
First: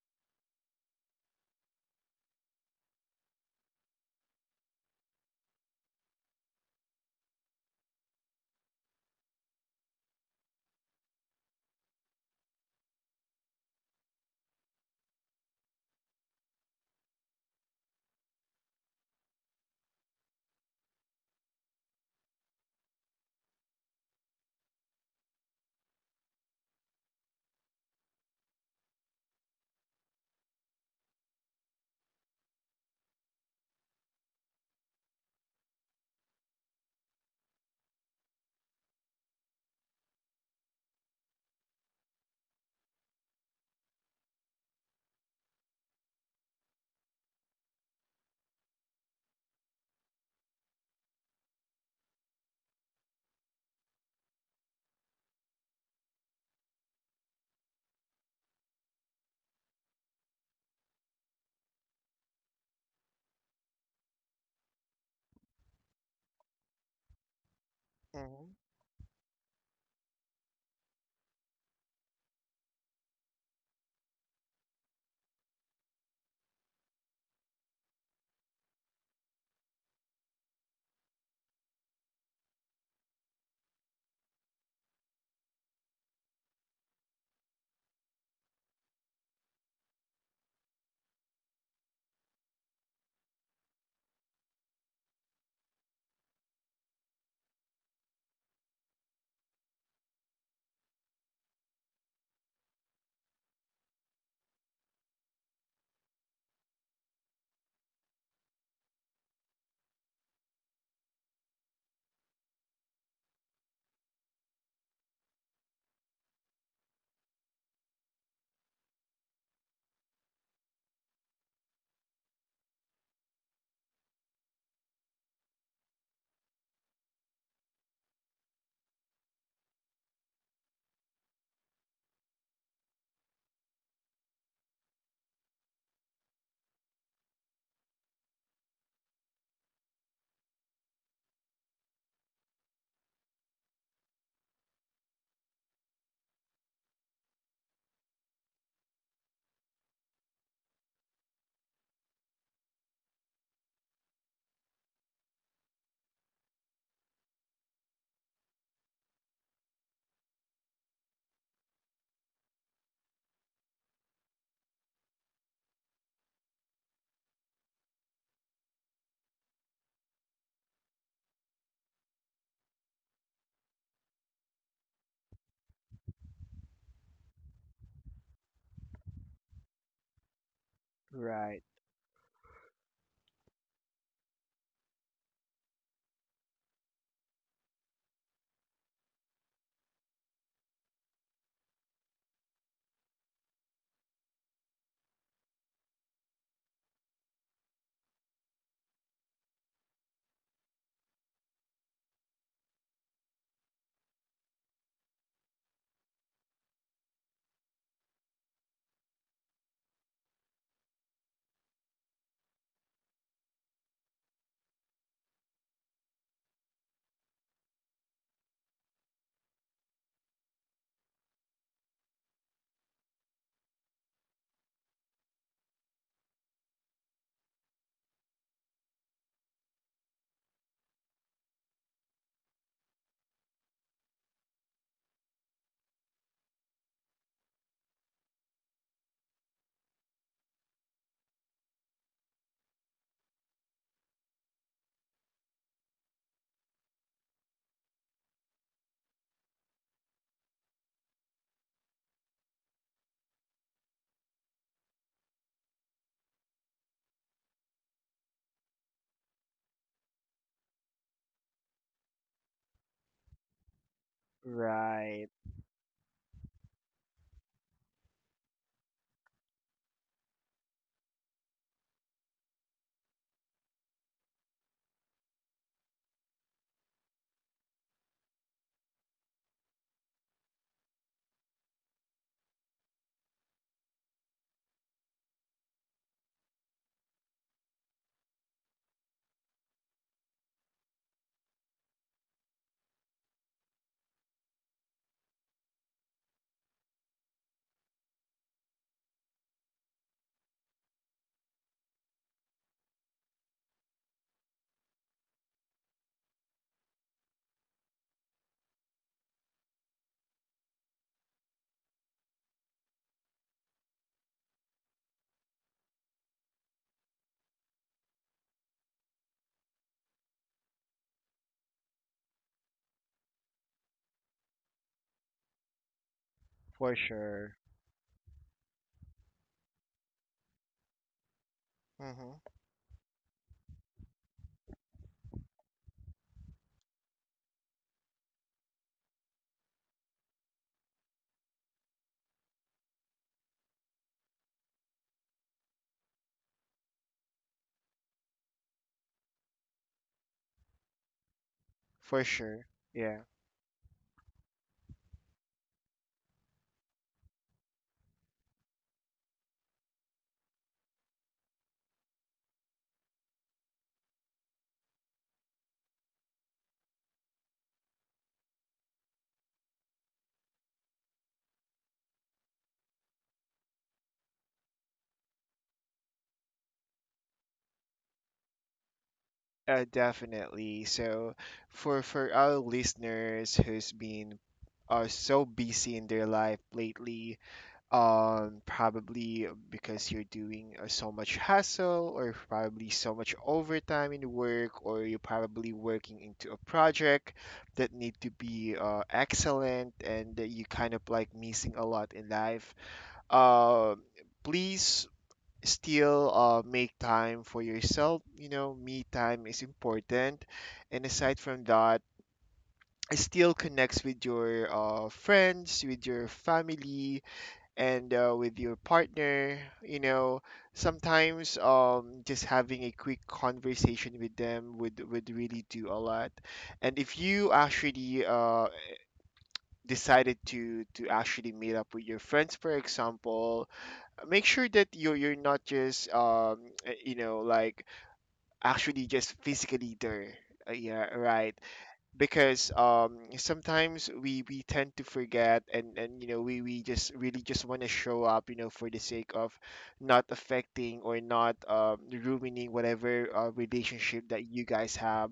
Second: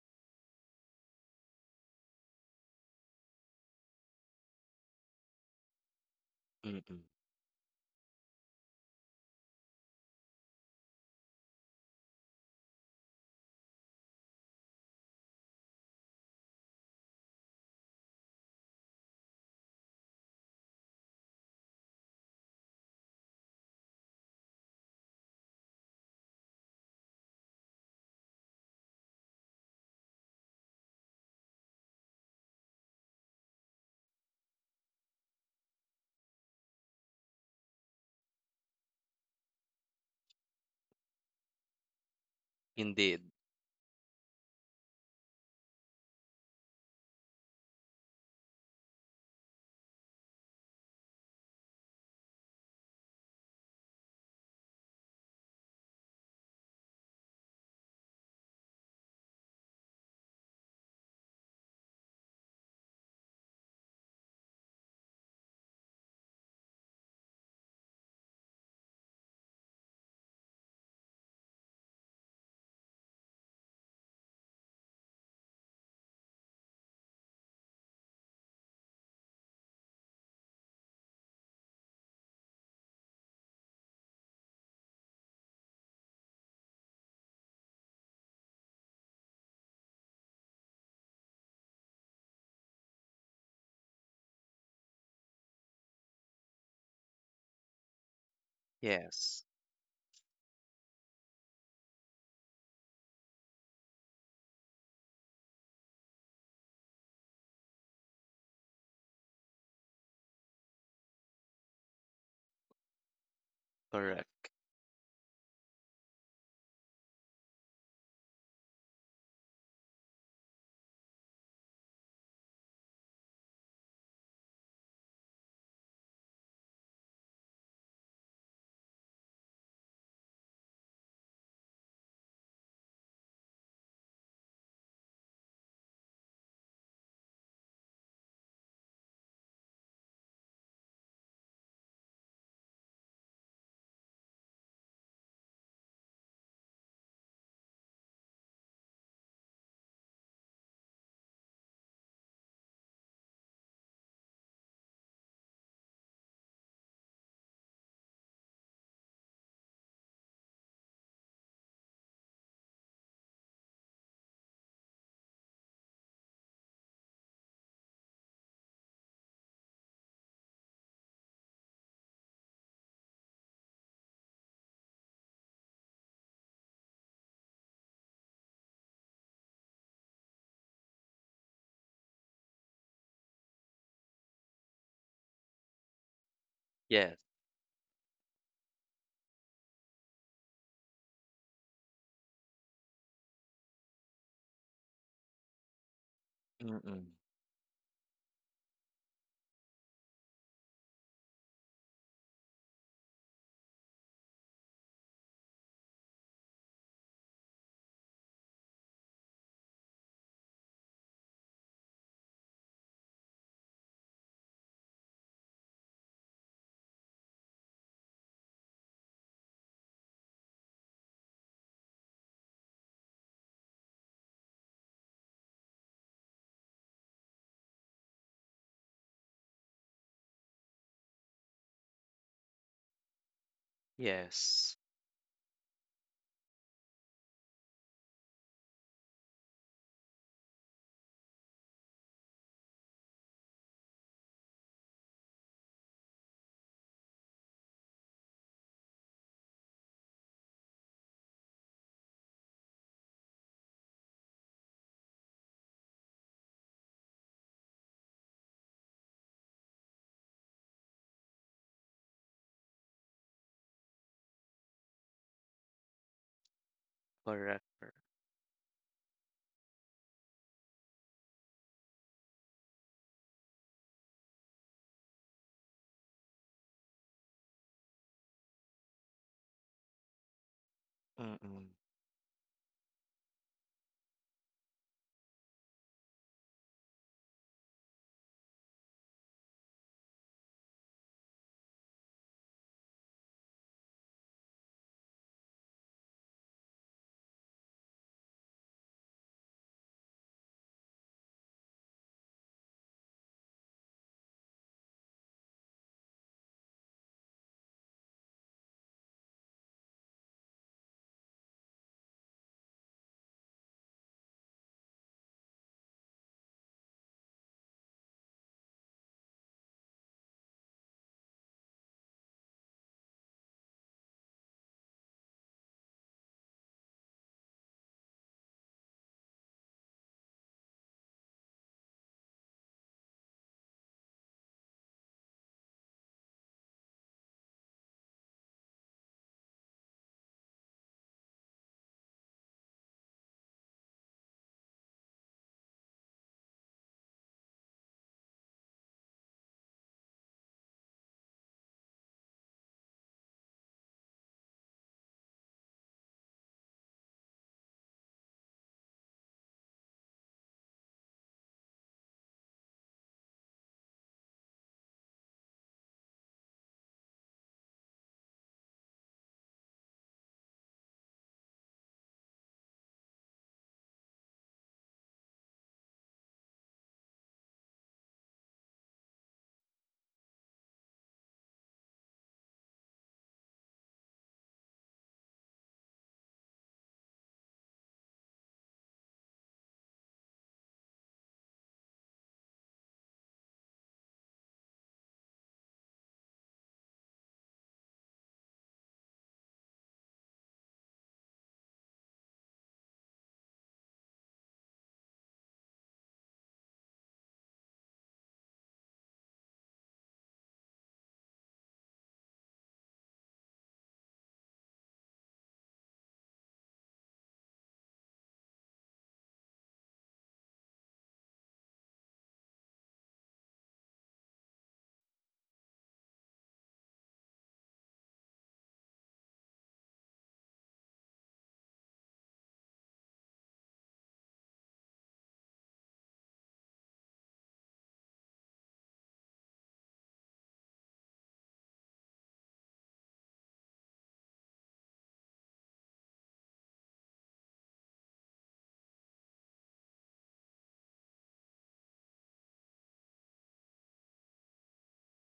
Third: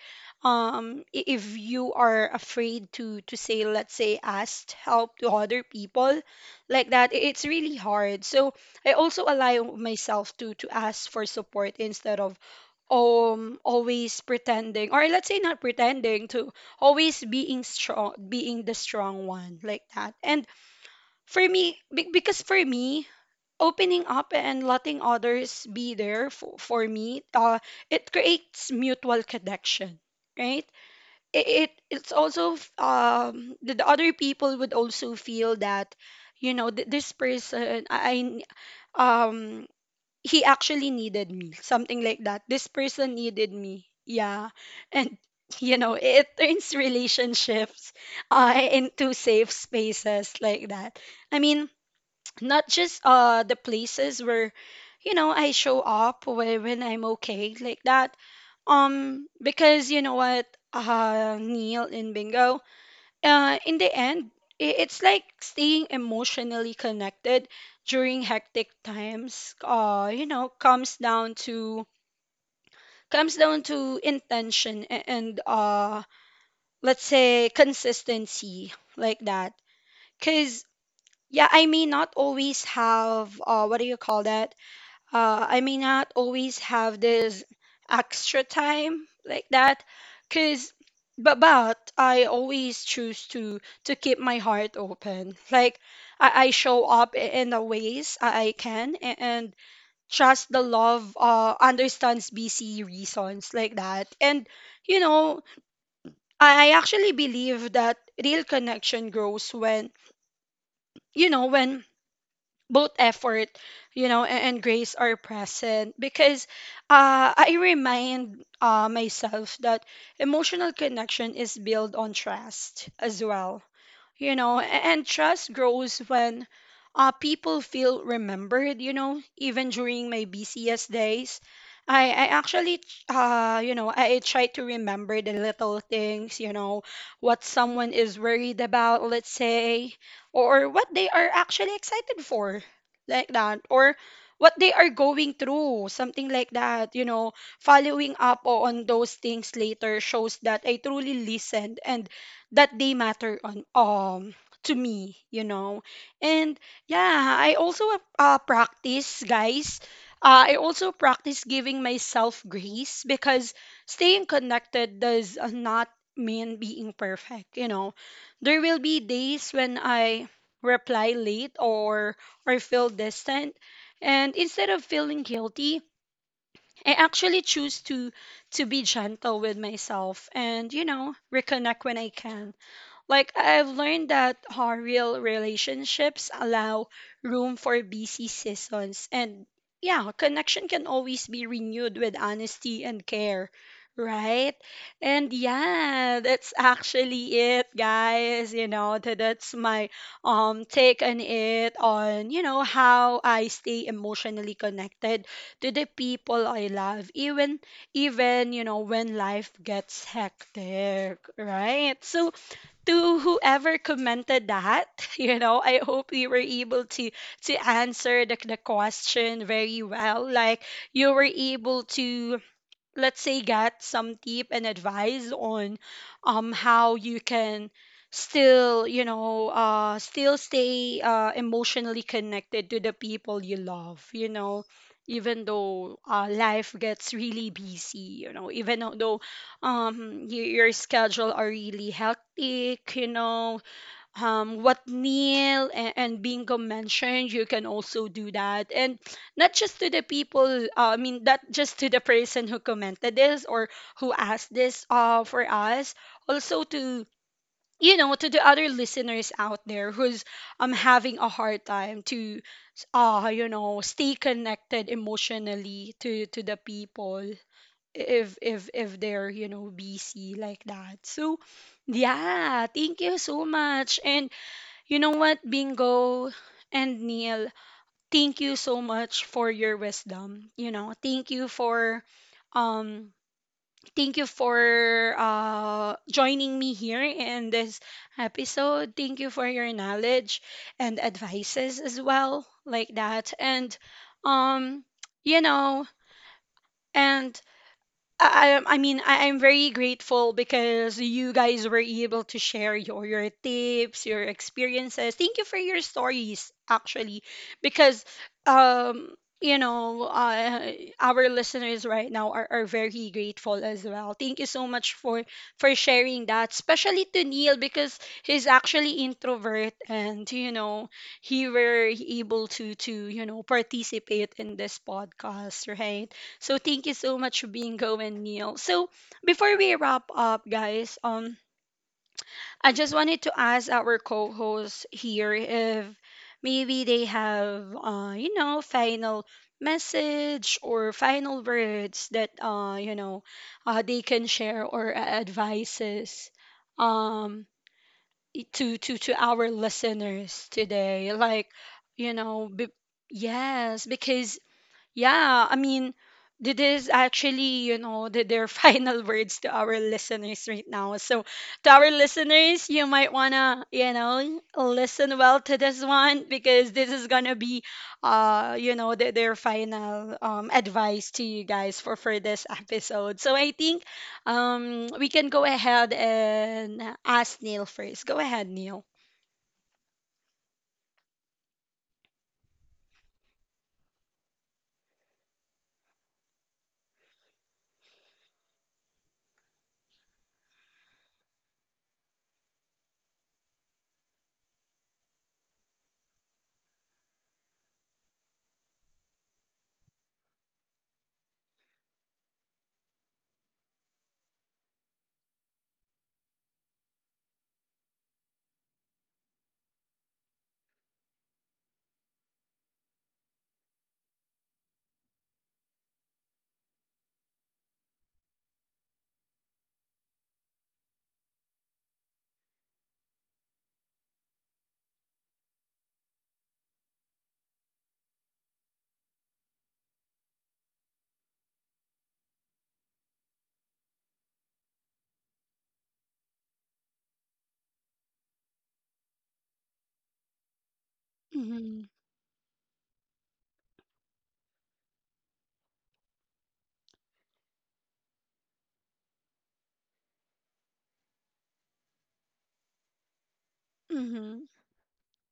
A: if you are afraid to say, let's say, ask help to other people like
C: Mm-mm.
A: that, it's really hard. So I also allow myself to ask for support instead of always pretending, or let's say not pretending to always being strong being the strong one like that. And for me, because for me, opening up and letting others be there for me, it creates mutual connection, right? It it's also the other people would also feel that, you know, this person I- um he actually needed me, something like that. This person
C: Indeed.
A: needed me. Yeah. And [laughs] you know, it turns [laughs] relationships into safe spaces like that. I mean, [tsk] not just the places where you know I show up where, when I'm okay like that. Because you know what, Neil and Bingo, in the end, it's like staying emotionally connected during
B: Mm-hmm.
A: hectic times. You know, comes down to intention and let's say consistency like that. Cause yeah, I may not always have what do you call that? I may not always have this extra time like that. Cuz but I always choose to keep my heart open. Like I show up in the ways I can,
C: Yes.
A: and trust the love understands BC reasons like that. And you know, I actually believe that real connection grows when you know when both effort, you know,
C: Correct.
A: and grace are present. Because I remind myself that emotional connection is built on trust as well, you know. And trust grows when people feel remembered, you know, even during my busiest days. I actually you know, I try to remember the little things, you know. What someone is worried about, let's say, or what they are actually excited for like that, or what they are going through, something like that, you know. Following up on those things later shows that I truly listened and that they matter on to me, you know. And yeah, I also practice, guys, I also practice giving myself grace. Because staying connected does not mean being perfect, you know. There will be days when I reply late, or feel distant, and instead of feeling guilty, I actually choose to be gentle with myself, and you know
B: Right,
A: reconnect when I can. Like I've learned that real relationships allow
C: Yes.
A: room for busy seasons, and yeah, connection can always be renewed with honesty and care, right? And yeah, that's
C: Mm-mm.
A: actually it, guys. You know, that's my take on it on, you know, how I stay emotionally connected to the people I love, even, you know, when life gets hectic, right? So to whoever commented that. [laughs] You know, I hope we were able to answer the question very well. Like you were able to, let's say, get some tip and advice on how you can still, still stay emotionally connected to the people you love, you know,
C: Yes.
A: even though life gets really busy, you know, even though your schedule are really hectic, what Neil and Bingo mentioned, you can also do that. And not just to the people, I mean, not just to the person who commented this or who asked this, for us, also to, you know, to the other listeners out there who's having a hard time to, you know, stay connected
B: right.
A: emotionally to the people
C: Correct.
A: if they're, you know, busy like that. So yeah, thank you so much. And you know what, Bingo and Neil, thank you so much for your wisdom. You know,
C: Mm-mm.
A: um thank you for joining me here in this episode. Thank you for your knowledge and advices as well, like that. And um you know, and I mean, I'm very grateful because you guys were able to share your tips, your experiences. Thank you for your stories, actually, because, um, you know, our listeners right now are very grateful as well. Thank you so much for sharing that, especially to Neil because he's actually introvert and, you know, he were able to, you know, participate in this podcast, right? So thank you
B: For
A: so much,
B: sure.
A: Bingo and Neil. So before we wrap up, guys,
B: Mm-hmm.
A: I just wanted to ask our co-hosts here if maybe they have, you know, final message or final words that, you know, they can share or advices, um, to our listeners today. Like, you
B: For
A: know,
B: sure.
A: be-
B: Yeah.
A: yes, because yeah, I mean, this is actually, you know, their [laughs] final words to our listeners right now. So, to our listeners, you might wanna, you know, listen well to this one because this is gonna be, you know, their final advice to you guys for this [laughs] episode. So I think, we can go ahead and ask Neil first. Go ahead, Neil.
B: Definitely. So, for our listeners who's been are so busy in their life lately, probably because you're doing so much hassle, or probably so much overtime in work, or you're probably working into a project that need to be excellent, and that you kind of like missing a lot in life, uh, please still make time for yourself. You know, me time is important. And aside from that, it still connects with your friends, with your family, and with your partner, you know. Sometimes just having a quick conversation with them would really do a lot. And if you actually decided to actually meet up with your friends, for example, make sure that you're not just actually just physically there. Yeah, right,
A: Mhm.
B: because sometimes we tend to forget, and we just really just want to show up, you know, for the sake of not affecting or not ruining whatever relationship
A: Mhm.
B: that you guys have.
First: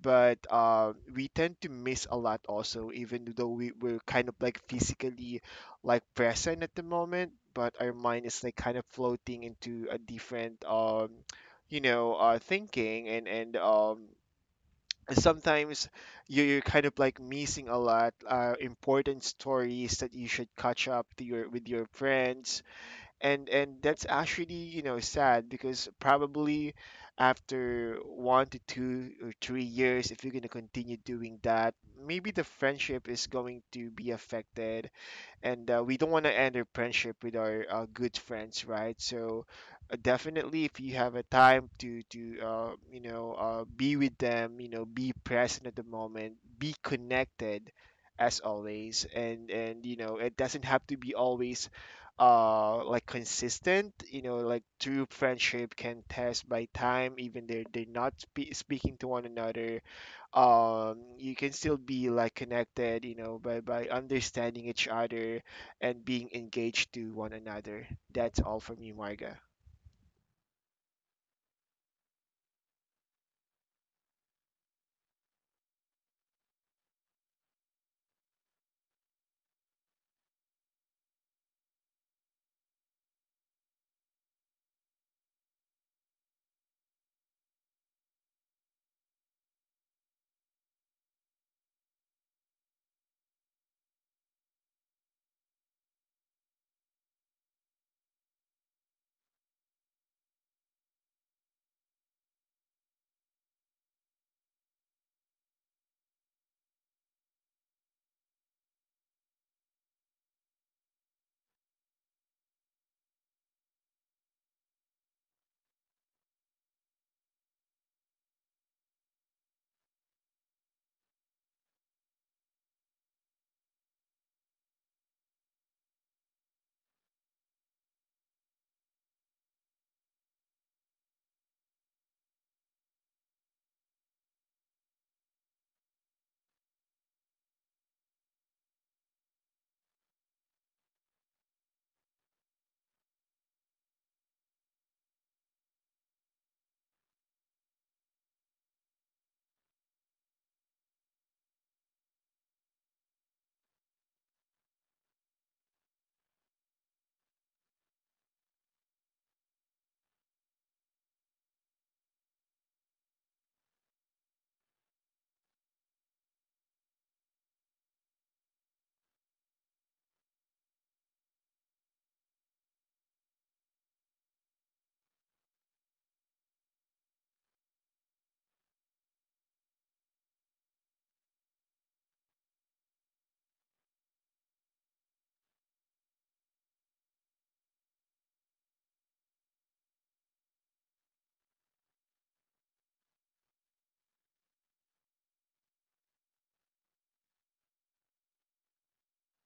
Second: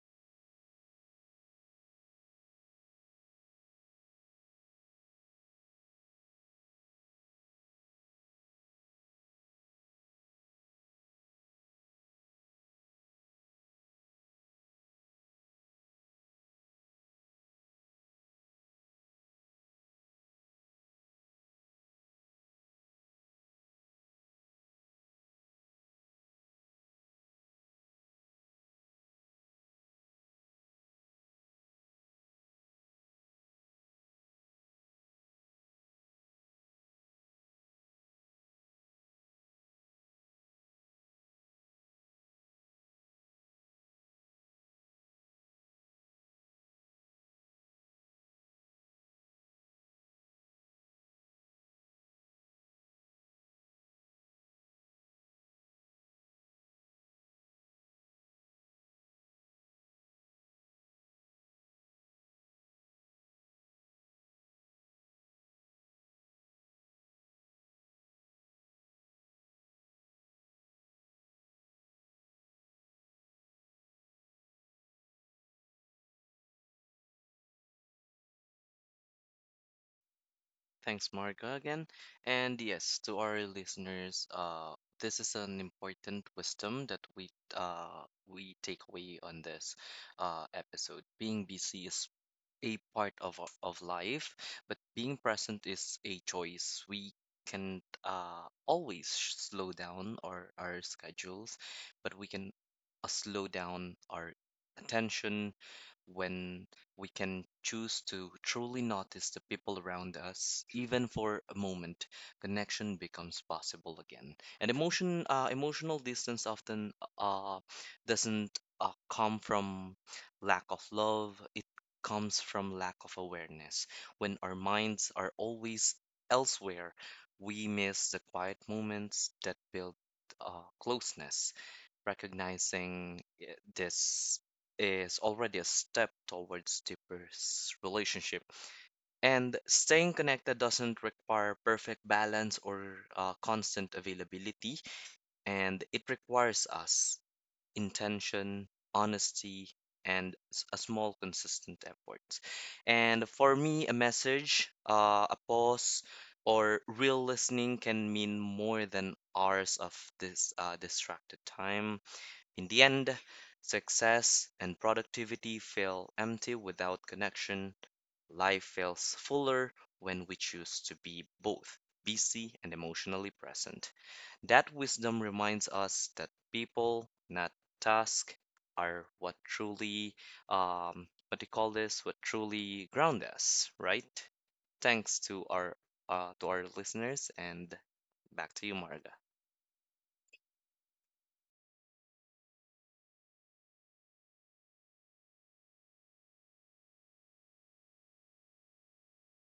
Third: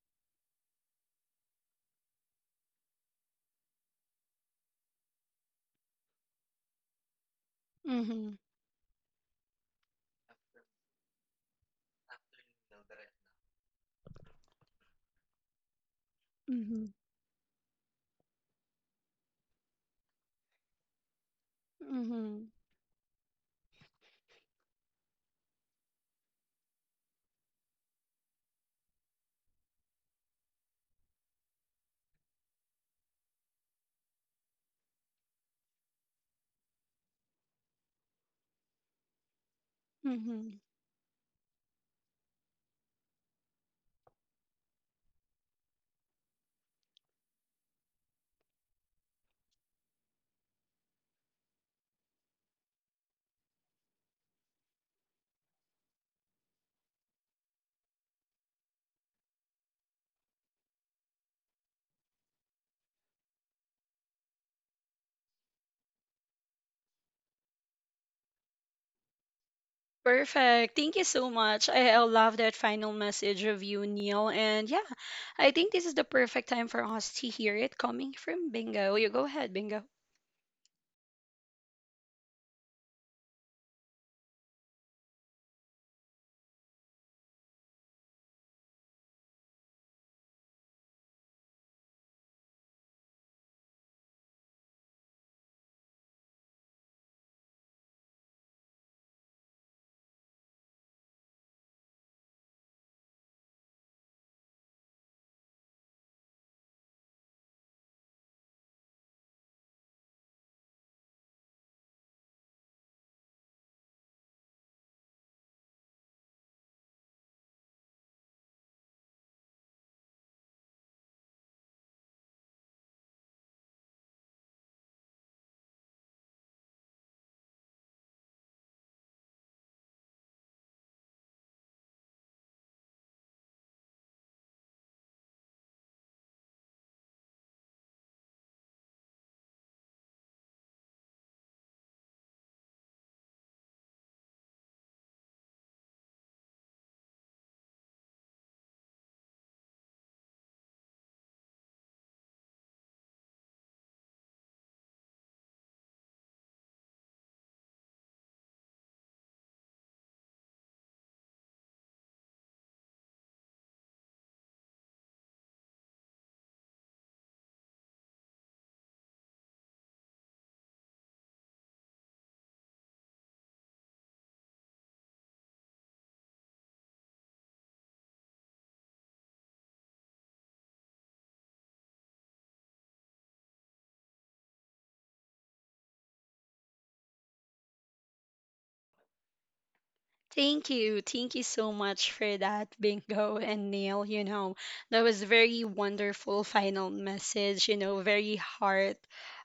B: But we tend to miss a lot also, even though we're kind of like physically like present at the moment, but our mind
A: Mhm.
B: is like kind of floating into a different, you know, thinking, and sometimes you're kind
A: Mhm.
B: of like missing a lot, important stories that you should catch up to your with your
A: Mhm.
B: friends. And that's actually, you know, sad, because probably after 1 to 2 or 3 years, if you're going to continue doing that, maybe the friendship is going to be affected, and we don't want to end our friendship with our good friends, right? So
A: Mhm.
B: definitely, if you have a time to be with them, you know, be present at the moment, be connected as always, and you know, it doesn't have to be always like consistent, you know. Like, true friendship can test by time, even they're not speaking to one another. You can still be like connected, you know, by understanding each other and being engaged to one another. That's all from you, Marga.
A: Perfect. Thank you so much. I love that final message of you, Neil. And yeah, I think this is the perfect time for us to hear it coming from Bingo. You go ahead, Bingo.
C: Thanks, Marga, again. And yes, to our listeners, this is an important wisdom that we take away on this episode. Being busy is a part of of life, but being present is a choice. We can always slow down our schedules, but we can slow down our attention. When we can choose to truly notice the people around us, even for a moment, connection becomes possible again. And emotional distance often uh, doesn't come from lack of love, comes from lack of awareness. When our minds are always elsewhere, we miss the quiet moments that build closeness. Recognizing this is already a step towards deeper relationship. And staying connected doesn't require perfect balance or constant availability, and it requires us intention, honesty, and a small consistent effort. And for me, a message, a pause, or real listening can mean more than hours of this distracted time. In the end, success and productivity feel empty without connection. Life feels fuller when we choose to be both busy and emotionally present. That wisdom reminds us that people, not tasks, are what truly, what they call this, what truly ground us, right? Thanks to our listeners, and back to you, Marga.
A: Thank you. Thank you so much for that, [laughs] Bingo and Neil. You know, that was very wonderful final message, you know, very heart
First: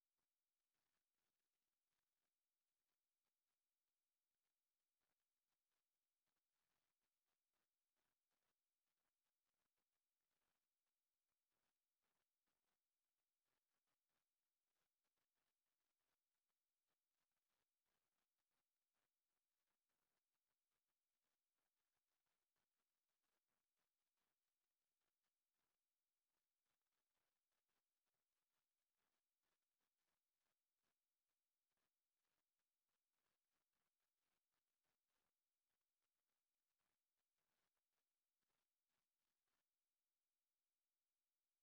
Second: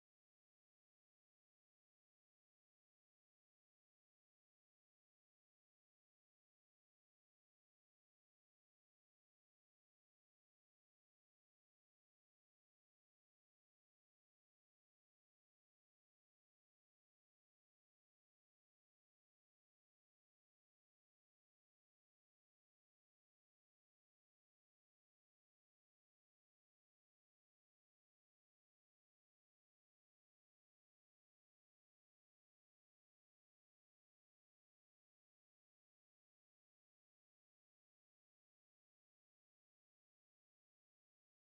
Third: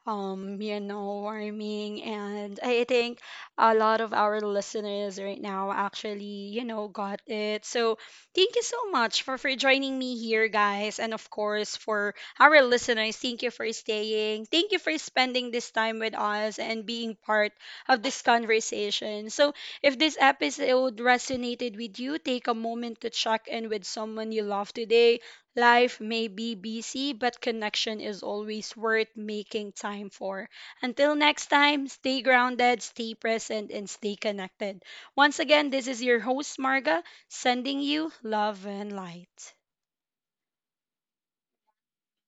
A: you know, warming. And I think a lot of our listeners right now actually, you know, got it. So thank you so much for joining me here, guys. And of course for our listeners, thank you for staying. Thank you for spending this time with us and being part of this conversation. So if this episode resonated with you, take a moment to check in with someone you love today. Life may be busy, but connection is always worth making time for. Until next time, stay grounded, stay present, and stay connected. Once again, this is your host, Marga, sending you love and light.